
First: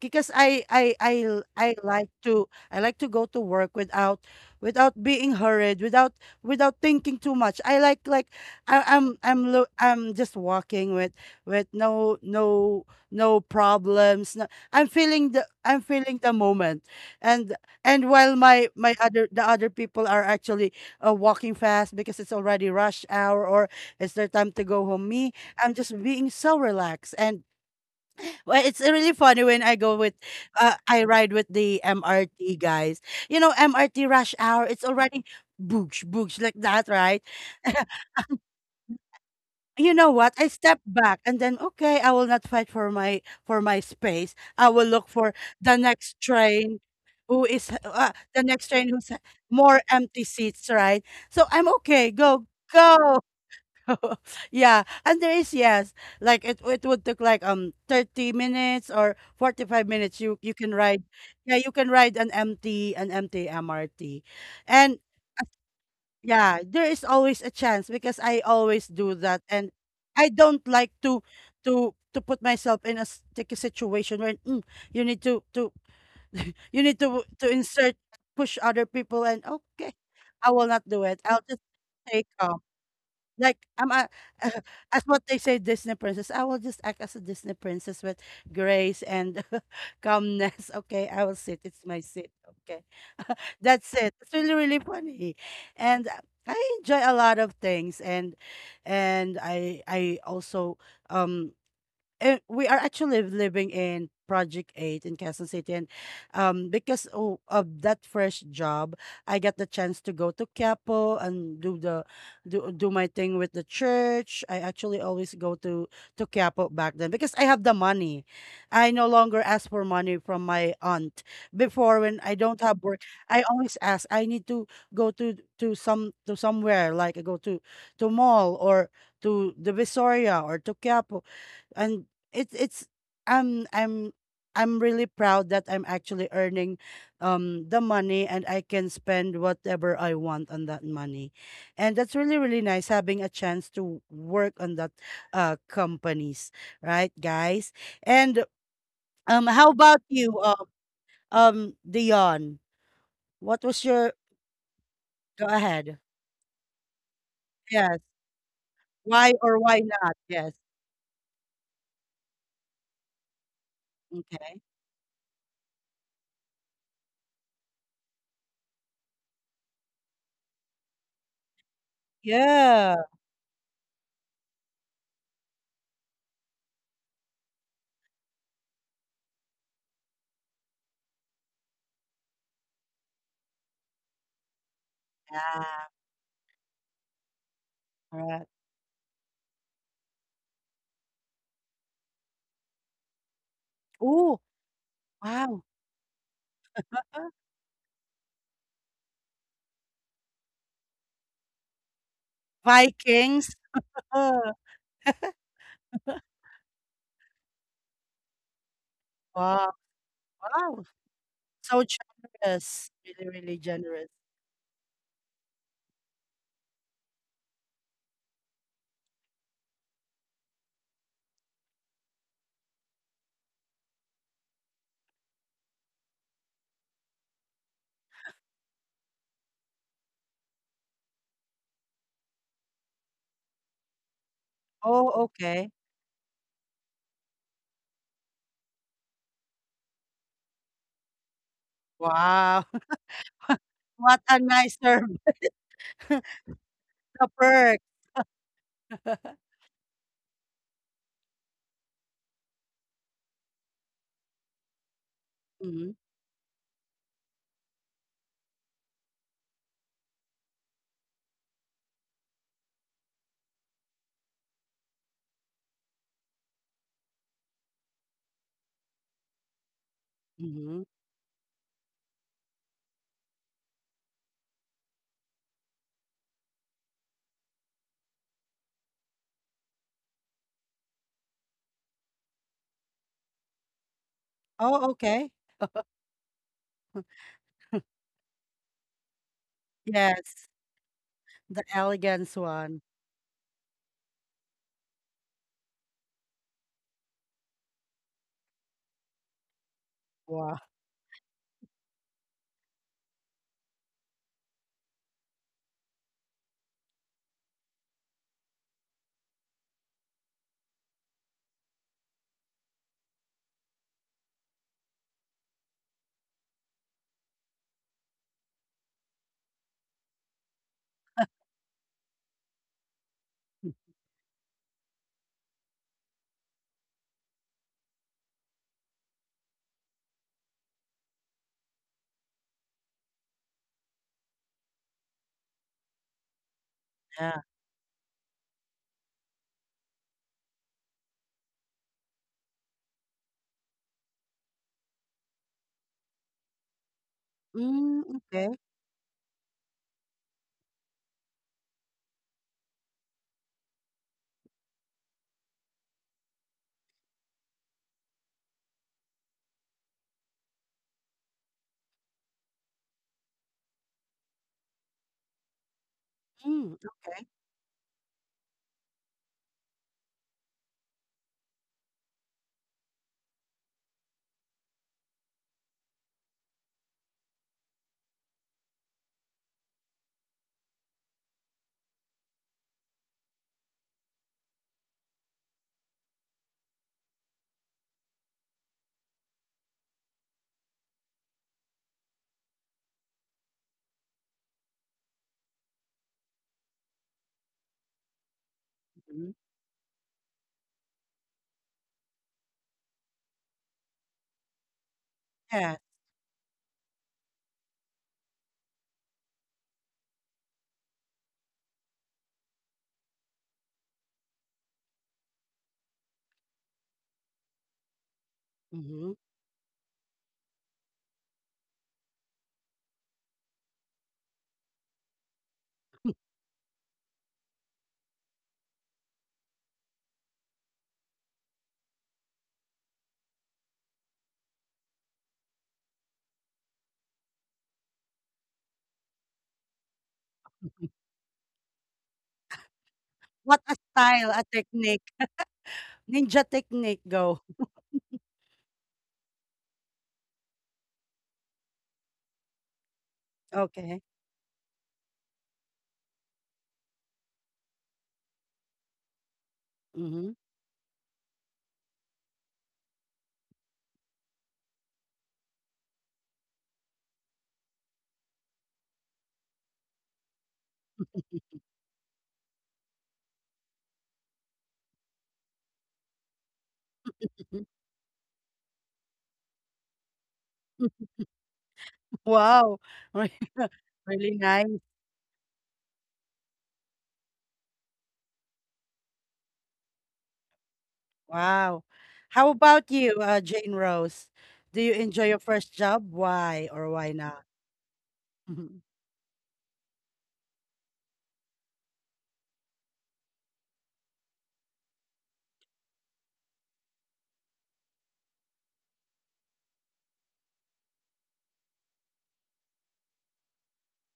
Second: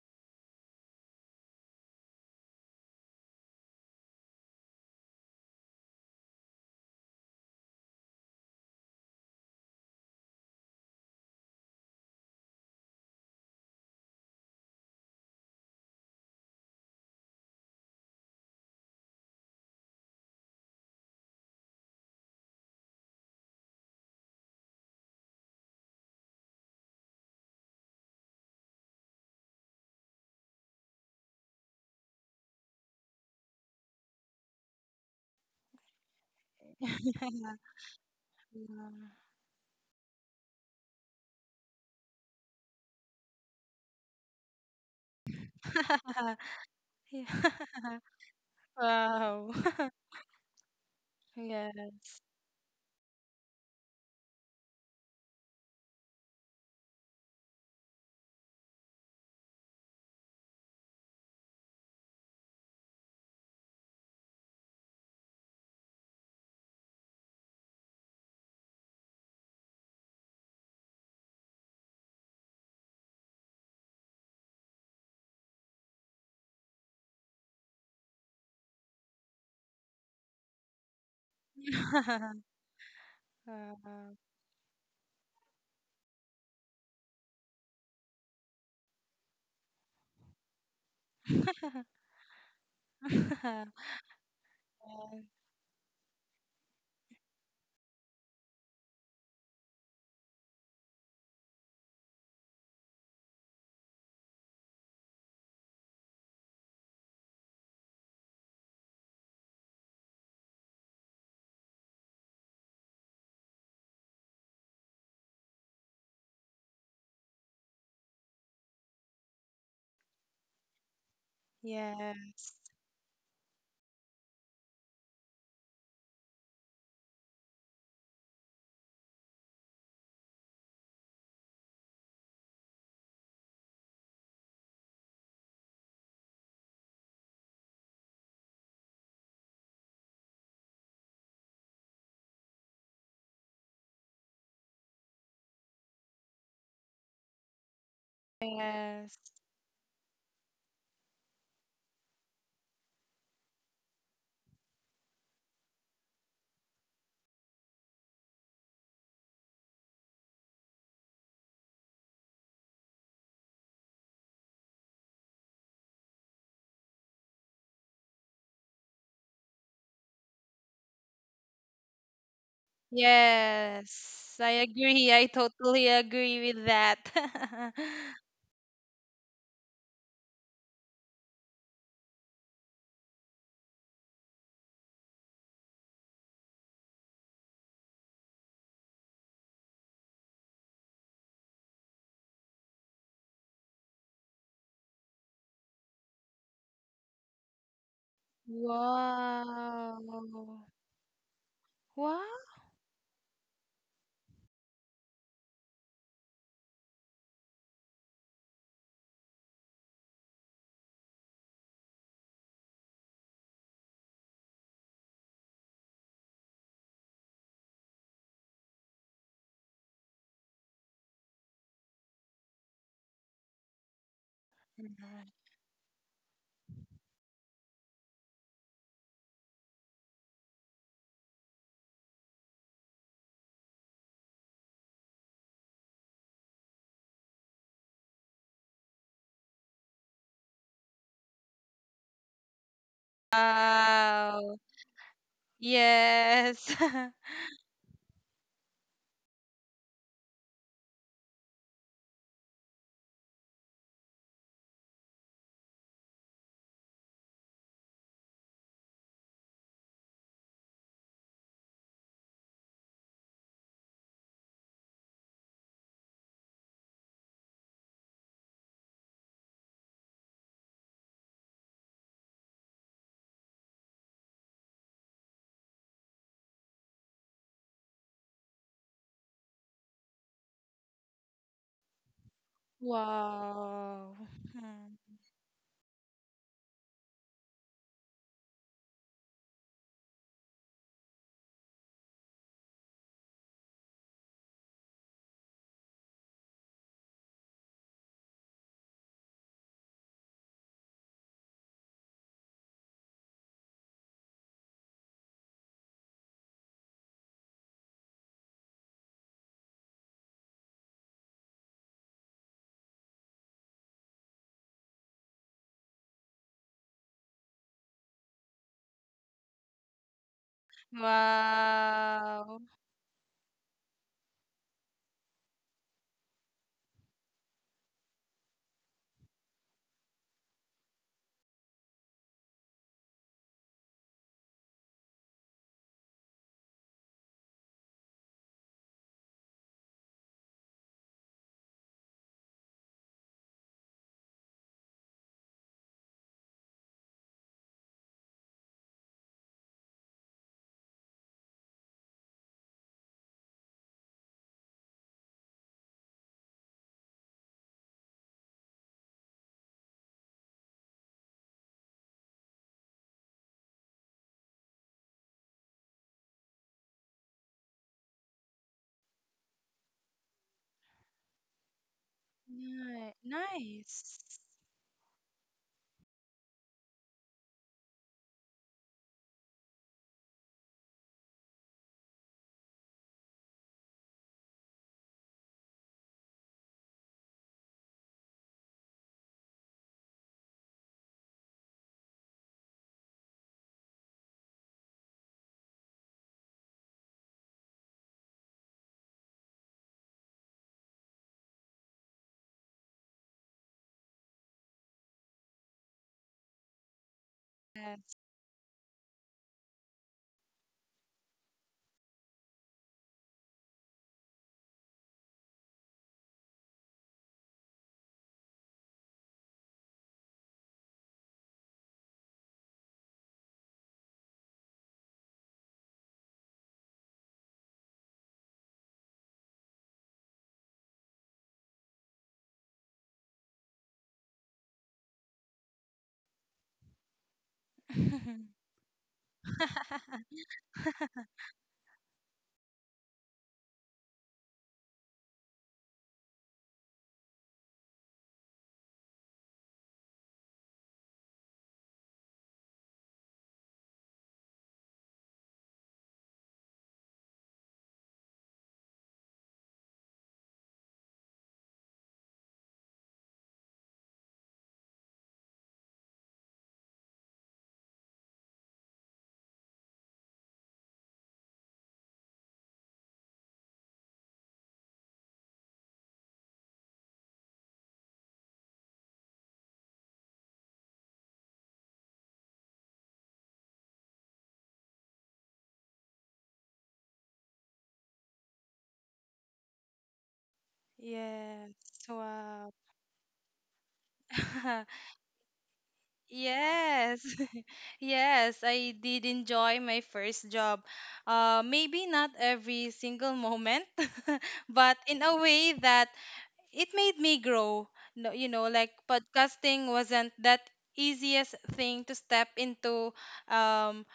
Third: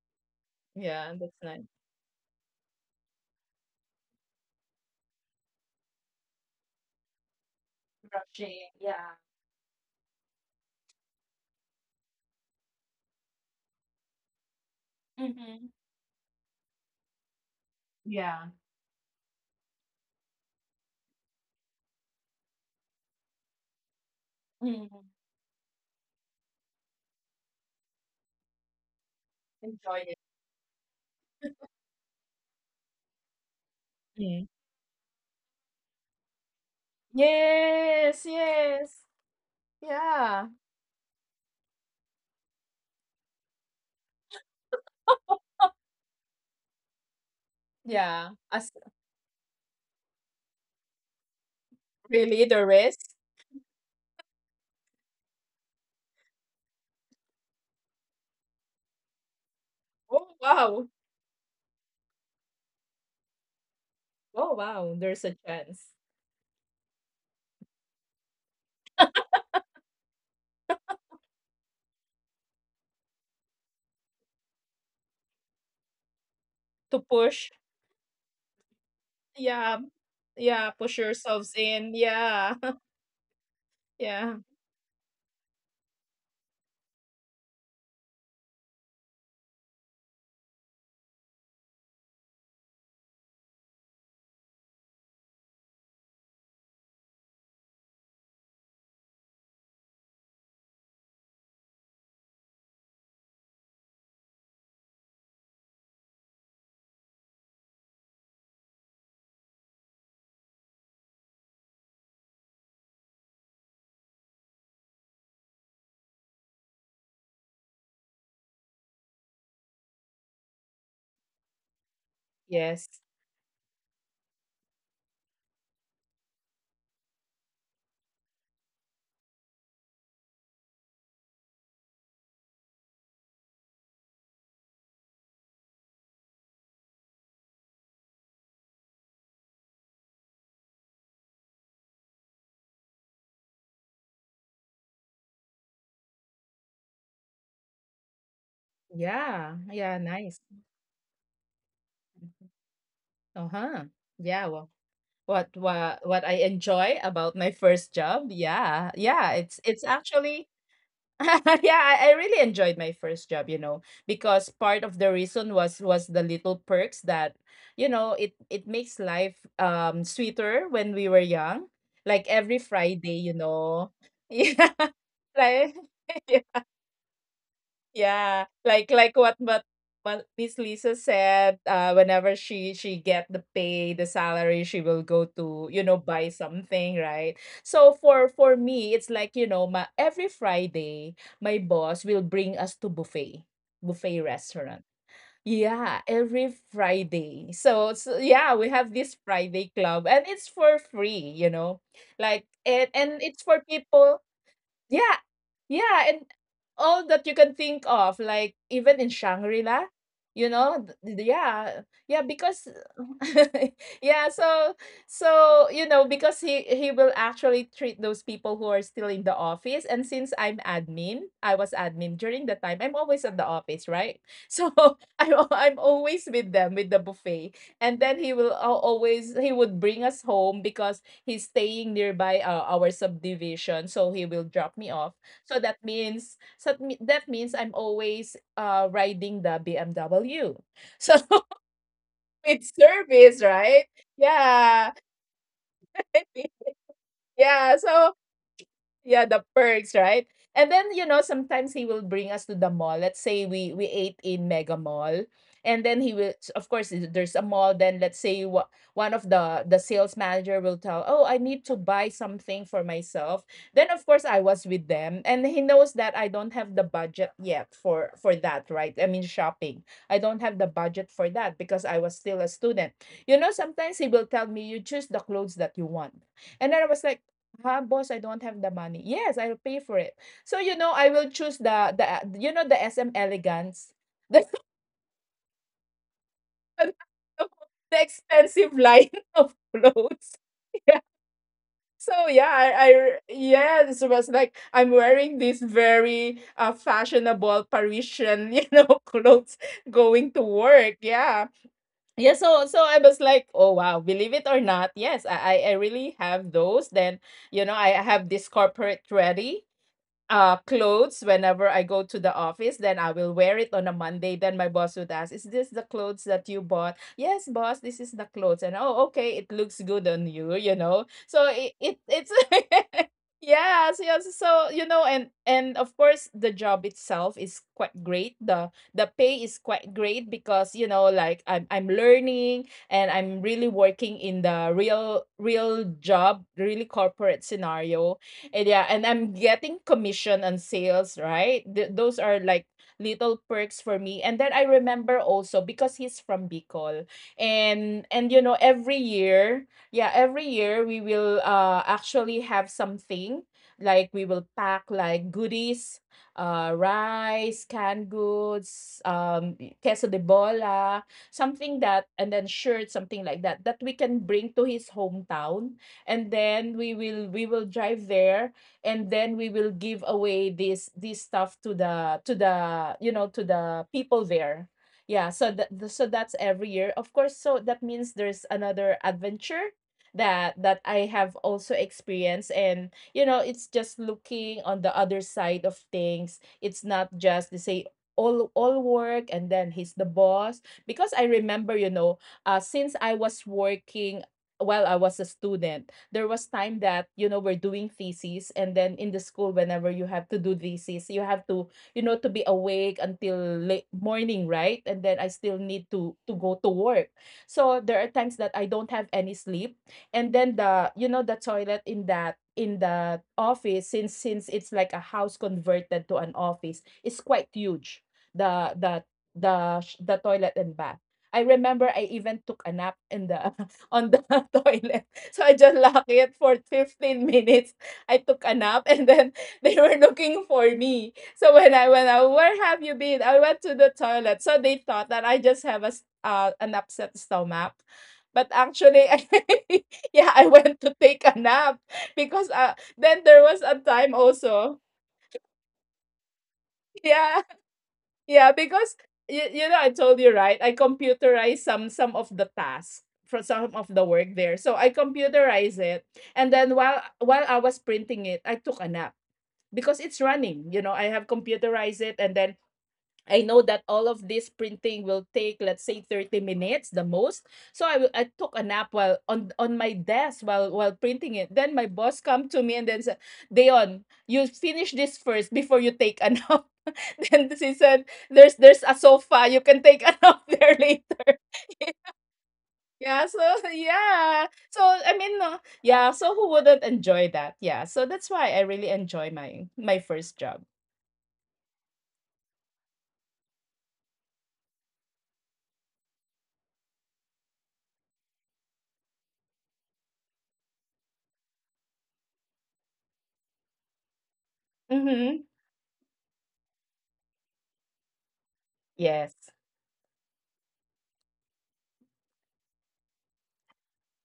because I I
Yeah, that's
I
nice.
I like to I like to go to work without without being hurried, without without thinking too much. I like like
Rushing,
I,
yeah.
I'm I'm lo- I'm just walking with with no no no problems. No, I'm feeling the
Mhm.
I'm feeling the moment, and and while
Yeah.
my my other the other people are actually uh, walking fast because it's already rush hour, or it's their time to go home.
Mhm.
Me, I'm just being so relaxed. And well, it's really funny when I
Enjoy
go
it.
with, uh, I ride with the M R T guys. You know, M R T rush
Mm.
hour, it's already boosh, boosh like that, right?
Yeah. (laughs) Yeah. (laughs)
(laughs)
Yes, yes.
You know what?
Yeah.
I step back, and then, okay, I will not fight for my for my space. I will look for the next train,
Wow.
who is
(laughs)
uh,
Yeah.
the
As
next train who's more empty seats, right? So I'm okay.
Yes.
really
Go,
the risk?
go. (laughs) Yeah, and there is yes, like it it would take like um thirty minutes or forty five minutes.
Oh,
You you can
wow.
ride, yeah, you can ride an M T an M T M R T,
Oh, wow.
and
There's a
uh,
chance
yeah, there is always a chance because I always do that, and I don't like to to to put myself in a sticky situation where mm, you need to to (laughs) you
to
need to
push.
to insert push other people and
Yeah.
okay, I
Yeah,
will not
push
do it. I'll
yourselves
just
in.
take
(laughs)
Yeah.
um
(laughs)
like I'm a,
Wow.
Yeah.
(laughs) as what they say, Disney princess. I will just act as a Disney princess with grace and (laughs) calmness. Okay, I will sit. It's my seat. Okay, (laughs) that's
(laughs)
it. It's really really funny, and uh, I enjoy a lot of things, and and I I also um uh, we are actually living in Project eight in Quezon City and um because o- of that fresh job I got the chance to go to Quiapo and do the do, do my thing with the church. I actually always go to to Quiapo back then because I have the money. I no longer ask for money from my aunt. Before,
Yeah.
when I don't have
Yes.
work, I always ask. I need to go to to some to somewhere, like I go to to mall or to the Visoria or to Quiapo. And it's it's um i'm i'm really proud that I'm actually earning um the money, and I can spend whatever I want on that money. And that's really really nice having a chance to work on that uh companies, right guys? And
Yes.
um
Yeah.
how
Yeah,
about
nice.
you, um um Dion? What
Uh-huh.
was your,
Yeah, well, What
go
wa
ahead.
what I enjoy about my first
Yes,
job? Yeah, yeah,
why
it's
or
it's
why not?
actually
Yes.
(laughs) yeah, I I really enjoyed my first job, you know, because
Okay.
part of the reason was was the little perks that, you know, it it makes life um sweeter when we were young. Like every
Yeah.
Friday, you know. (laughs)
Yes. I
Yeah.
agree. I
Like
totally
(laughs)
agree with that. (laughs)
yeah, like like what but what Miss Lisa said, uh, whenever she she get the pay, the salary, she will go to, you
Yeah.
know, buy something, right? So
All
for for
right.
me, it's like, you know, my every Friday, my boss will bring us to buffet, buffet
Oh,
restaurant.
wow.
Yeah, every Friday. So, so yeah, we have this Friday club, and it's
Wow.
for free, you know,
What?
like and and it's for
Vikings.
people.
Oh.
Yeah. Yeah, and all that you can think of, like even in Shangri-La,
Wow,
you know, th-
wow.
th- yeah,
So
yeah, because
generous. Really,
(laughs)
really generous.
yeah, so so you know, because he he will actually treat those people who are still in the office, and since I'm admin, I was admin during the time. I'm always at the office, right? (laughs) So I'm al- I'm always with them with the buffet, and then he will al- always he would bring us home because he's staying nearby uh, our subdivision, so he will drop me off,
Oh,
so that
okay.
means, so that me- that means I'm always uh riding the BMW. So (laughs) it's
Wow.
service,
(laughs)
right?
What a
Wow.
Yeah,
nice term. (laughs) The
Yes. (laughs)
(laughs) yeah,
perk.
so yeah, the
(laughs)
perks, right? And then, you know, sometimes he will bring us to the mall. Let's say we we ate in Mega Mall. And then
Mm-hmm.
he will of course i- there's a mall, then let's say wha- one of the the sales manager will tell, "Oh, I need to buy something for myself." Then of course I was with them and he knows that I don't have the budget yet for for that, right? I mean shopping. I don't have the
Hmm.
budget for that because I was still a student. You know, sometimes he will tell me, "You choose the clothes that you want." And then I was like, "Huh, boss, I don't have the money." "Yes, I'll pay for it." So, you know, I will choose the the uh, you know, the S M Elegance, (laughs)
Wow.
the
Oh,
Mhm.
okay.
the
(laughs)
expensive line of clothes. (laughs)
Yes.
Yeah.
The
So yeah,
elegance
I
one.
I yeah, this was like I'm wearing this very uh, fashionable Parisian, (laughs) you know, clothes going to
Wow.
work. Yeah. Yeah, so so I was like, oh wow, believe it or not, yes, I I I really have those. Then you know, I have this corporate ready uh clothes whenever I go to the office. Then I will wear it on a Monday. Then my boss would ask, "Is this the clothes that you bought?" "Yes, boss, this is the clothes." And, oh, okay, it looks good on you, you know. So it, it it's
Wow.
(laughs) yeah, so, yeah, so so, you know, and and of course the job itself is quite great. The the pay is quite great because you know, like I'm I'm learning and I'm really working in the real real job, really corporate
Yeah.
scenario, and yeah, and I'm getting commission on sales, right? Th- those are like little perks for me. And then I remember also because he's from Bicol, and
Mm,
and you know
okay.
every year, yeah, every year we will uh actually have something like we will pack like goodies. Uh, rice, canned goods, um, queso de bola, something that, and then shirts, something like that, that we can bring to his hometown, and then
Mm,
we will
okay.
we will drive there, and then we will give away this this stuff to the to the you know,
Ni-
to the people
Nice.
there. Yeah, so that, so that's every year, of course, so that means there's another adventure that that I have also experienced, and you know, it's just looking on the other side of things. It's not just, they say, all all work, and then he's the boss. Because I remember, you know, uh, since I was working while I was a student, there was time that, you know, we're doing theses, and then in the
Hmm.
school, whenever you have to do theses, you have to, you know, to be awake until late morning, right? And then I still need
Yeah.
to to go to work. So there are
Yes.
times that I don't have any sleep, and then the you know the toilet in that, in the office, since since it's like a house converted to an office, it's quite huge, the the
Mm-hmm.
the sh- the toilet and bath. I remember I even took a nap in the (laughs) on the (laughs) toilet. So I just locked it for fifteen minutes. I took a nap, and then (laughs) they were looking for me. So when I went out, where have you been? I went to the toilet. So they thought that I just have a s- uh, an upset stomach. But
(laughs)
actually, (laughs) I, yeah, I went to take a nap because uh, then there was a
What a
time
style, a
also.
technique. (laughs) Ninja technique.
Yeah,
Go.
yeah, because you, you know I told you, right? I computerize some some of the tasks for some of the
Okay.
work there. So I computerize it, and then while while I was printing it, I took a nap because it's
Mm-hmm.
running. You know, I have computerized it, and then I know that all of this printing will take, let's say, thirty minutes the most. So I, will- I took a nap while on, on my desk while while printing it. Then my boss come to me and then said, "Deon, you finish this first before you take a nap." (laughs) Then she
(laughs)
said, "There's there's a sofa, you can take a nap (laughs) there later."
Wow.
Yeah, so (laughs)
(laughs)
yeah.
Really
So
nice.
I mean, no, yeah, so who wouldn't enjoy that? Yeah. So that's why I really enjoy my my first job.
Yes.
Wow. How
Wow.
about you, uh, Jane Rose? Do you
(laughs)
enjoy your first job? Why or why
Yes.
not?
(laughs) Yes, I
(laughs)
did enjoy my first job. Uh, maybe not every single moment, (laughs) but in
Mm-hmm.
a way that it made me grow. No, you know, like
Yes.
podcasting wasn't that easiest thing to step into. Um,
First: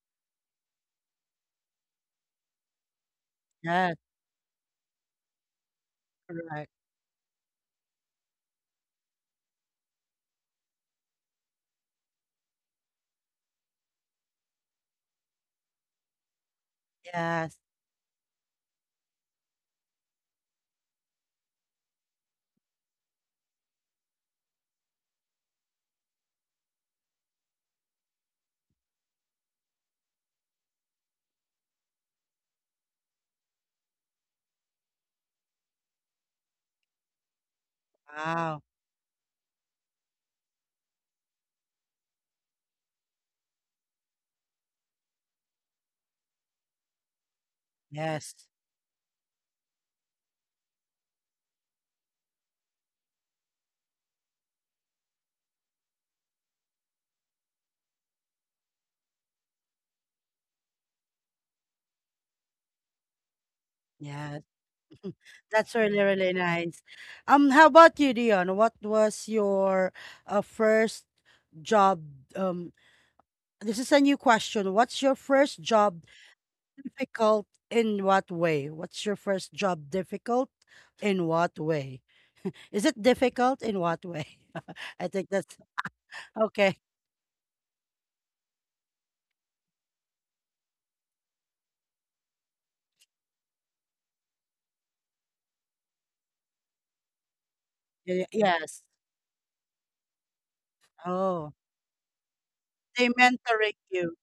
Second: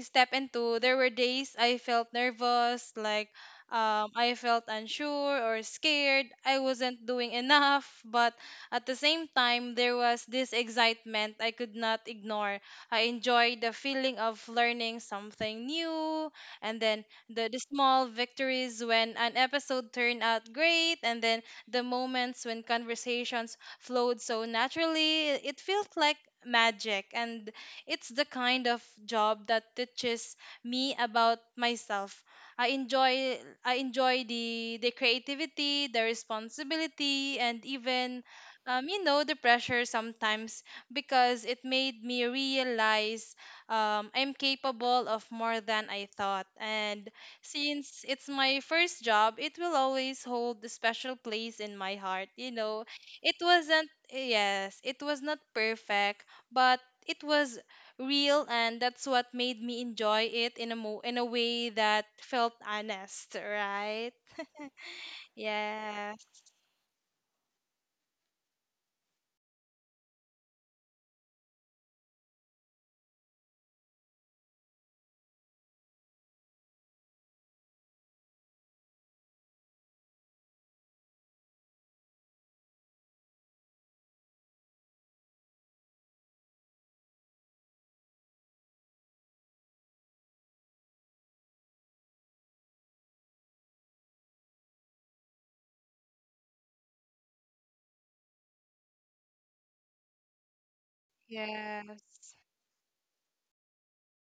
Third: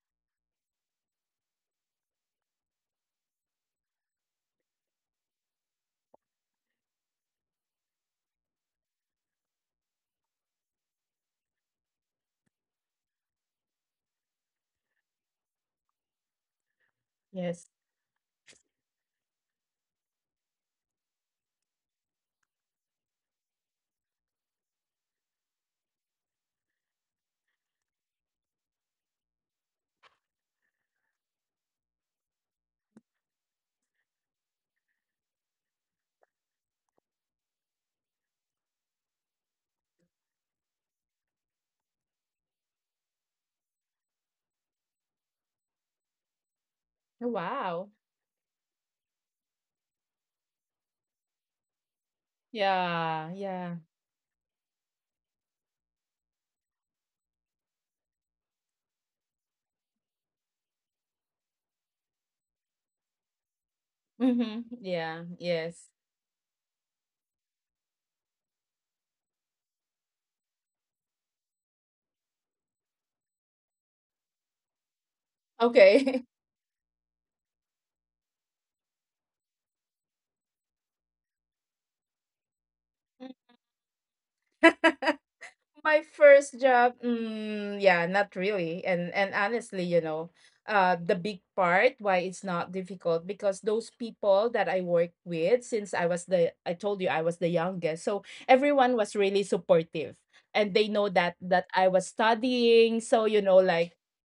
step into. There were days I felt nervous, like
Yes,
um, I felt unsure or scared. I
correct.
wasn't doing enough, but at the same time, there was this excitement I could not ignore. I enjoyed the feeling of learning something new, and then the,
Yes.
the
Yes.
small victories when an episode turned out great, and then the moments when conversations flowed so naturally, it felt like magic. And it's the kind of job that teaches me about myself. I enjoy I enjoy the the creativity, the responsibility, and even
Wow.
um, you know the pressure sometimes because it made me realize um, I'm capable of more than I thought. And
Oh, wow.
since it's
Yes.
my first job, it will always hold a special place in my heart. You know,
Yeah,
it
yeah.
wasn't, yes, it was not perfect, but it was real, and that's what made me enjoy it in a mo in a way that felt honest, right?
Yes.
Mm-hmm. Yeah,
That's
yes.
really,
Yes,
really nice. Um, how about you, Dion? What was your uh, first job? Um, this is a new question. What's your first job
Okay.
difficult in what way? What's your first job difficult in what way? (laughs) Is it difficult in what way? (laughs) I think that's
(laughs) My first
okay.
job, mm, yeah, not really. And and honestly, you know, uh, the big part why it's not difficult because those people that I work with, since I was the, I told you I was the youngest, so
Y yes.
everyone was really supportive, and they know that
Oh,
that I was
yes,
studying.
they
So you know,
mentoring
like
you.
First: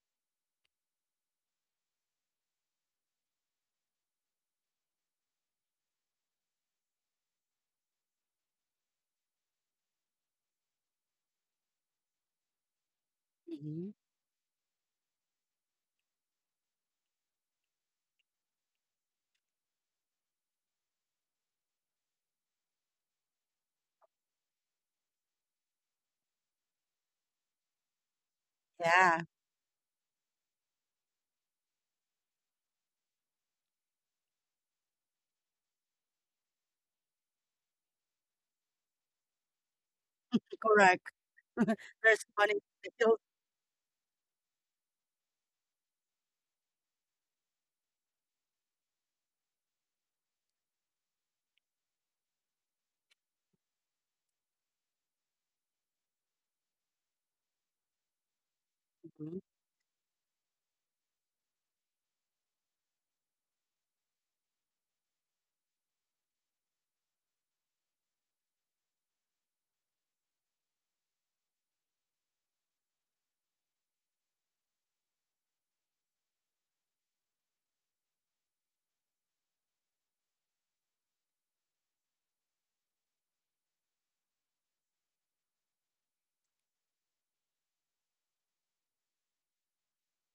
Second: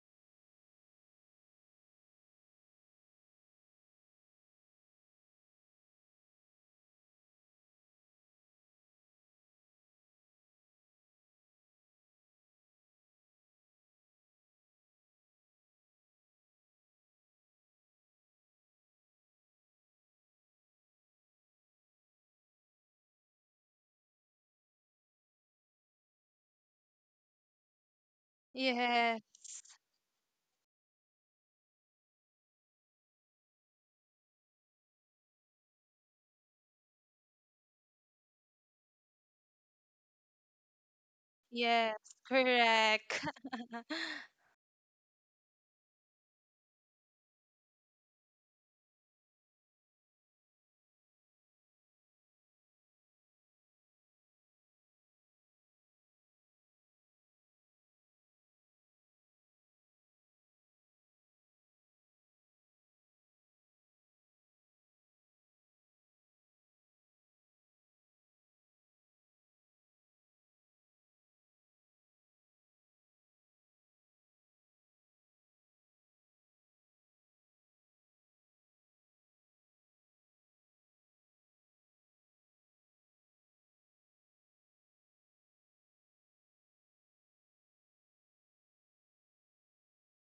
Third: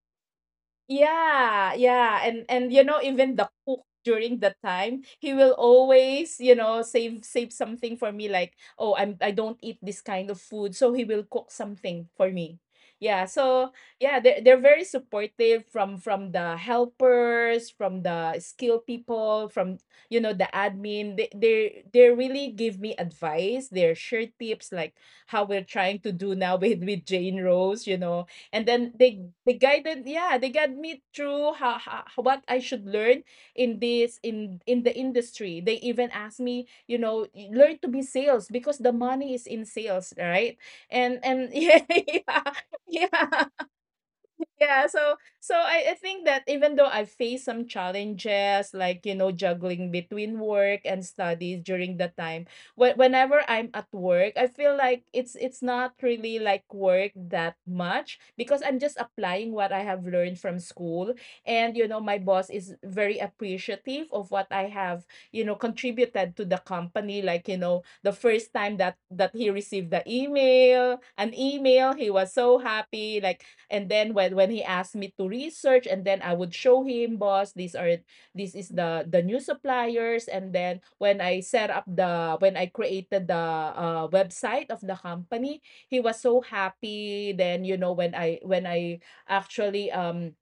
yeah, yeah, and and you know even the cook during the time he will always, you know, save save something for me like, oh I'm, I don't eat this kind of food, so he will cook something for me. Yeah, so
Mhm.
yeah, they're they're very supportive, from from the helpers, from the skilled people, from you know the admin. They they they really give me advice. They share tips like how we're trying to do now (laughs) with with Jane Rose. You know, and then they
Yeah,
they
yes,
guided, yeah, they guide me through how, how what I should learn in this in in the industry. They even asked me, you know, learn to be sales because the money is in sales, right?
correct.
And and (laughs)
(laughs)
yes,
There's
yeah,
money
yeah,
still.
correct.
yeah.
(laughs)
Yeah, so so I, I think that even though I've faced some challenges like, you know, juggling between work and studies during the time, when, whenever I'm at work I feel like it's it's not really like work that much because I'm just
Mhm.
applying what I have learned from school, and you know my boss is very appreciative of what I have, you know, contributed to the company. Like you know the first time that that he received the email, an email, he was so happy like, and then when when he asked me to research, and then I would show him, boss, these are, this is the the new suppliers, and then when I set up the, when I created the uh, website of the company, he was so happy. Then you know when I when I actually um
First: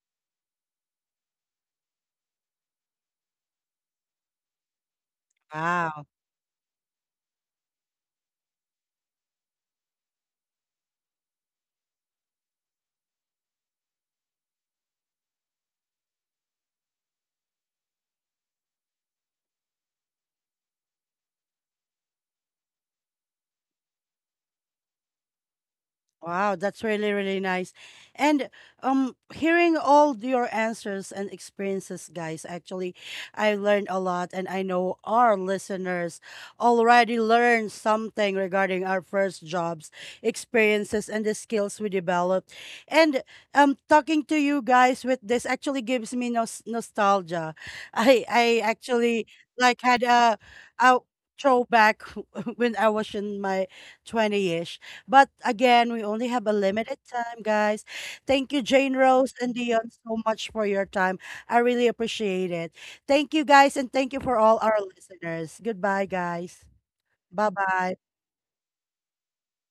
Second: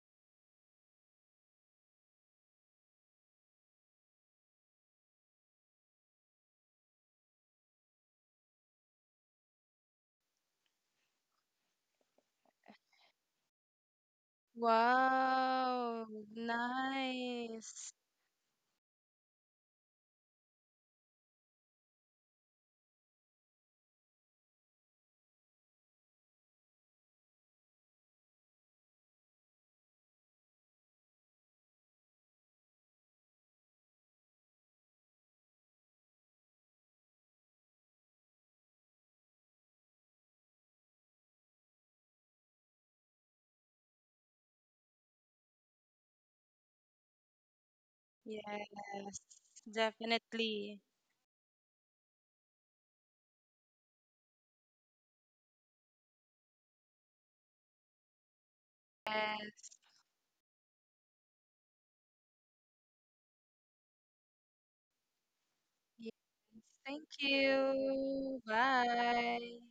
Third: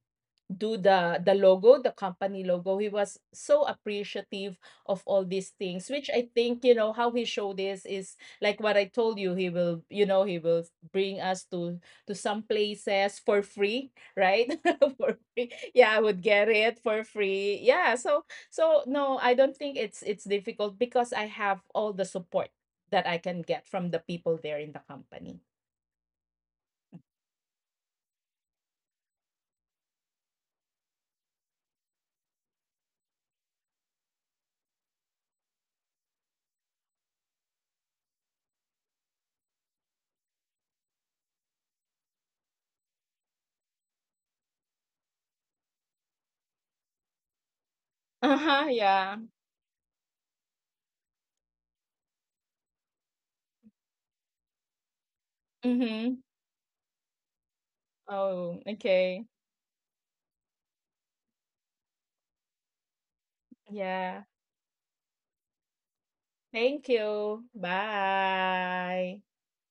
do the the logo, the company logo, he was so appreciative of all these things,
Wow.
which I think, you know, how he showed this is like what I told you, he will, you know, he will bring us to to some places for free, right? (laughs) For free. Yeah, I
Wow,
would get it for free. Yeah.
nice.
So so no, I don't think it's it's difficult because I have all the support that I can get from the people there in the company.
Wow, that's really, really nice. And um hearing all your answers and experiences, guys, actually I learned a lot, and I know our listeners already learned something regarding our first jobs, experiences, and the skills we developed. And um talking to you guys with this actually gives me nos- nostalgia. I
Yes,
I
Uh-huh, yeah.
actually like had a
definitely.
a throwback (laughs) when I was in my twentyish. But again, we
Mm-hmm.
only have a limited time, guys. Thank
Oh,
you, Jane
okay.
Rose and
Yes,
Dion, so much for your time. I really appreciate it. Thank you, guys, and thank you
Yeah.
for all our listeners. Goodbye,
yes.
guys.
Thank
Thank
you.
Bye bye.
you.
Bye.
Bye.